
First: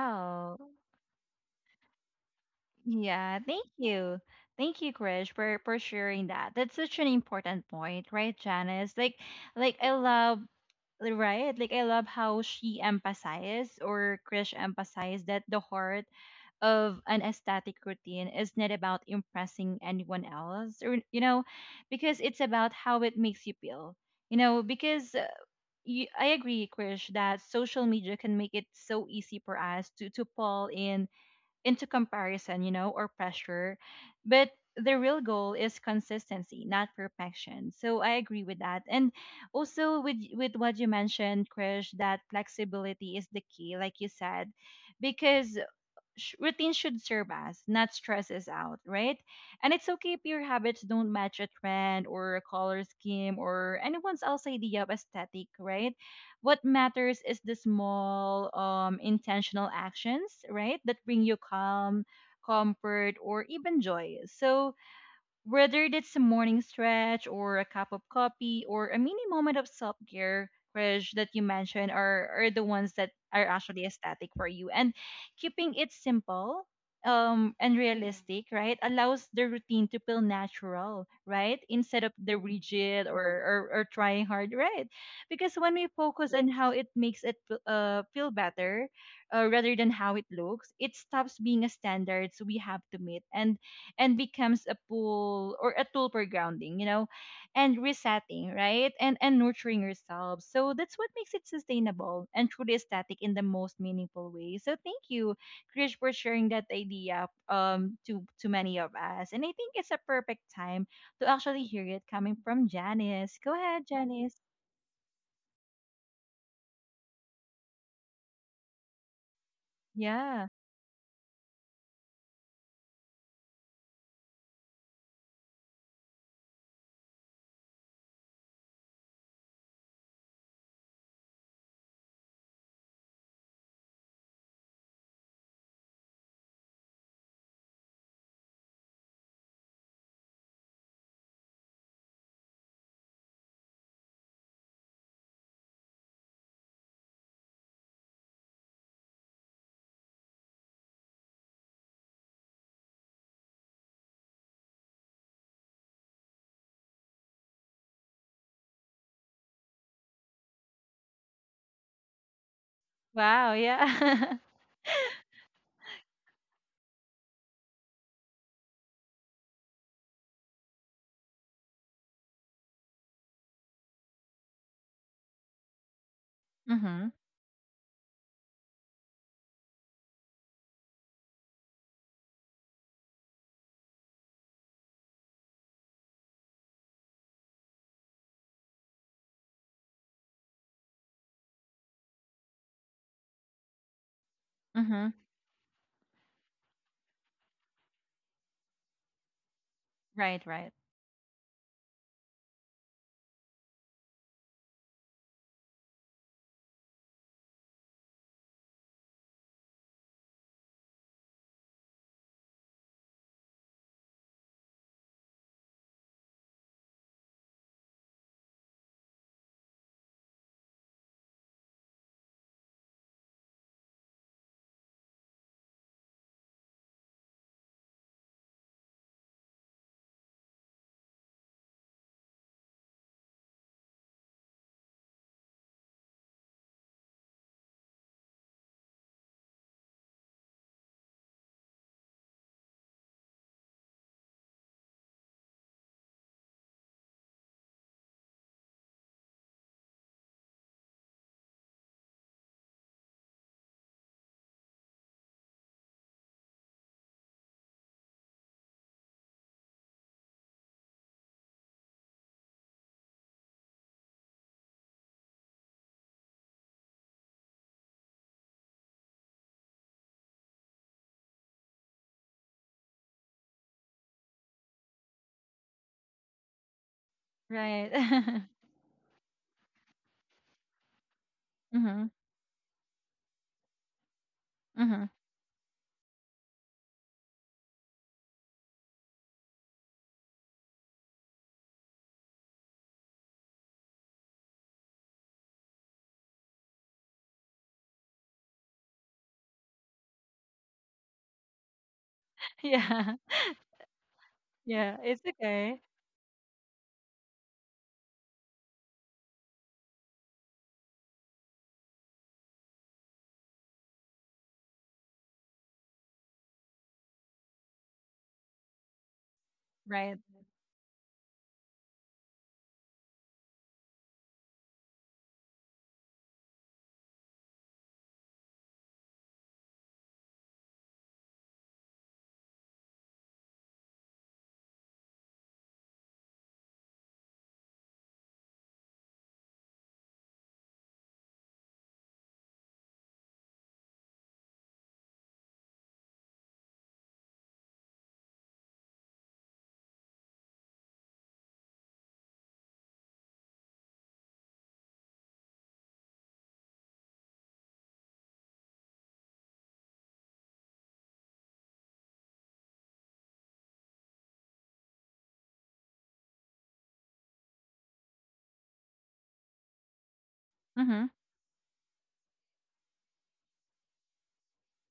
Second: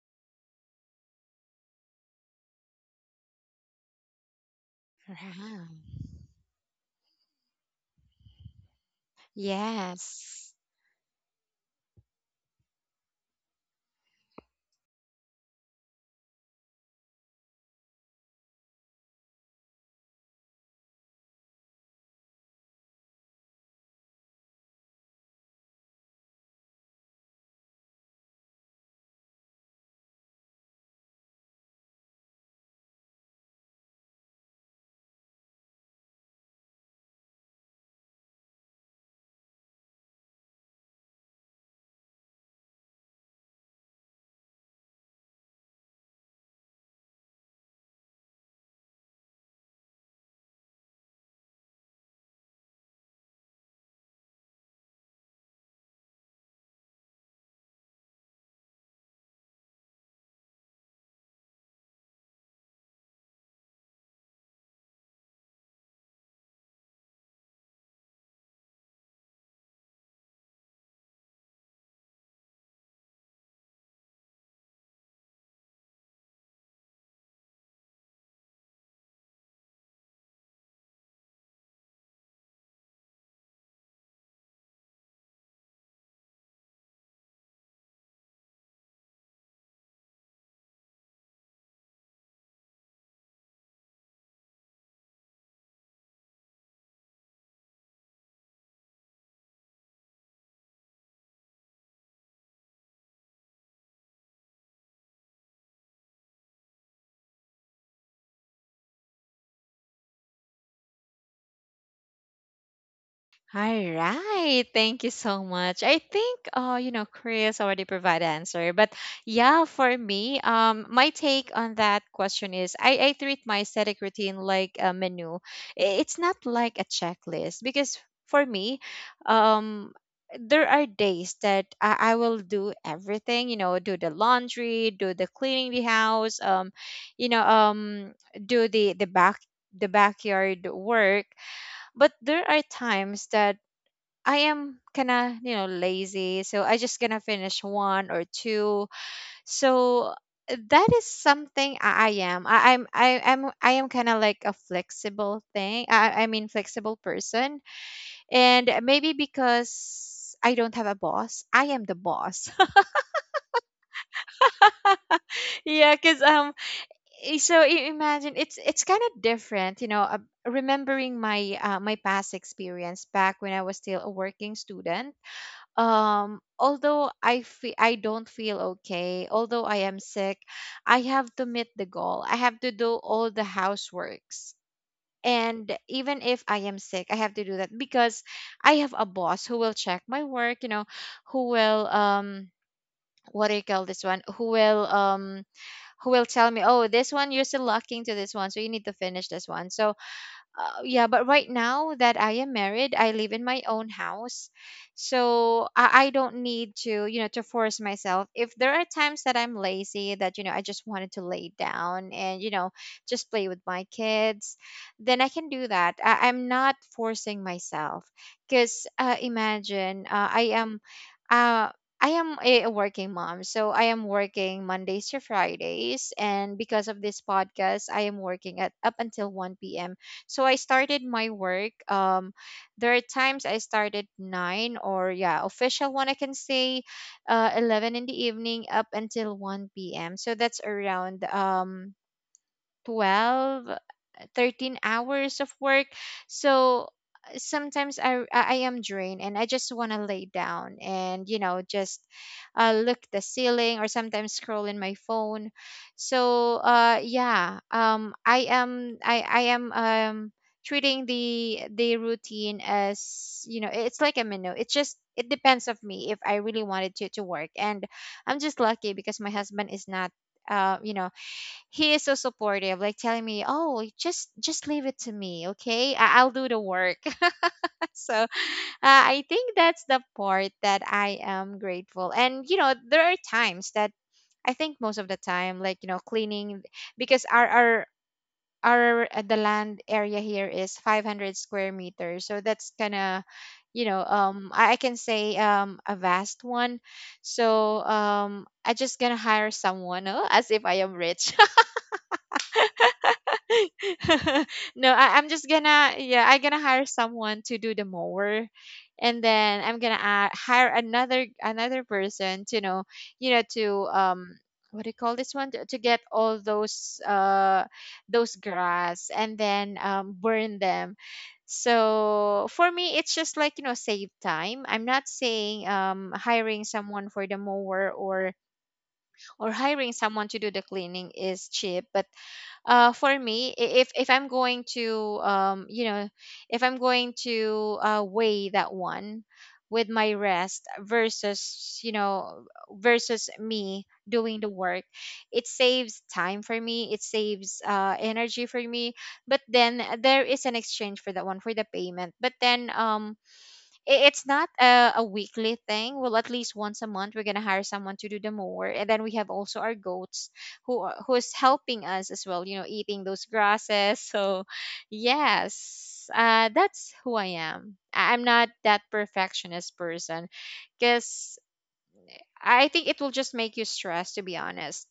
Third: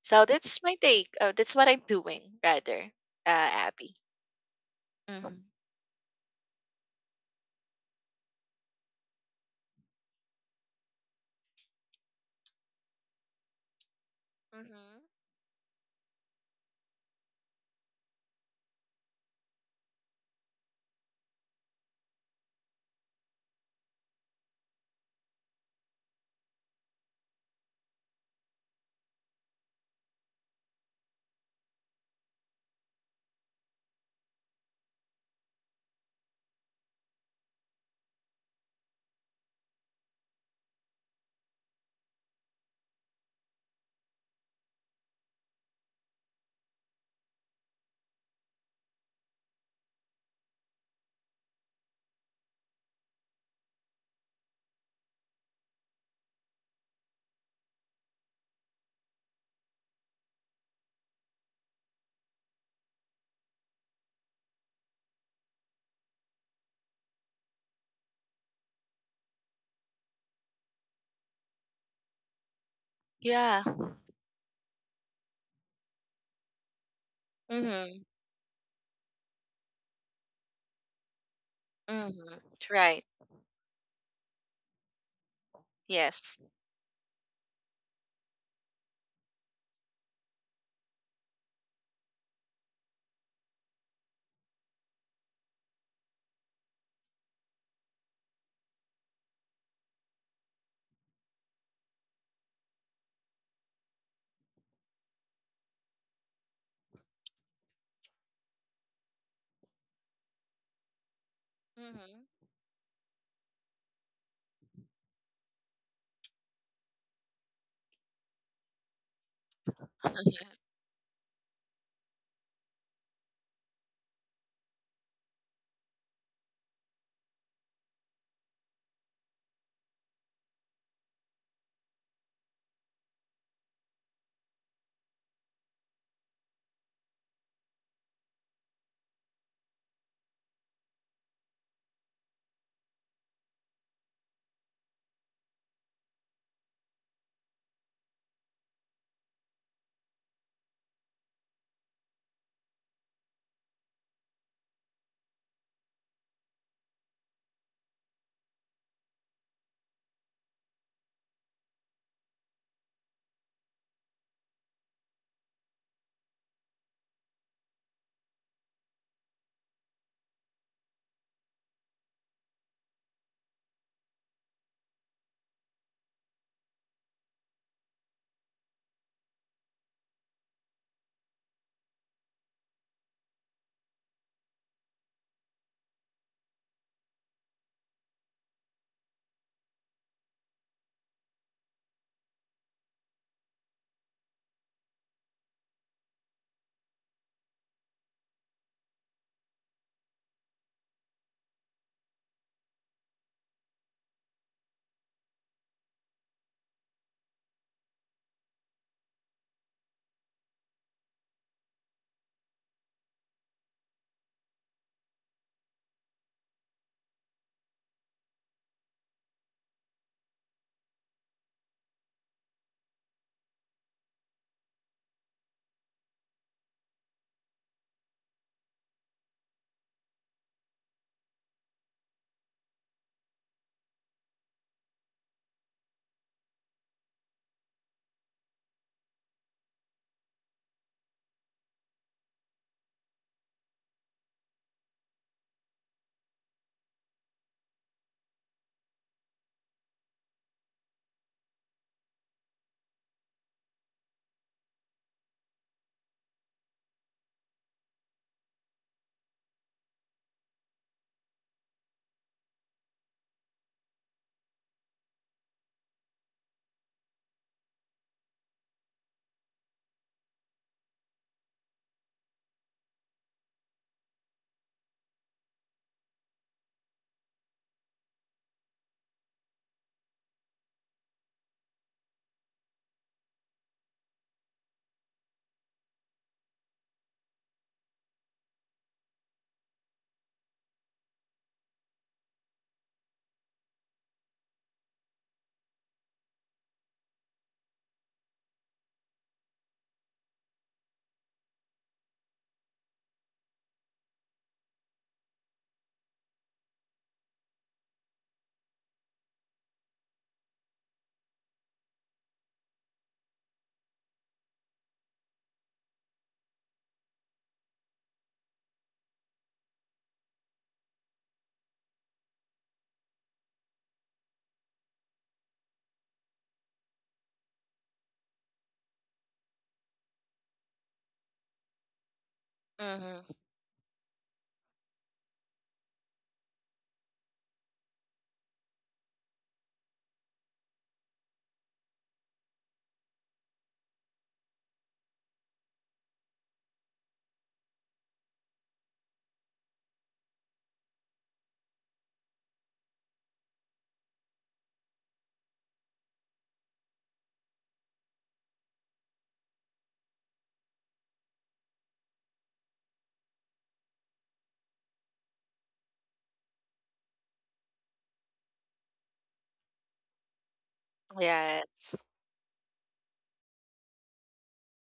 Speaker 2: So that's my take. That's what I'm doing, rather,
Speaker 1: Yeah. Thank
Speaker 2: Abby.
Speaker 1: you. Thank you, Krish,
Speaker 2: Mm-hmm.
Speaker 1: for
Speaker 3: right.
Speaker 1: sharing that. That's such an important point, right, Janice? Like I love,
Speaker 3: Yes.
Speaker 1: right? Like I love how she emphasized or Krish
Speaker 2: Mm-hmm.
Speaker 1: emphasized that the heart of an aesthetic routine is not about impressing anyone else, or you know, because it's about how it makes you feel. You know, because I agree, Krish, that social media can make it so easy for us to fall in into comparison, you know, or pressure. But the real goal is consistency, not perfection, so I agree with that. And also with what you mentioned, Krish, that flexibility is the key, like you said. Because routine should serve us, not stress us out, right? And it's okay if your habits don't match a trend or a color scheme or anyone else's idea of aesthetic, right? What matters is the small, intentional actions, right, that bring you calm, comfort, or even joy. So whether it's a morning stretch or a cup of coffee or a mini moment of self care, Krish, that you mentioned are the ones that are
Speaker 2: Yeah.
Speaker 1: actually aesthetic for you. And keeping it simple, and mm-hmm,
Speaker 2: Mm-hmm.
Speaker 1: realistic, right, allows the routine to feel natural, right, instead of
Speaker 2: Mm-hmm.
Speaker 1: the
Speaker 2: Right.
Speaker 1: rigid, or trying hard, right? Because when we focus
Speaker 2: Yes.
Speaker 1: on how it makes feel better rather than how it looks, it stops being a standard so we have to meet. And becomes a pool or a tool for grounding, you know, and resetting, right? And nurturing yourself. So that's what makes it sustainable and truly aesthetic in the most meaningful way. So thank you, Krish, for sharing that idea to many of us. And I think it's a perfect time to actually hear it
Speaker 2: Mm-hmm.
Speaker 1: coming from Janice. Go ahead,
Speaker 3: All
Speaker 1: Janice.
Speaker 3: right, thank you so much. I think you know, Chris already provided answer, but yeah, for me,
Speaker 1: Yeah.
Speaker 3: my take on that question is I treat my aesthetic routine like a menu. I- It's not like a checklist because for me, um there are days that I will do everything, you know, do the laundry, do the cleaning the house, you know, do the backyard work. But there are times that I am kind of, you know, lazy. So I just gonna finish one or two. So that is something I am. I, I'm I, I'm I am kind of like a flexible thing. I mean flexible person. And maybe because I don't have a boss, I am the boss.
Speaker 1: Wow, yeah.
Speaker 3: Yeah, because i- so i- imagine it's kind of different, you know, remembering my past experience back when I was still a working student.
Speaker 1: mhm.
Speaker 3: Although I don't feel okay, although I am sick, I have to meet the goal. I have to do all the houseworks, and even if I am sick, I have to do that because I have a boss who will check my work, you know, who will what do you call this one,
Speaker 1: Mhm.
Speaker 3: who will tell me, oh, this one you're still lacking to this one, so you need to finish this one. So
Speaker 1: Right, right.
Speaker 3: yeah, but right now that I am married, I live in my own house, so I don't need to, you know, to force myself. If there are times that I'm lazy, that, you know, I just wanted to lay down and, you know, just play with my kids, then I can do that. I'm not forcing myself. Because imagine, uh, I am a working mom, so I am working Mondays to Fridays, and because of this podcast, I am working at up until 1 p.m. So I started my work. There are times I started nine, or yeah, official one I can say, 11 in the evening up until one p.m. So that's around 12 13 hours of work. So sometimes I am drained and I just want to lay down and, you know, just look at the ceiling or sometimes scroll in my phone. So yeah, I am treating the routine as, you know, it's like a menu. It's just it depends of me if I really wanted to work. And I'm just lucky because my husband is not you know, he is so supportive, like telling me, oh, just leave it to me, okay, I'll do the work.
Speaker 1: Right.
Speaker 3: So I think that's the part that I am
Speaker 1: mhm.
Speaker 3: grateful. And you know, there are times that I think most
Speaker 1: Mhm.
Speaker 3: of the time, like, you know, cleaning, because our the land area here is 500 square meters, so that's kind of, you know, I can say a vast one. So I just gonna hire someone. Oh, as if I am rich.
Speaker 1: Yeah.
Speaker 3: No,
Speaker 1: Yeah, it's
Speaker 3: I'm just
Speaker 1: okay.
Speaker 3: gonna, yeah, I'm gonna hire someone to do the mower, and then I'm gonna hire another person to know, you know, to um what do you call this one, to get all those grass and then
Speaker 1: Right.
Speaker 3: burn them. So for me, it's just like, you know, save time. I'm not saying hiring someone for the mower or hiring someone to do the cleaning is cheap, but for
Speaker 2: Mm-hmm.
Speaker 3: me, if I'm going to, you know, if I'm going to weigh that one with my rest versus, you know, versus me doing the work, it saves time for me. It saves energy for me. But then there is an exchange for that one for the payment. But then it's not a weekly thing. Well, at least once a month, we're gonna hire someone to do the mower, and then we have also our goats who's helping us as well, you know, eating those grasses. So yes, that's who I am. I'm not that perfectionist person,
Speaker 1: Mm-hmm.
Speaker 3: because
Speaker 2: Yes.
Speaker 3: I think it will just make you stressed. To be honest,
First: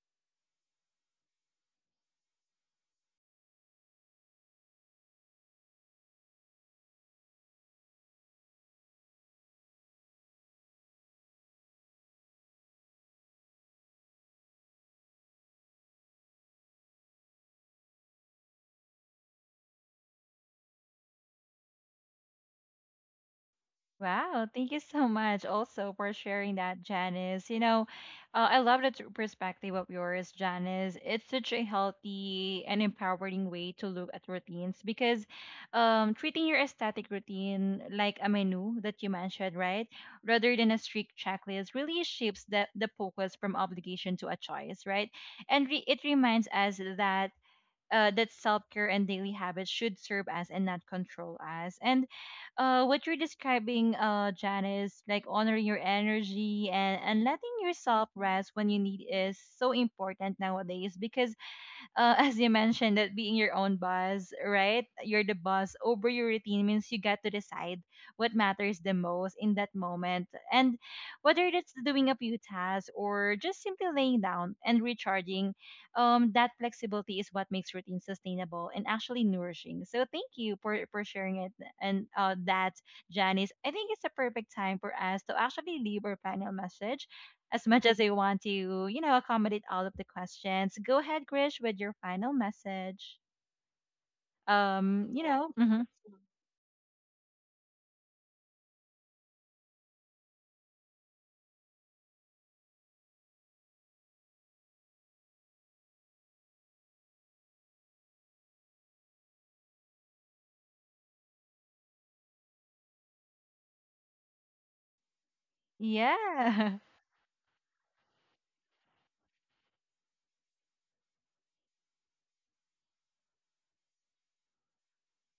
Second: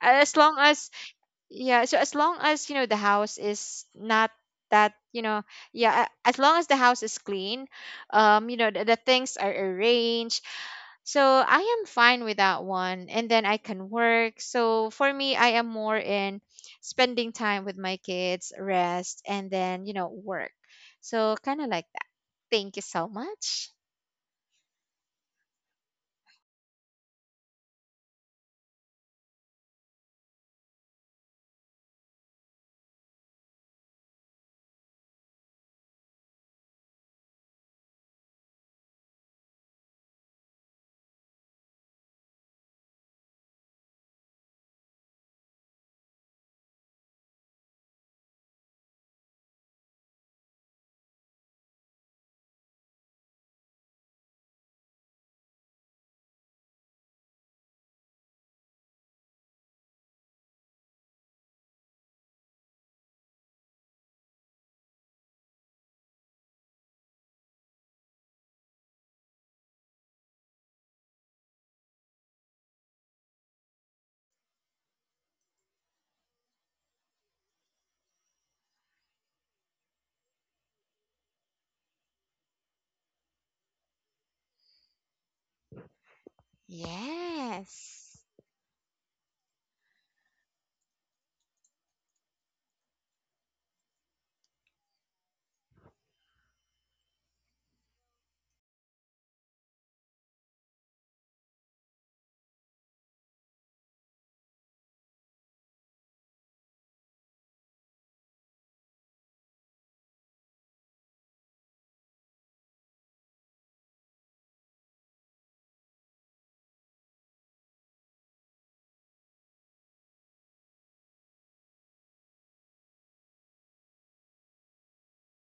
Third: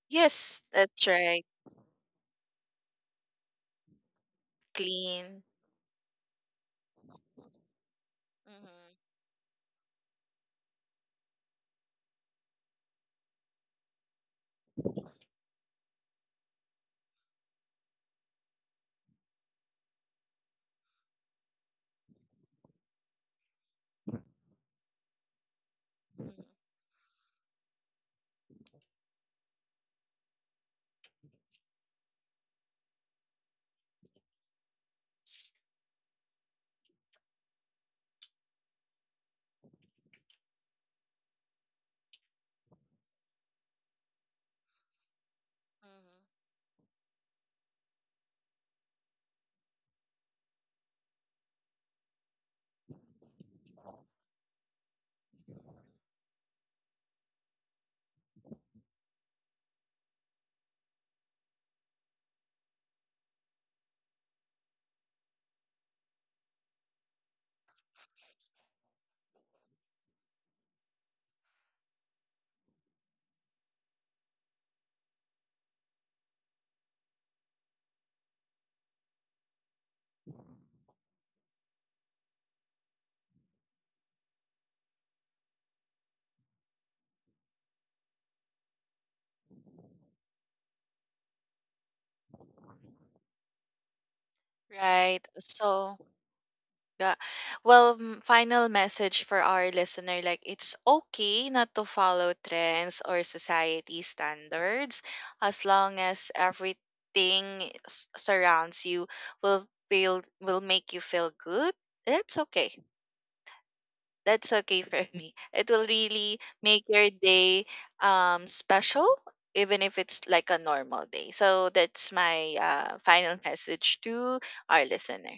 Speaker 3: as long
Speaker 2: Yes,
Speaker 3: as,
Speaker 2: that's right.
Speaker 3: yeah, so as long as, you know, the house is not that, you know,
Speaker 2: Clean.
Speaker 3: yeah, as long as the house is clean, you know, the things are arranged. So I am fine with that one and then I can work. So for me, I am more in spending time with my kids, rest, and then, you know, work. So kind of like that. Thank you so much.
Speaker 1: Wow. Thank you so much also for
Speaker 2: Mm-hmm.
Speaker 1: sharing that, Janice. You know, I love that perspective of yours, Janice. It's such a healthy and empowering way to look at routines, because treating your aesthetic routine like a menu that you mentioned, right, rather than a strict checklist really shifts the focus from obligation to a choice, right? And it reminds
Speaker 2: Mm-hmm.
Speaker 1: us that that self-care and daily habits should serve as and not control us. And what you're describing, Janice, like honoring your energy and letting yourself rest when you need is so important nowadays, because as you mentioned, that being your own boss, right? You're the boss over your routine means you got to decide what matters the most in that moment. And whether that's doing a few tasks or just simply laying down and recharging, that flexibility is what makes routine sustainable and actually nourishing. So thank you for sharing it and that, Janice. I think it's a perfect time for us to actually leave our final message, as much as I
Speaker 3: Yes.
Speaker 1: want to, you know, accommodate all of the questions. Go ahead, Grish, with your final message.
Speaker 2: Right.
Speaker 1: You know, mhm.
Speaker 2: So. Yeah. Well, final message for our listener, like it's okay not to follow trends or society standards as long as everything surrounds you will feel will make you feel good. That's okay. That's okay for me. It will really
Speaker 1: Yeah.
Speaker 2: make your day special even if it's like a normal day. So that's my final message to our listener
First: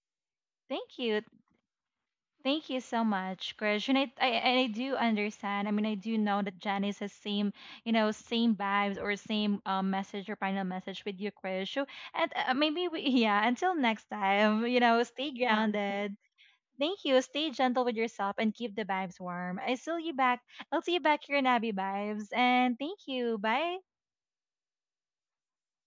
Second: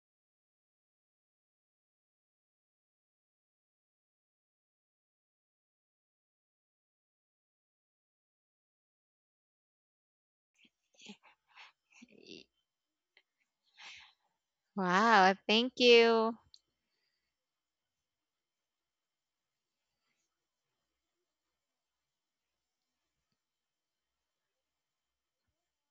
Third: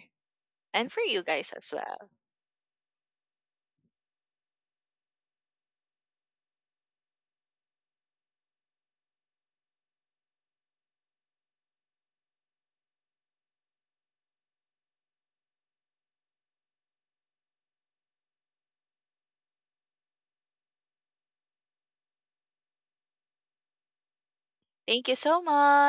Speaker 2: and
Speaker 1: Thank
Speaker 2: for
Speaker 1: you.
Speaker 2: you guys as well.
Speaker 1: Thank you so much, Grish. And I do understand. I mean, I do know that Janice has same, you know, same vibes or same message or final message with you, Grish. So, and maybe we, yeah, until next time, you know, stay
Speaker 3: Wow, thank
Speaker 1: grounded.
Speaker 3: you.
Speaker 1: Thank you. Stay gentle with yourself and keep the vibes warm. I see you back. I'll see you back here in Abby Vibes. And thank you. Bye.
Speaker 2: Thank you so much.